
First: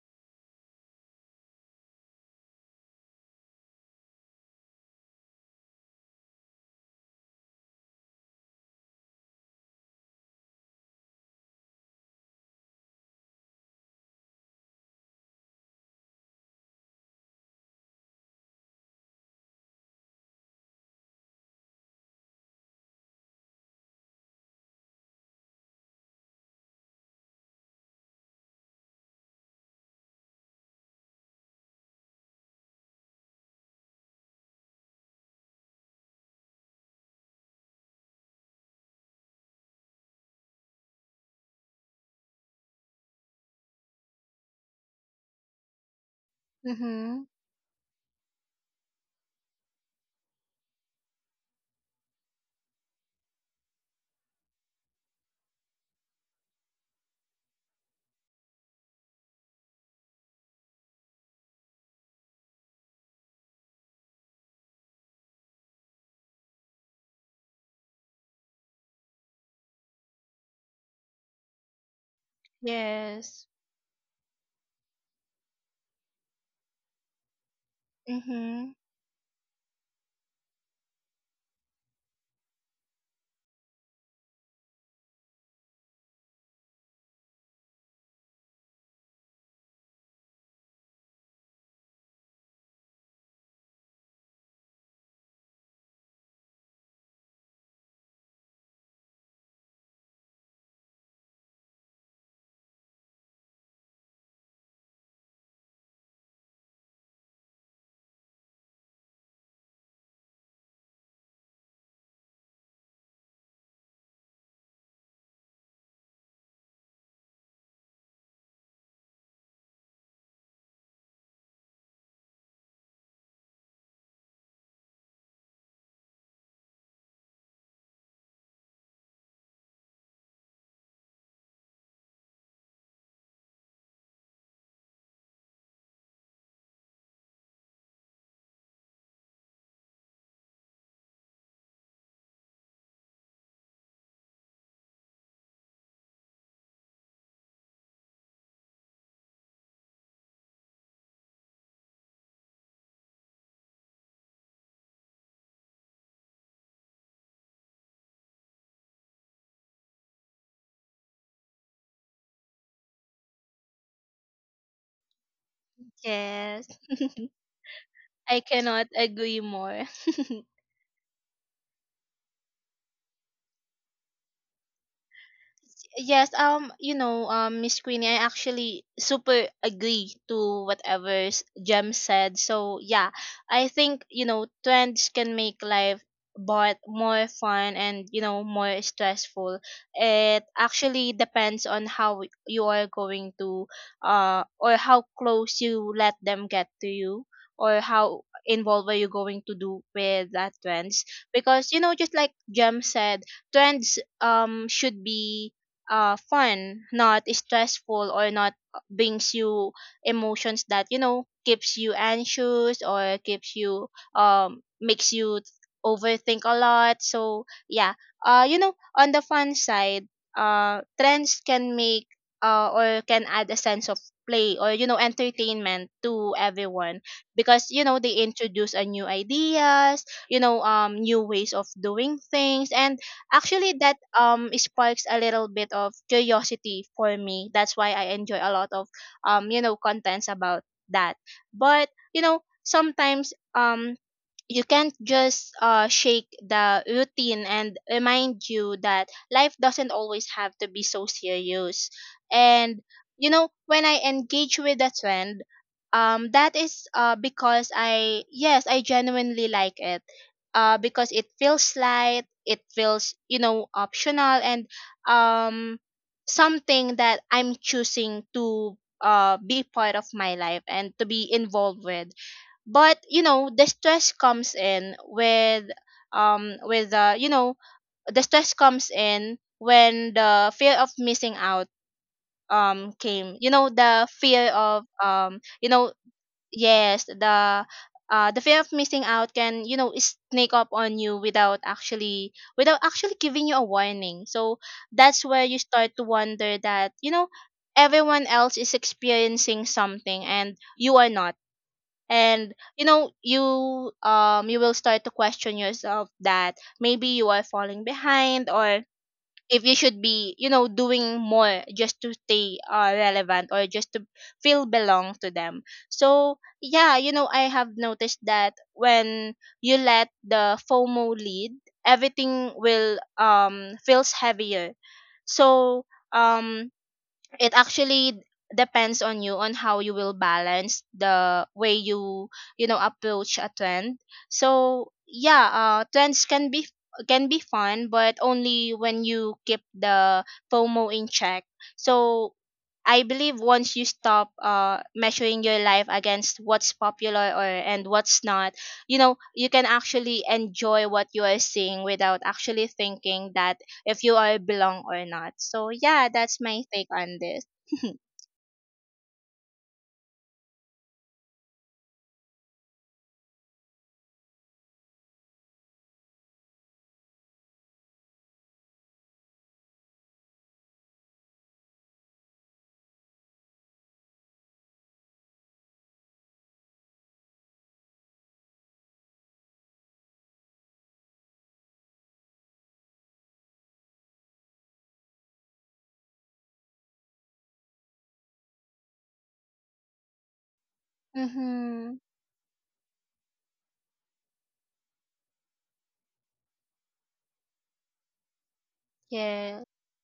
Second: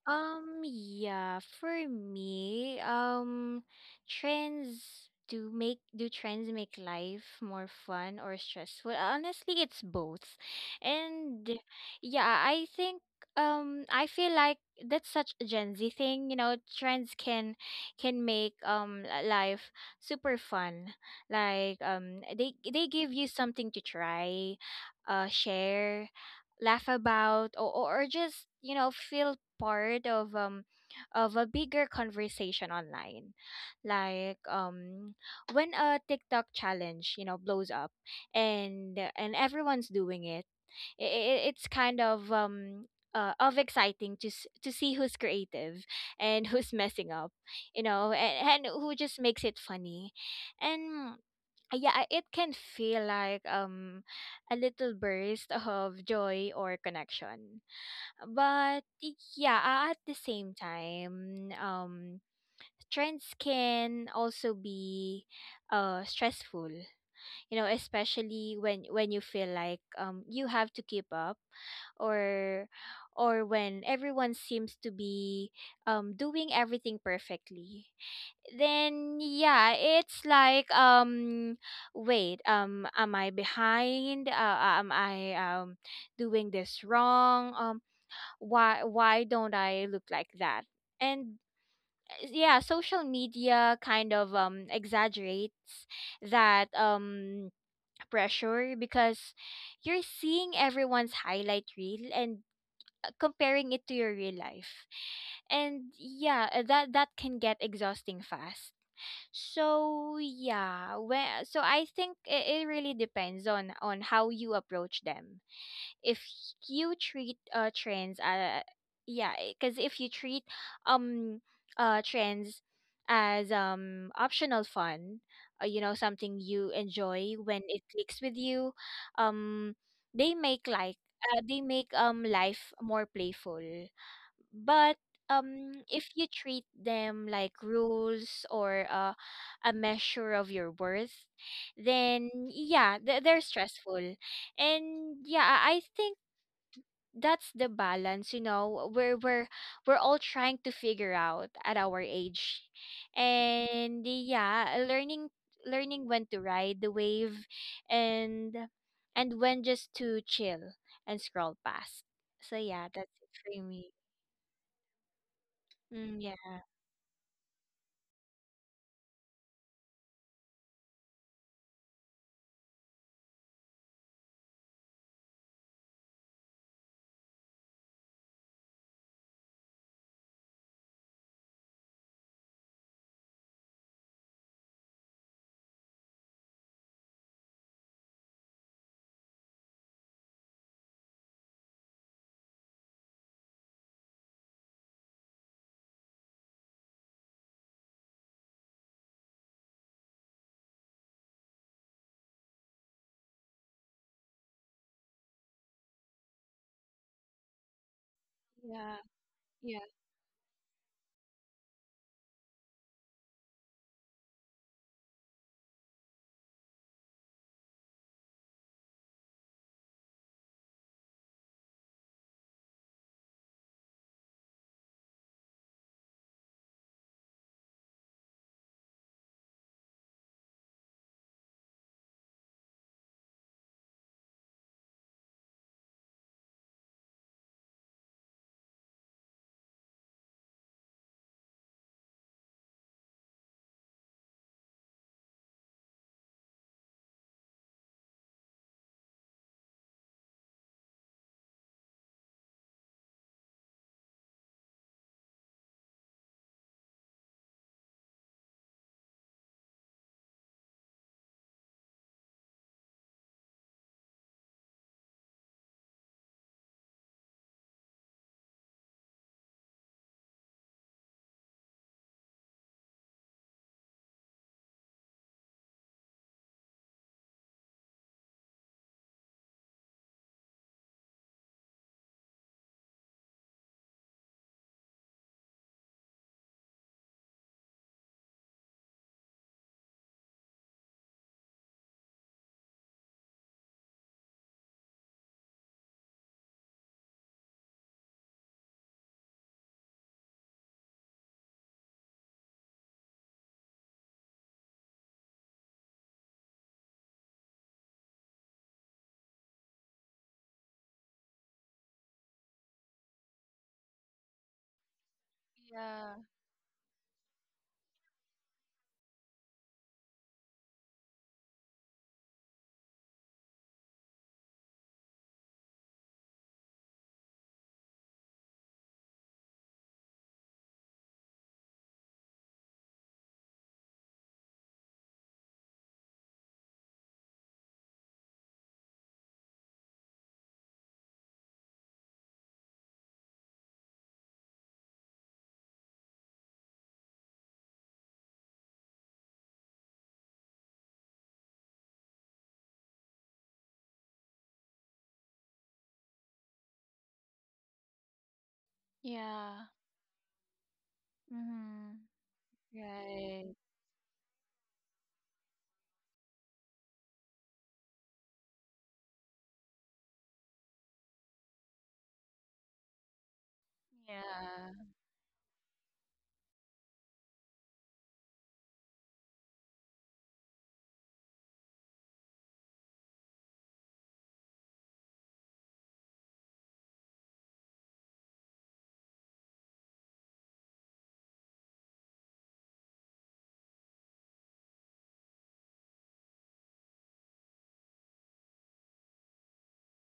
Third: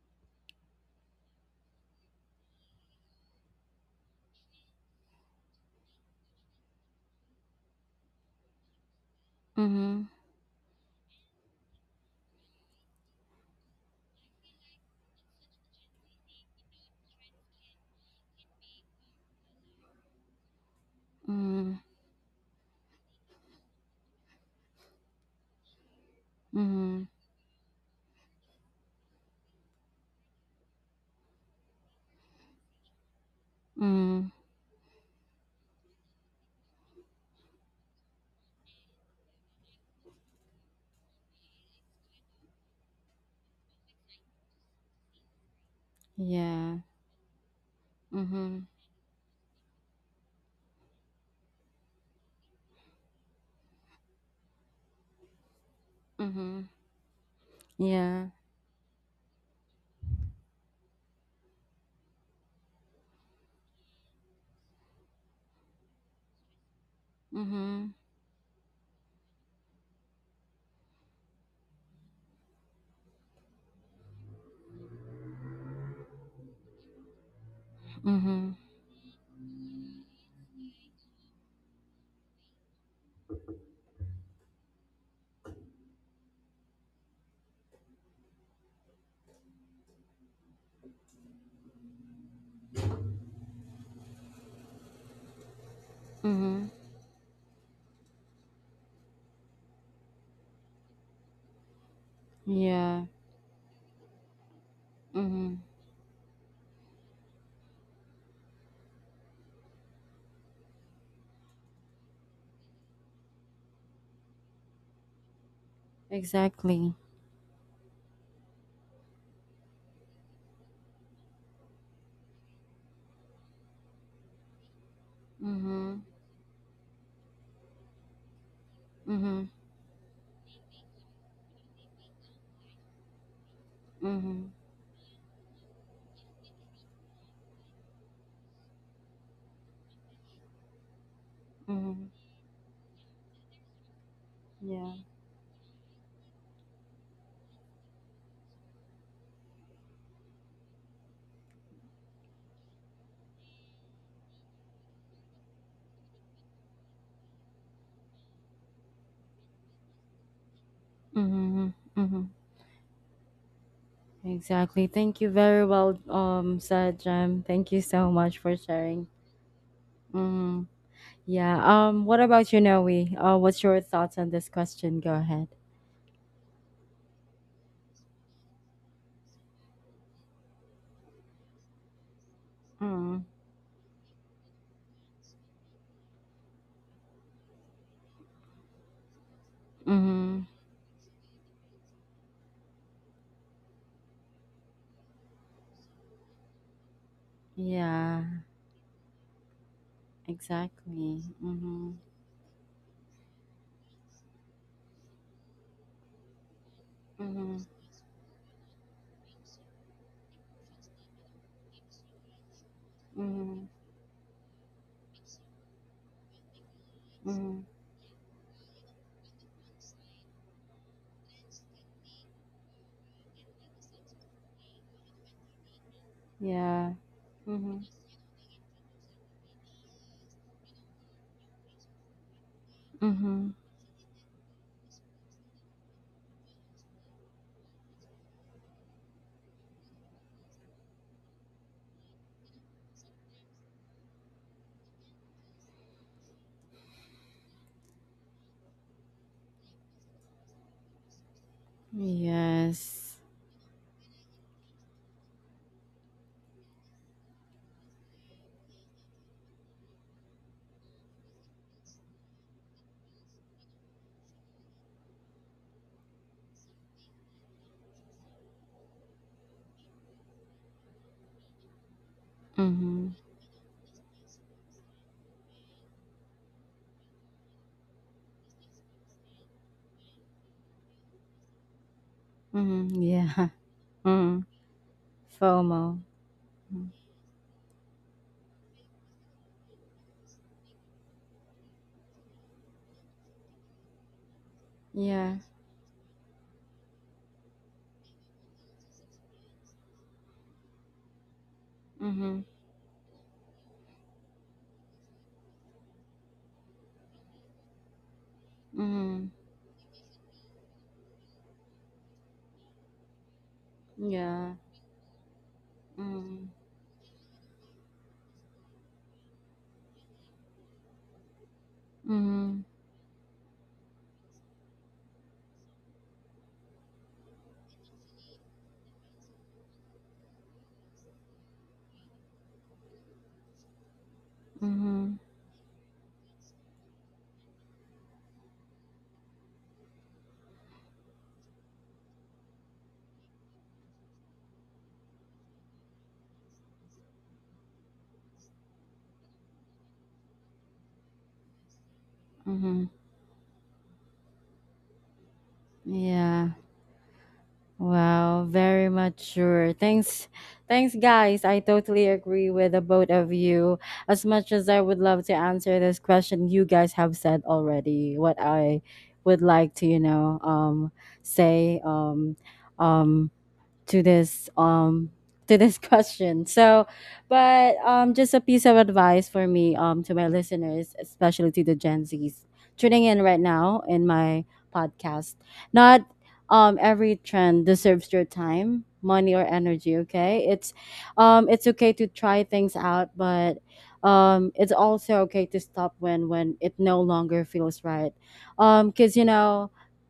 Um, yeah, for me, um, Trends do make do trends make life more fun or stressful? Honestly, it's
Mhm.
both. And yeah, I think I feel like that's such a Gen Z thing, you know, trends can life super fun.
Mhm.
Like, they give you something to try, share, laugh
Mhm.
about, or just, you know, feel part of a bigger conversation online.
Mhm.
Like, when a TikTok challenge, you know, blows up and everyone's doing it, I- it's kind of exciting to to see who's creative and who's
Yeah.
messing
Mhm.
up, you know,
Mhm.
and who just makes it funny. And yeah, I- it can feel like a little burst of joy
Mhm.
or connection.
Yeah.
But yeah, at the same time trends can also be stressful, you know,
Mhm.
especially when you feel like you have to keep up, or or
Yes.
when everyone seems to be doing everything perfectly.
Mhm.
Mhm.
Then yeah, it's like, wait, am I behind, am I doing this wrong? Why don't I look like that? And yeah, social media kind of exaggerates
Mhm.
that pressure, because you're seeing everyone's highlight reel and,
Yeah.
comparing it to your real life.
Mhm.
And yeah, that that can get exhausting fast. So yeah, well, so I think it really depends on how you approach them. If
Exactly.
you treat trends yeah because if you treat, um trends as optional fun, you know,
Mhm.
something you enjoy when it clicks with you,
Mhm.
um they make like they make life more playful.
Mhm.
But if you treat them like rules, or a measure of your worth,
Mhm.
then yeah, th- they're stressful.
Yeah.
And yeah, I think that's the balance, you know, we're all trying to figure out at our age, and yeah, learning when to ride the wave, and when just to chill and scroll
Mhm.
past.
Mhm.
So yeah, that's it for me.
Exactly. Thank you very well,
Yeah.
Yes.
Sajam. Thank you so much
I
for
cannot
sharing.
agree more.
Mhm. Yeah. What about you, Noe? What's your thoughts on this question? Go ahead.
Yes, you know, Miss Queenie, I actually super agree to whatever Jem said. So yeah,
Mm.
I think you know trends can make life but more fun and you know more stressful. It
Mhm.
actually depends on how you are going to, or how close you let them get to you, or how
Yeah.
involved are you going to do with that trends.
Exactly.
Because you
Mm-hmm.
know, just like Jem said, trends should be fun, not
Mm-hmm.
stressful, or not
Yeah,
brings you
yeah,
emotions that you know keeps you anxious or keeps
Mm-hmm.
you makes you overthink a lot. So
Mm-hmm.
yeah, you know, on the fun side, trends can make or can add a sense of play or you know entertainment to
Yeah.
everyone, because
Mm-hmm.
you know they introduce a new ideas, you know new ways of doing things. And
Mm-hmm.
actually, that sparks a little bit of curiosity for me. That's why I enjoy a lot of you know contents about that. But you know sometimes you can't just shake the routine and remind you that life doesn't always have to be so serious. And
Yes.
you know, when I engage with a trend, that is because I, yes, I genuinely like it. Because it feels light, it feels you know optional, and um, something that I'm choosing to be part of my life and to be involved with. But
Mm-hmm.
you know the stress comes in with you know, the stress comes in when the fear of missing out
Mm-hmm.
came,
Yeah.
you know, the
Mm-hmm.
fear of you know,
FOMO. Mhm.
yes, the fear of missing out can you know sneak up on you without actually giving you a warning. So that's
Yeah.
where you start to wonder that you know everyone else is experiencing something and you are not.
Mm-hmm.
And you know you you will start to question yourself that maybe you are falling behind, or
Mm-hmm.
if you should be you know doing more just to stay relevant, or just to
Yeah.
feel belong to them.
yeah,
So
Mm-hmm.
yeah, you know I have noticed that when you let the FOMO lead, everything
Mm-hmm.
will feels heavier. So um it actually depends on you on how you will balance the way you you know approach a trend. So
Mm-hmm.
yeah, trends can be, can be fun, but only when you keep the FOMO in check. So I believe once you stop measuring your life against what's popular or and what's not, you know you can actually enjoy what you are seeing without actually
Mm-hmm.
thinking that if you all belong or not. So yeah, that's
Yeah.
my take on this.
Wow, very
yeah.
mature. Thanks, guys. I
Mm-hmm.
totally agree with the both of
Right.
you. As much as I would love to answer this question, you guys have said already what I would like to, you know, say. Um, to this
Yeah.
um to this question. So, but just a piece of advice for me to my listeners, especially to the Gen Zs tuning in right now in my podcast. Not every trend deserves your time, money or energy, okay? It's okay
Mm-hmm.
to try things out, but it's also okay to stop when it no longer feels right. Cuz you
Yeah.
know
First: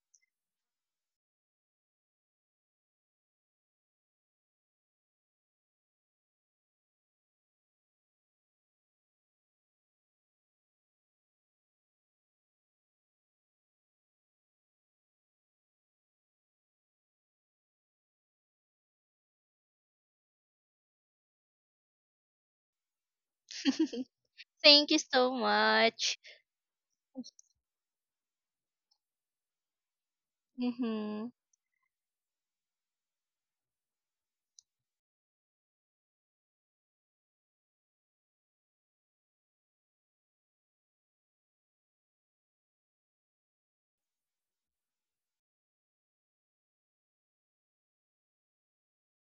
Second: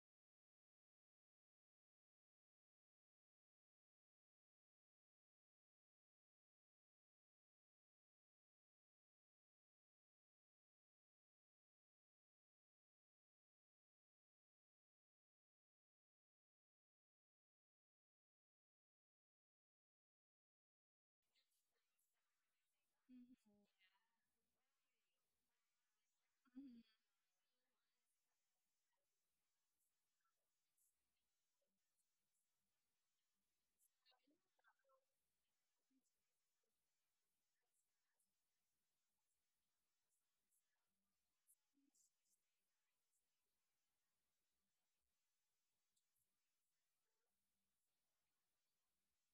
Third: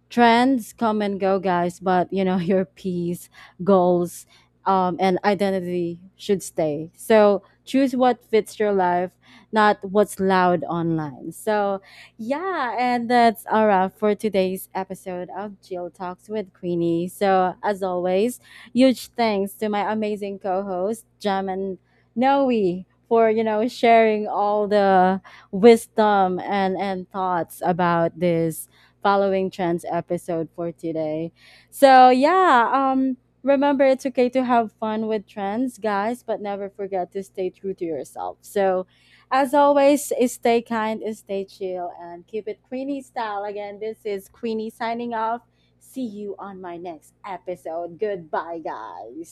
trends come and go, guys, but you know, your peace, goals, and identity should stay. So choose what fits your life, not what's loud online. So, yeah, and that's all right for today's episode of Jill Talks with Queenie. So, as always, huge thanks to my amazing co-host, Jam and Noe, for, you know, sharing all
Thank you
the
so much.
wisdom and thoughts about this following trends episode for
Hmm.
today. So yeah, remember it's okay to have fun with trends, guys, but never forget to stay true to yourself. So, as always, stay kind, stay chill, and keep it Queenie style. Again, this is Queenie signing off. See you on my next episode. Goodbye, guys.